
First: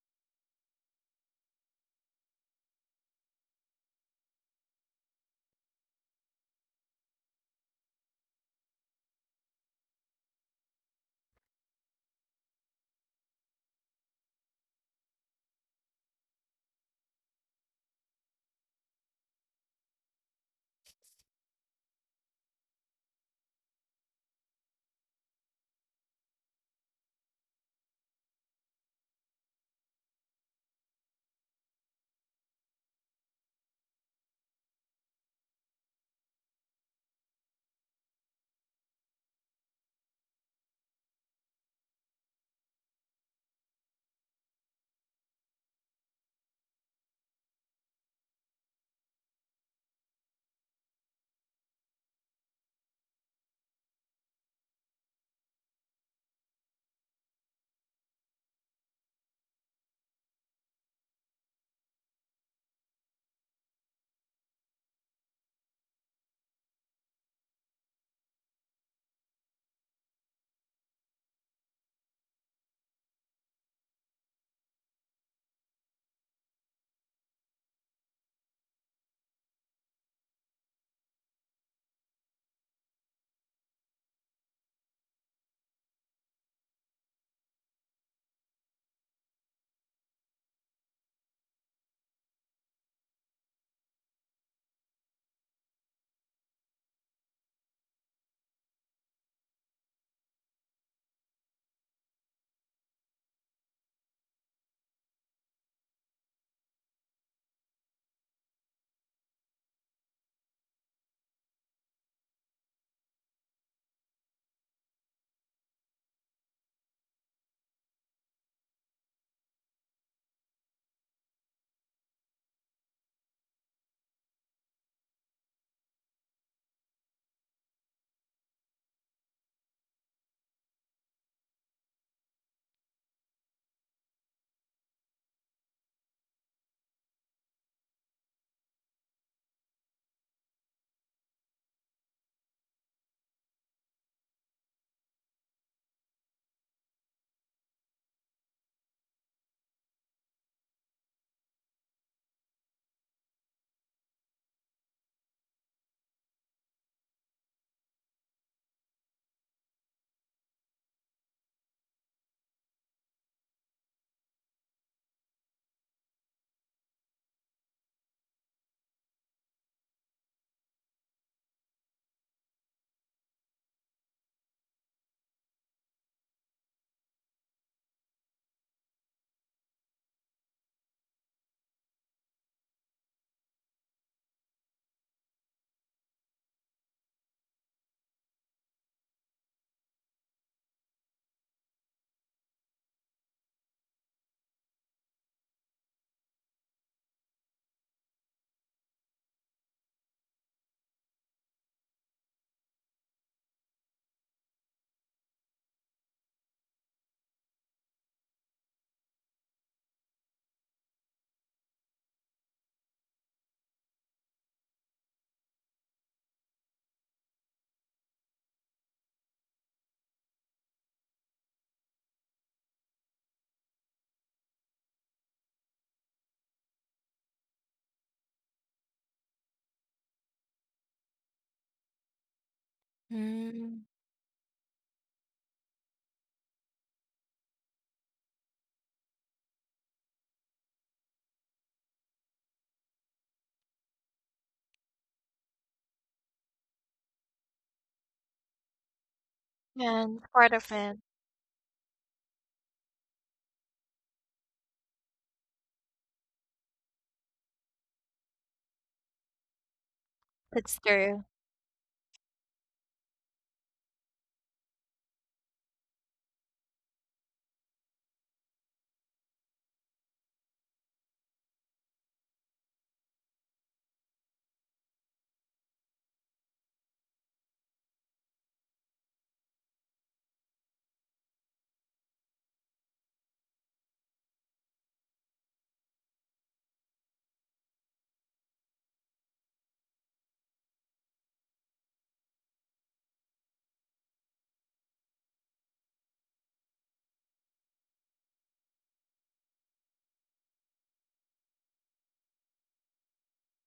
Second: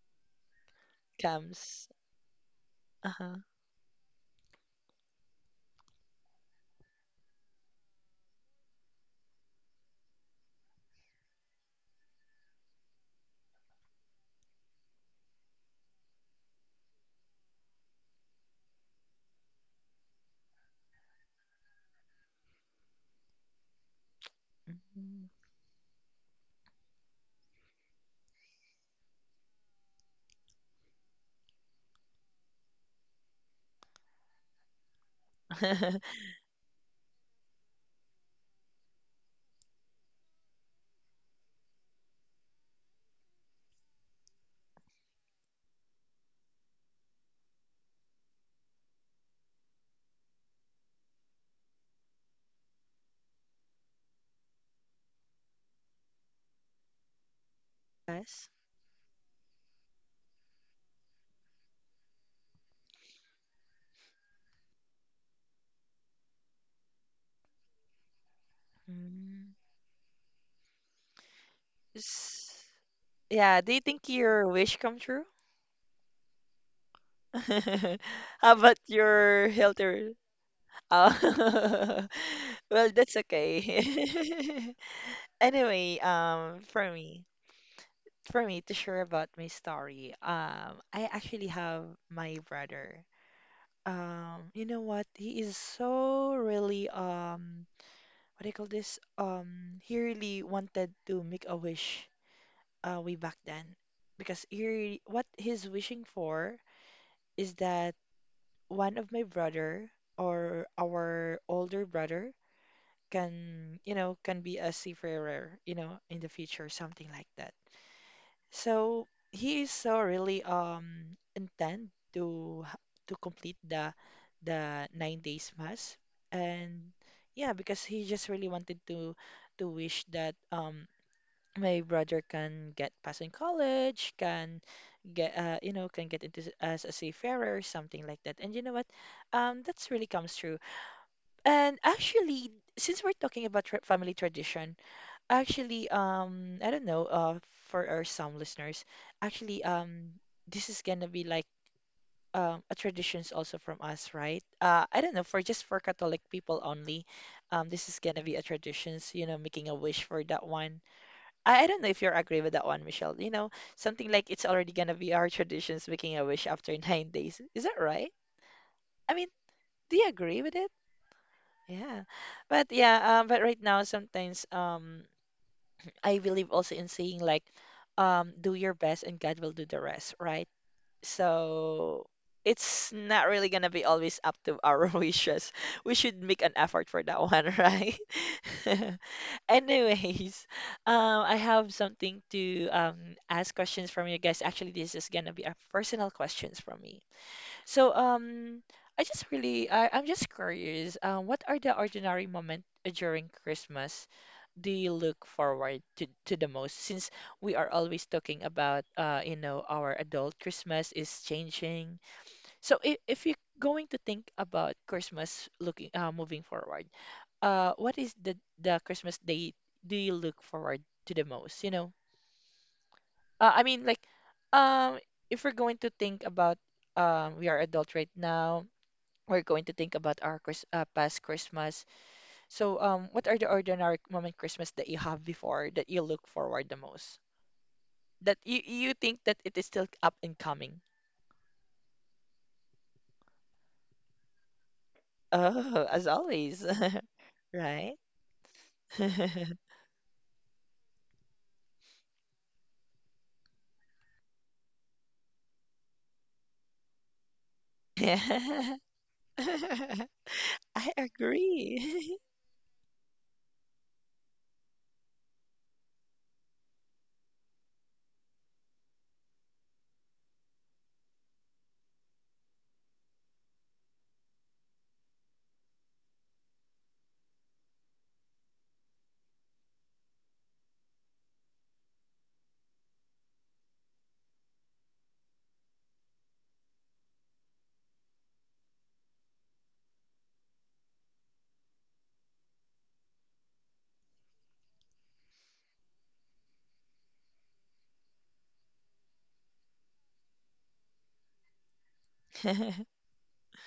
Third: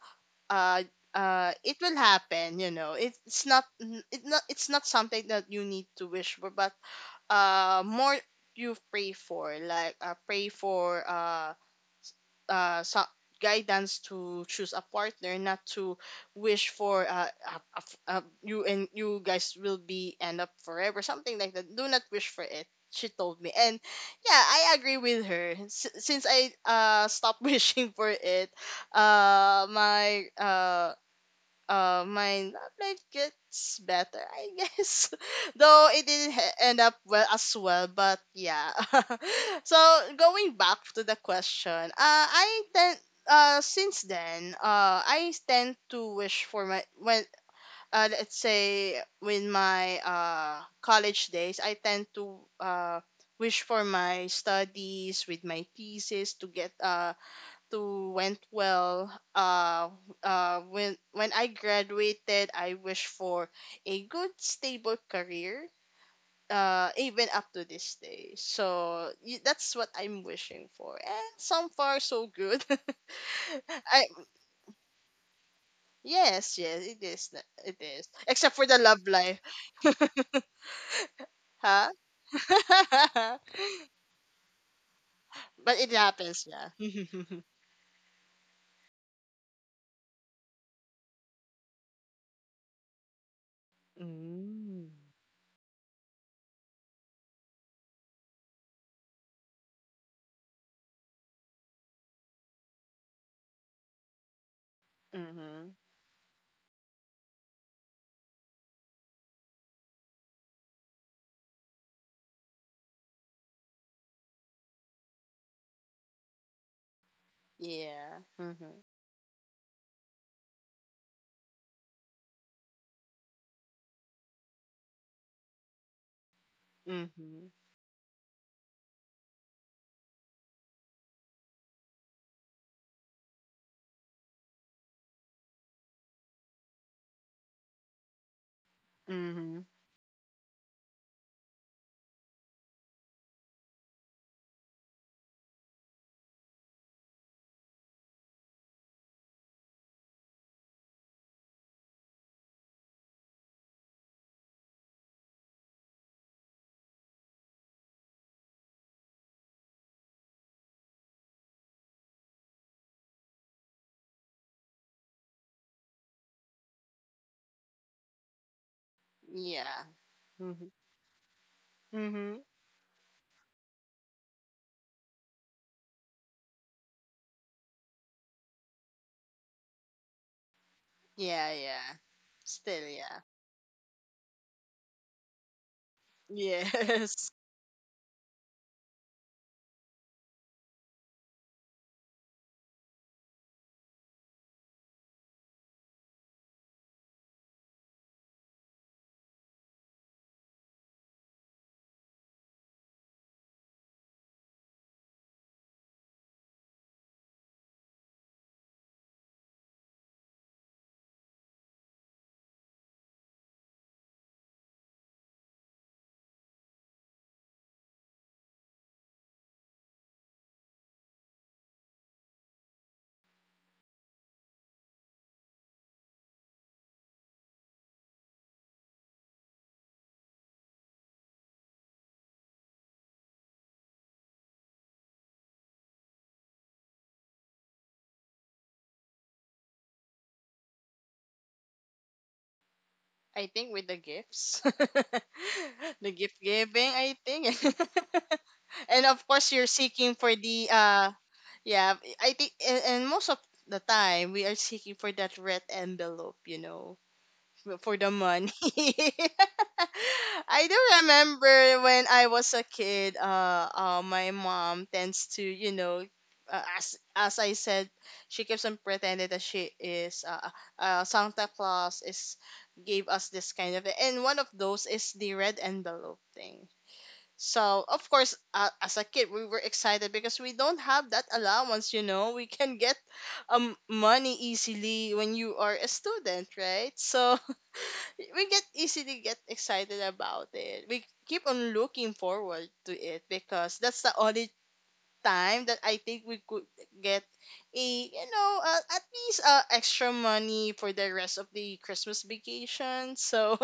Speaker 2: uh it
Speaker 1: comes.
Speaker 2: will happen, you know. It,
Speaker 1: Uh-huh.
Speaker 2: it's not, it not, it's not something that you need to wish for, but more you pray for, like, pray for uh, so- guidance to choose a partner, not to wish for you and you guys will be end up forever, something like that. Do not wish for it, she told me, and yeah, I agree with
Speaker 1: Mhm.
Speaker 2: her. S- since I stopped wishing for it, uh, my uh my love life gets better, I guess. Though it didn't end up well as well, but yeah. So going back to the question, I tend, since then, I tend to wish for my, when let's say with my college days, I tend to wish for my studies, with my thesis to get to went
Speaker 1: Yes.
Speaker 2: well. Uh, when I graduated, I wish for a good stable career. Even up to this day. So
Speaker 1: Mm.
Speaker 2: that's what I'm wishing for, and so far so good.
Speaker 1: S- Yeah, do you
Speaker 2: I,
Speaker 1: think your wish come true?
Speaker 2: yes, yes, it is. It is.
Speaker 1: How
Speaker 2: Except for the
Speaker 1: about
Speaker 2: love life,
Speaker 1: your health? Oh,
Speaker 2: huh?
Speaker 1: well, that's okay.
Speaker 2: but it
Speaker 1: Anyway,
Speaker 2: happens,
Speaker 1: for
Speaker 2: yeah.
Speaker 1: me, for me to share about my story, I actually have my brother. You know
Speaker 2: Mm.
Speaker 1: what? He is so really, what do you call this? He really wanted to make a wish, way back then, because what
Speaker 2: Mm-hmm.
Speaker 1: he's wishing for is that one of my brother or our older brother can be a seafarer, in the future, something like that.
Speaker 2: Yeah. Mm-hmm.
Speaker 1: So he is so really intent to complete the 9 days mass and
Speaker 2: Mm-hmm.
Speaker 1: yeah because he just really wanted to wish that my brother can get pass in college can get into as a seafarer something like that and you know what
Speaker 2: Mm-hmm.
Speaker 1: that's really comes true. And actually, since we're talking about tra family tradition, actually, I don't know, for our some listeners, actually, this is gonna be like a traditions also from us, right? I don't know, for just for Catholic people only, this is gonna be a traditions, making a wish for that one. I don't know if you're agree with that one, Michelle. Something like it's already gonna be our traditions making a wish after 9 days. Is that right? I mean,
Speaker 2: Yeah.
Speaker 1: do you agree with
Speaker 2: Mhm.
Speaker 1: it? Yeah.
Speaker 2: Mhm.
Speaker 1: But yeah, but right now sometimes I believe also in saying like do your best and God will do the rest, right?
Speaker 2: Yeah, yeah.
Speaker 1: So
Speaker 2: Still,
Speaker 1: it's
Speaker 2: yeah.
Speaker 1: not really gonna be always up to our wishes. We should make an effort for that
Speaker 2: Yes.
Speaker 1: one, right? Anyways, I have something to ask questions from you guys. Actually, this is gonna be a personal questions from me. So I'm just curious. What are the ordinary moment during Christmas do you look forward to the most? Since we are always talking about our adult Christmas is changing. So if you're going to think about Christmas looking moving forward, what is the Christmas day do you look forward to the most? I mean like um, if we're going to think about we are adult right now we're going to think about our past Christmas. So, what are the
Speaker 3: Mm.
Speaker 1: ordinary moment Christmas that you have before that you look forward the most? That you think that it is still up and coming?
Speaker 2: I think with the gifts.
Speaker 1: Oh, as
Speaker 2: The gift
Speaker 1: always,
Speaker 2: giving, I think.
Speaker 1: right?
Speaker 2: And of course you're seeking
Speaker 3: And
Speaker 2: for
Speaker 3: part of
Speaker 2: the
Speaker 3: it.
Speaker 2: yeah, I think, and most of the time we are seeking for that red envelope, you know, for the money.
Speaker 1: Yeah.
Speaker 2: I
Speaker 3: That's
Speaker 1: I
Speaker 2: do
Speaker 3: true.
Speaker 2: remember when
Speaker 1: agree.
Speaker 2: I was a kid, my mom tends to, you know, as I said, she keeps on pretending that she is Santa Claus is, gave us this kind of, and one of those is the red envelope thing. So of course, as a kid, we were excited because we don't have that allowance. You know, we can get money easily when you are a student, right? So we get, easily get excited about it. We keep on looking forward to it because that's the only time that I think we could get a, you know, at least extra money for the rest of the Christmas vacation. So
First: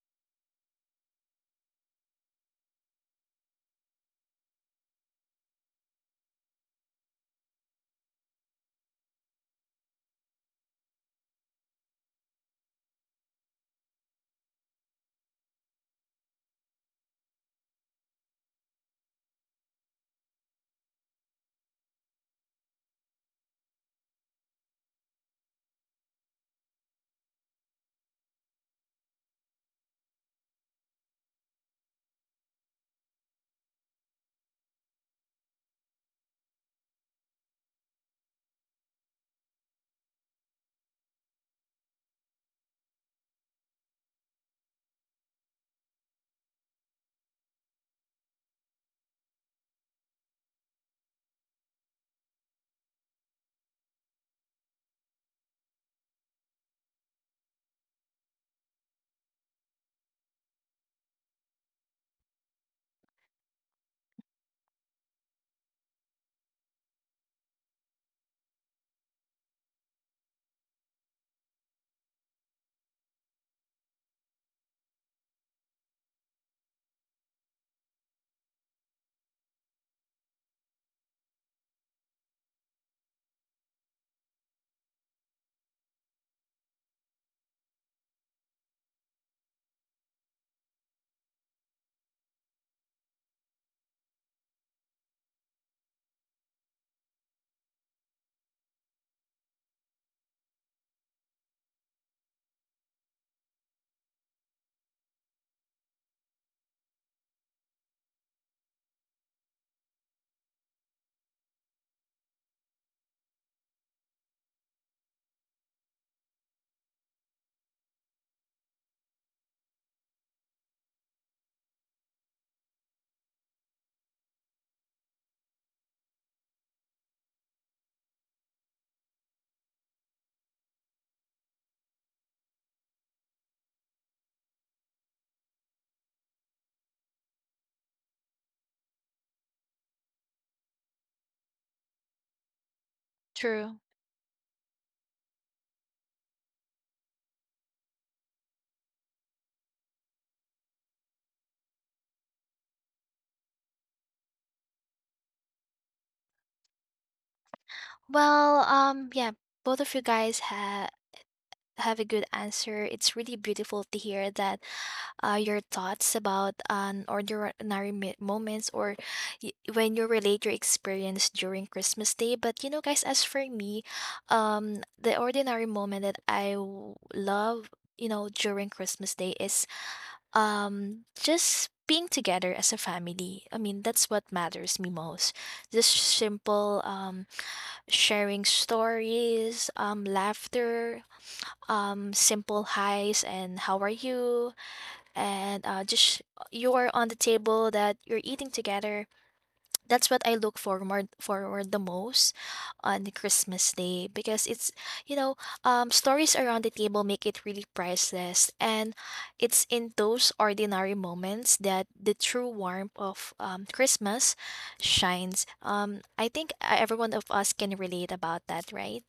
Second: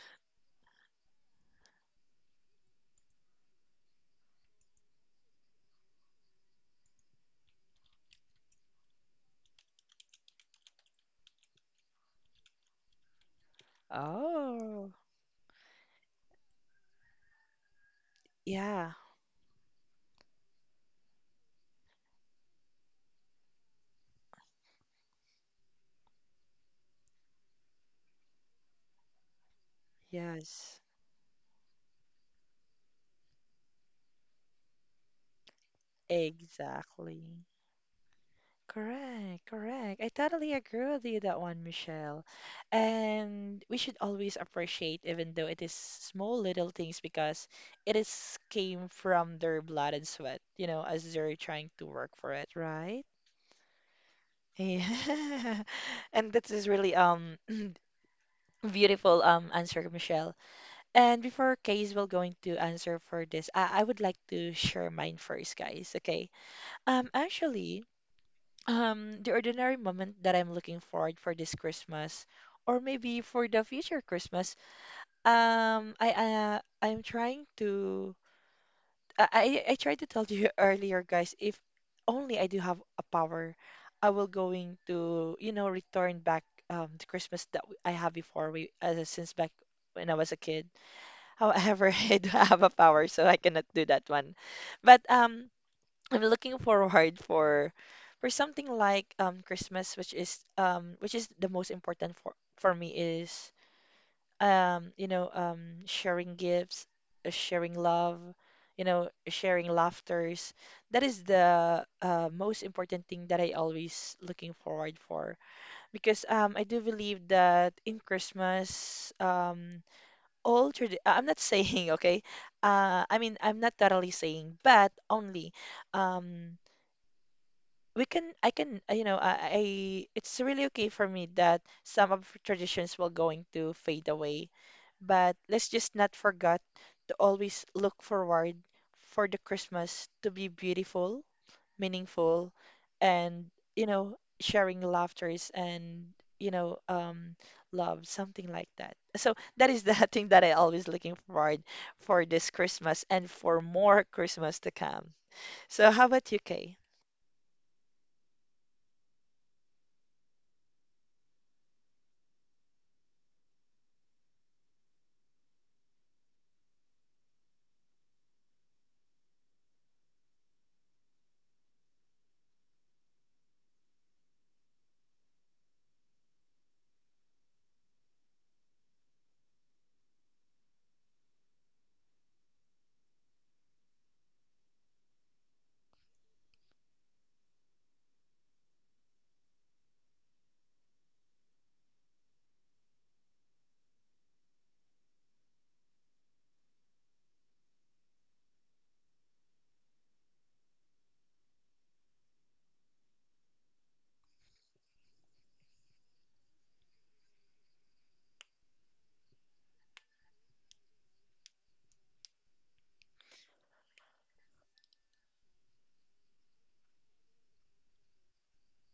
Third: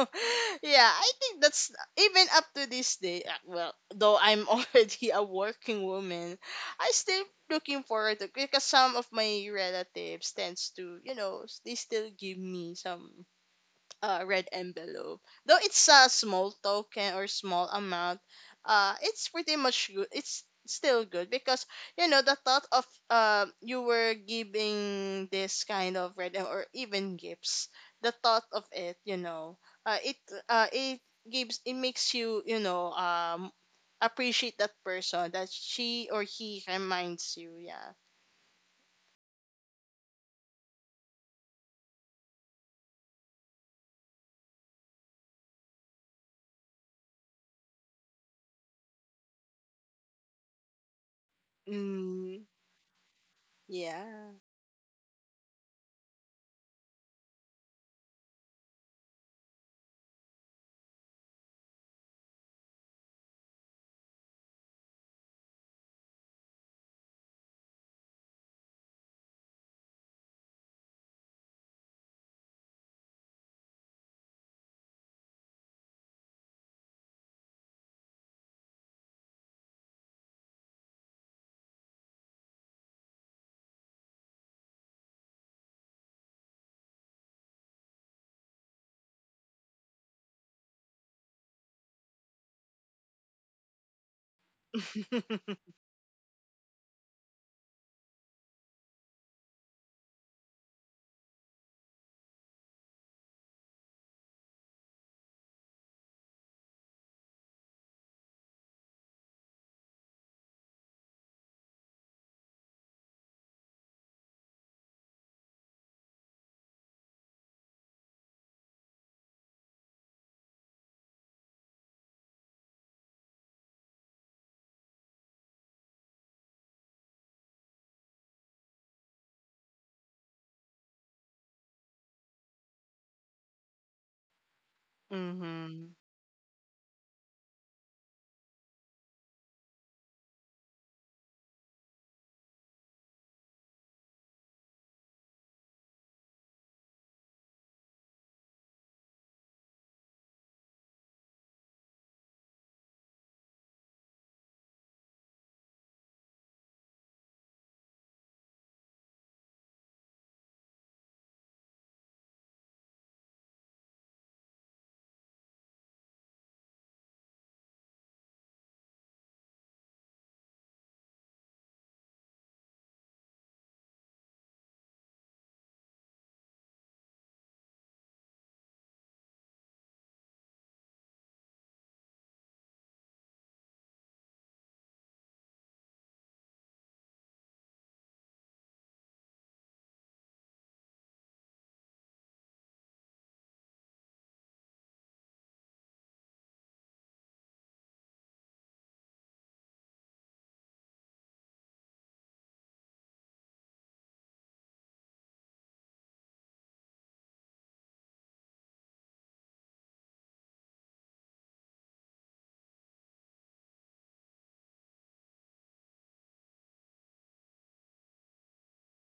Speaker 2: yeah, I think that's even up to this day. Well, though I'm already a working woman, I still looking forward to, because some of my relatives tends to, you know, they still give me some red
Speaker 1: Oh,
Speaker 2: envelope. Though it's a small token or small amount,
Speaker 1: yeah,
Speaker 2: it's pretty much good. It's still good because you know the thought of, you were giving this kind of red or even gifts. The thought of it, you know, uh, it
Speaker 1: yes,
Speaker 2: it gives, it makes you, you know, appreciate that person that she or he reminds
Speaker 1: exactly.
Speaker 2: you. Yeah.
Speaker 1: Correct, correct. I totally agree with you that one, Michelle. And we should always appreciate, even though it is small little things, because it is came from their blood and sweat, as they're trying to work for
Speaker 2: Mm,
Speaker 1: it, right?
Speaker 2: yeah.
Speaker 1: Yeah. And this is really beautiful answer, Michelle. And before Case will going to answer for this, I would like to share mine first, guys. Okay. Actually. The ordinary moment that I'm looking forward for this Christmas, or maybe for the future Christmas. I'm trying to. I tried to tell you earlier, guys. If only I do have a power, I will going to return back the Christmas that I have before we since back when I was a kid. However, I do have a power, so I cannot do that one. But I'm looking forward for something like Christmas, which is the most important for me is sharing gifts, sharing love, sharing laughters. That is the most important thing that I always looking forward for because I do believe that in Christmas all I'm not saying okay I mean I'm not totally saying but only um we can I can you know I it's really okay for me that some of traditions will going to fade away but let's
Speaker 2: Mm-hmm.
Speaker 1: just not forget to always look forward for the Christmas to be beautiful, meaningful, and
Speaker 3: True.
Speaker 1: sharing laughters and you know, um, love, something like that. So that is the thing that I always looking forward for this Christmas and for more Christmas to come. So how about you, Kay?
Speaker 3: Well, yeah, both of you guys ha have a good answer. It's really beautiful to hear that your thoughts about an ordinary moments or when you relate your experience during Christmas Day. But you know, guys, as for me, the ordinary moment that I love, you know, during Christmas Day is just being together as a family. I mean, that's what matters me most. Just simple sharing stories, laughter, simple highs and how are you, and just you're on the table that you're eating together. That's what I look forward the most on the Christmas day, because it's, you know, stories around the table make it really priceless, and it's in those ordinary moments that the true warmth of Christmas shines. I think every one of us can relate about that, right?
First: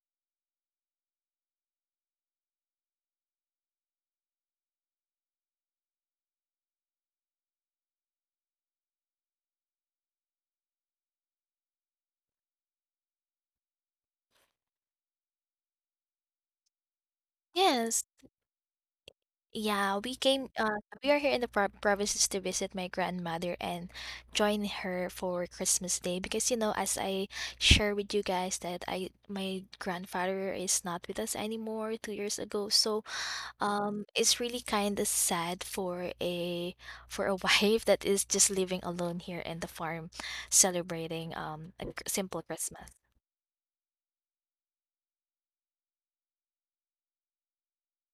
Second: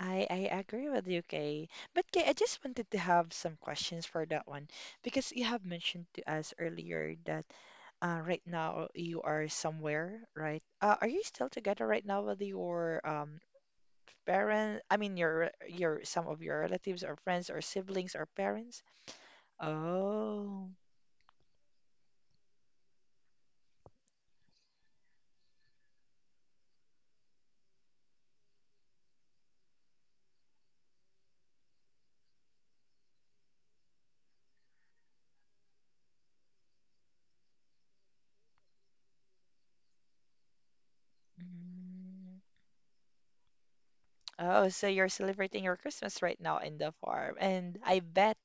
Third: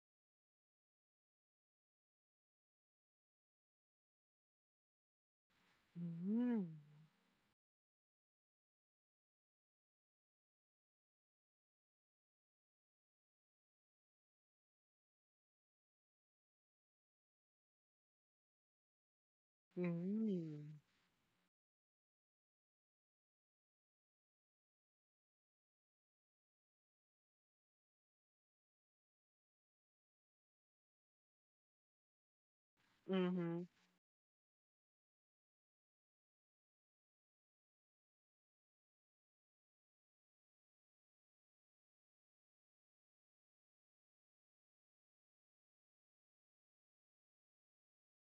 Speaker 1: I agree with you, Kay. But Kay, I just wanted to have some questions for that one because you have mentioned to us
Speaker 2: Mm.
Speaker 1: earlier that right now you are somewhere, right? Are you still together right now with your parent? I mean, your some of your relatives or friends or
Speaker 3: Yes.
Speaker 1: siblings or parents?
Speaker 3: Yeah, we came,
Speaker 1: Oh.
Speaker 2: Mm.
Speaker 3: we are here in the provinces to visit my grandmother and join her for Christmas Day because, you know, as I share with you guys that I my grandfather is not with us anymore 2 years ago. So,
Speaker 2: Mhm.
Speaker 3: it's really kind of sad for a wife that is just living alone here in the farm celebrating a
Speaker 1: Mm.
Speaker 3: simple Christmas.
Speaker 1: Oh, so you're celebrating your Christmas right now in the farm, and I bet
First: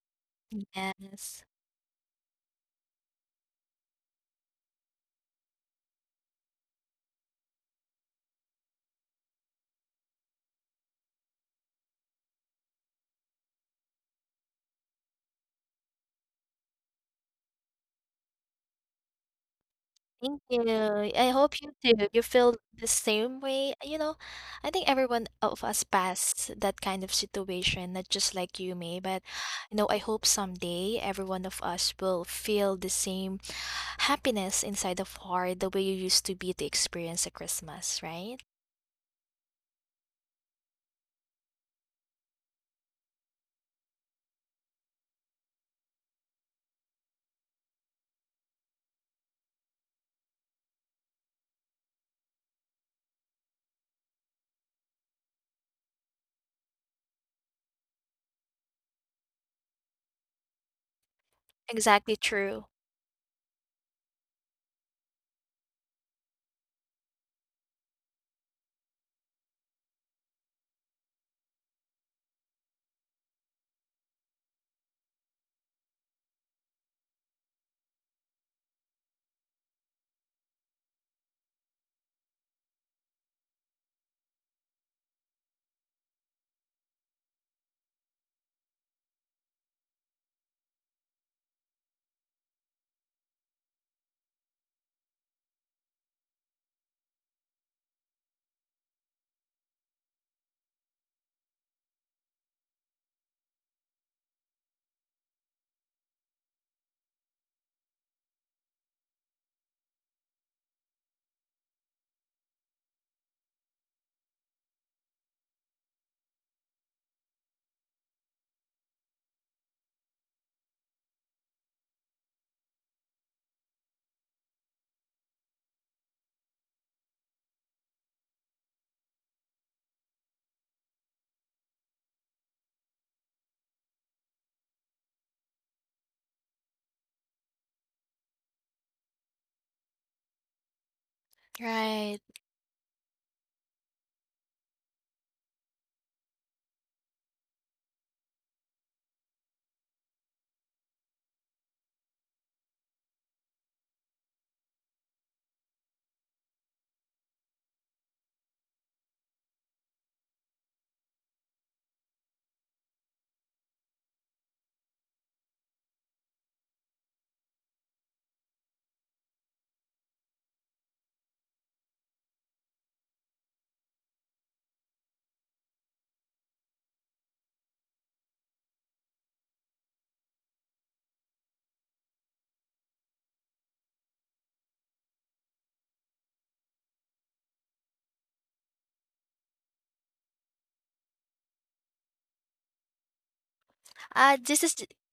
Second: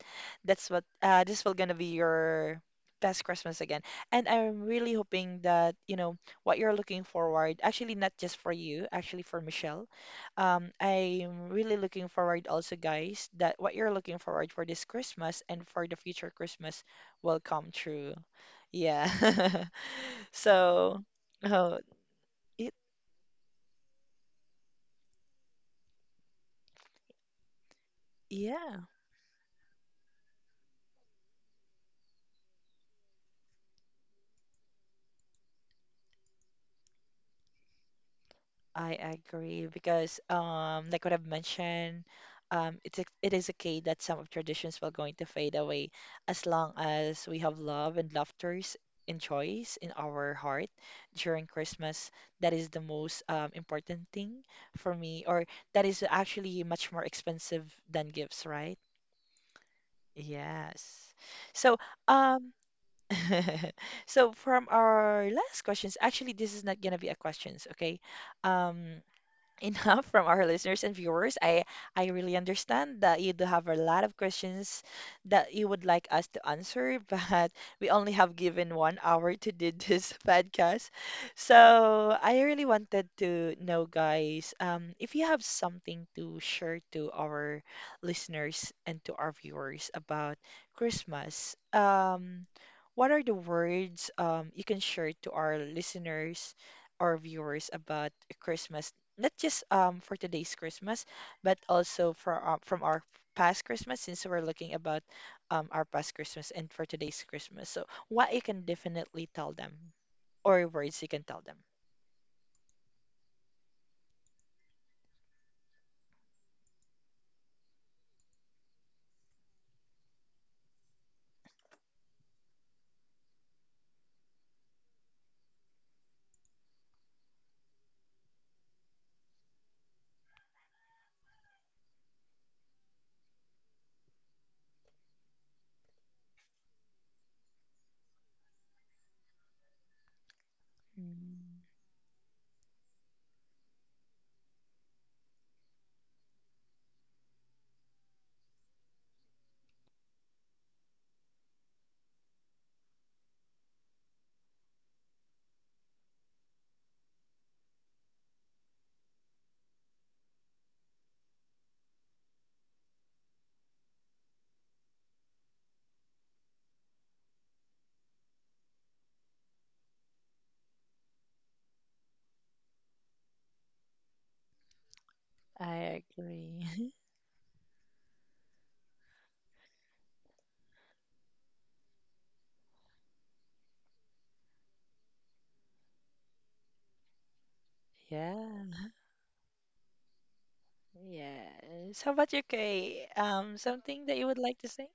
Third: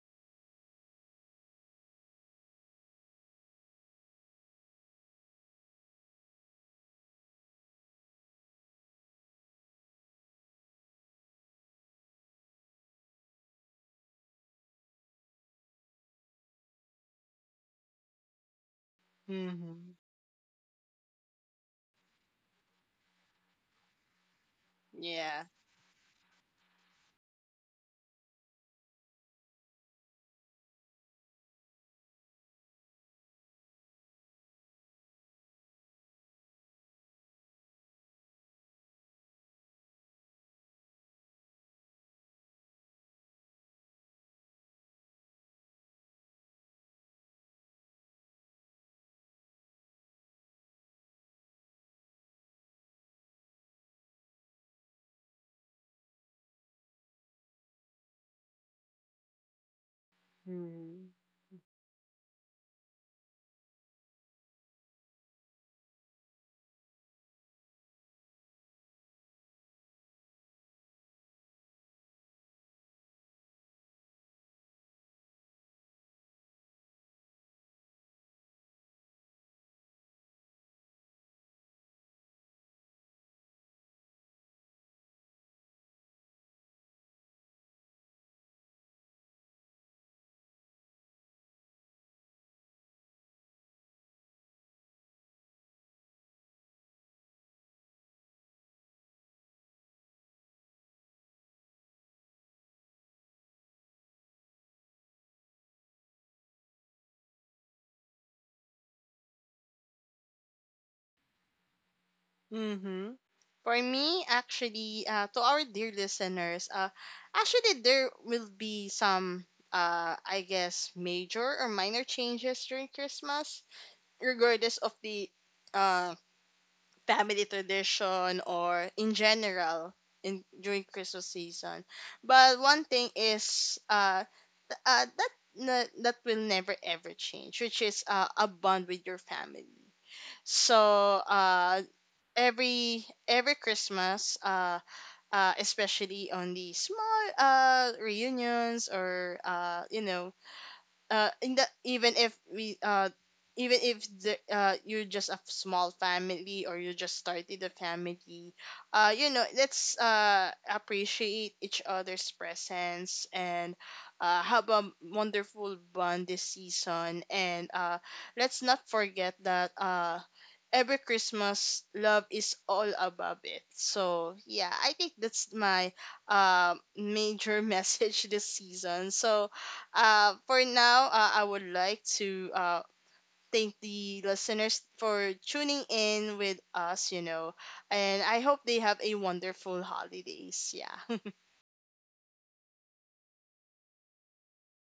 Speaker 1: that's what this
Speaker 3: Yes.
Speaker 1: will gonna be your best Christmas again. And I'm really hoping that you know what you're looking forward. Actually, not just for you, actually for Michelle. I'm really looking forward also, guys, that what you're looking forward for this Christmas and for the future Christmas will come true. Yeah.
Speaker 2: Mhm.
Speaker 3: Thank you.
Speaker 1: So,
Speaker 3: I hope you
Speaker 1: oh,
Speaker 3: too. You feel
Speaker 1: it,
Speaker 3: the same way. You know, I think everyone
Speaker 2: Yeah.
Speaker 3: of us passed that kind of situation, not just like you,
Speaker 1: yeah.
Speaker 3: May, but you know, I hope someday every one of us will feel the same happiness inside of heart the way you used to be to experience a Christmas, right?
Speaker 1: I agree because, like what I've mentioned, it is okay that some of traditions will going to fade away as long as we have love and laughters and joys in our heart during Christmas. That is the most important thing for me, or that is actually much more expensive than gifts, right?
Speaker 2: Mhm.
Speaker 1: Yes. So,
Speaker 3: Exactly
Speaker 1: um,
Speaker 3: true.
Speaker 1: so from our last questions, actually, this is not gonna be a questions, okay? Um Enough from our listeners and viewers. I really understand that you do have a lot of questions that you would like us to answer, but we only have given 1 hour to do this podcast. So I really wanted to know, guys, if you have something to share to our listeners and to our viewers about Christmas. What are the words you can share to our listeners or viewers about Christmas not just for today's Christmas, but also for from our past Christmas since we're looking about our past Christmas and for today's Christmas. So what you can definitely tell them or words you can tell them.
Speaker 2: Mhm. For me, actually, to our dear listeners, actually, there will be some, I guess, major or minor changes during Christmas, regardless of the uh, family tradition, or in general in during Christmas season. But one thing is, that that will never ever change, which is a bond with your family. So
Speaker 1: Mm,
Speaker 2: uh
Speaker 3: Right.
Speaker 2: every Christmas, especially on the small reunions, or you know, in the even if we even if you're just a small family, or you just started a family, you know, let's appreciate each other's presence, and have a wonderful bond this season, and let's not forget that every Christmas, love is all above it. So yeah, I think that's my
Speaker 1: I agree.
Speaker 2: major message this season. So for now, I would like to thank the listeners for tuning in with us, you know, and I hope they
Speaker 1: Yeah.
Speaker 2: have a wonderful holidays. Yeah.
Speaker 1: Yes. How about you, Kay? Something that you would
Speaker 3: This is
Speaker 1: like to say?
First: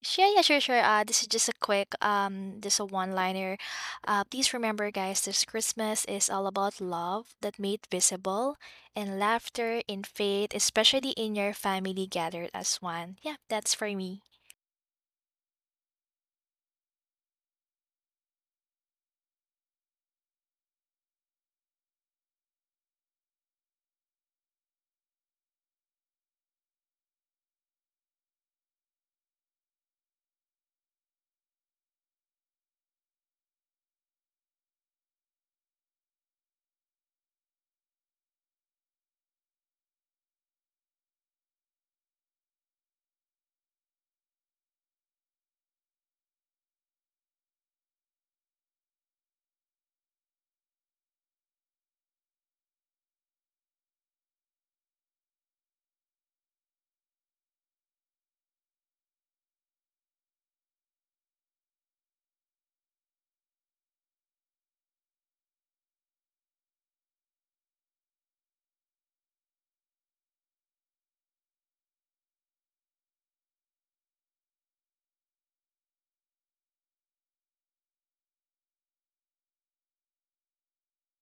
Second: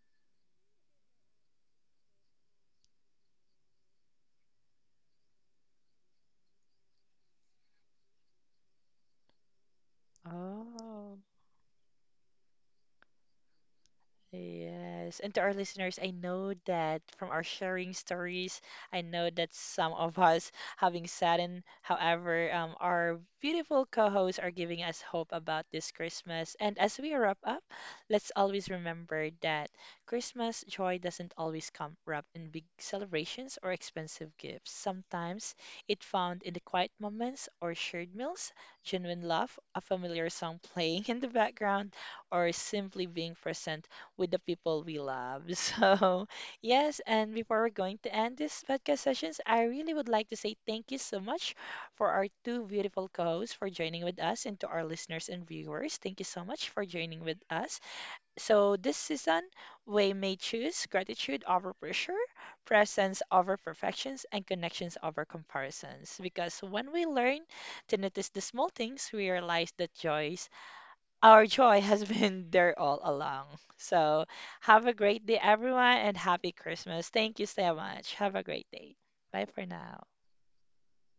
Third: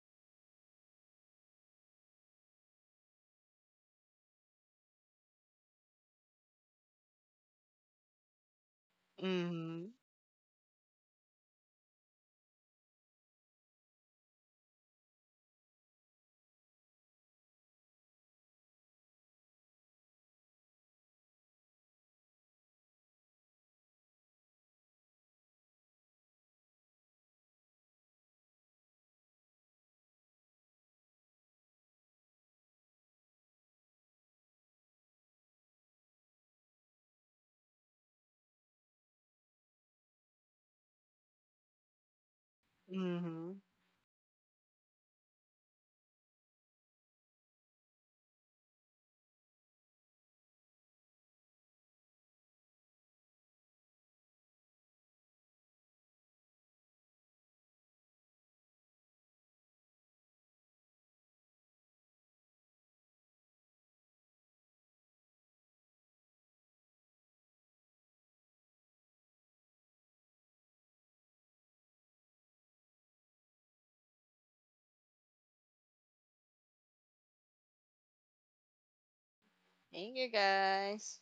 Speaker 3: Sure, yeah, sure. This is just a quick, just a one-liner. Please remember, guys, this Christmas is all about love that made visible and laughter
Speaker 2: Mm-hmm.
Speaker 3: in faith, especially
Speaker 1: Oh.
Speaker 3: in your family gathered as one. Yeah, that's for me.
Speaker 1: Yes, and to our listeners, I know that from our sharing stories, I know that some of us having saddened. However, our beautiful co-hosts are giving us hope about this Christmas. And as we wrap up, let's always remember that Christmas joy doesn't always come wrapped in big celebrations or expensive gifts. Sometimes it found in the quiet moments or shared meals, genuine love, a familiar song playing in the background, or simply being
Speaker 2: Mm-hmm.
Speaker 1: present with the people we love. So, yes, and before we're going to end this podcast sessions, I really would like to say thank you so much for our two beautiful co-hosts for joining with us and to our listeners and viewers. Thank you so much for joining with us. So, this season, we may choose gratitude over pressure, presence over perfections, and connections over comparisons. Because when we learn to notice the small things, we realize that joy our joy has been there all along. So, have a great day, everyone, and happy Christmas. Thank you so much. Have a great day. Bye for now.
Speaker 2: Thank you, guys.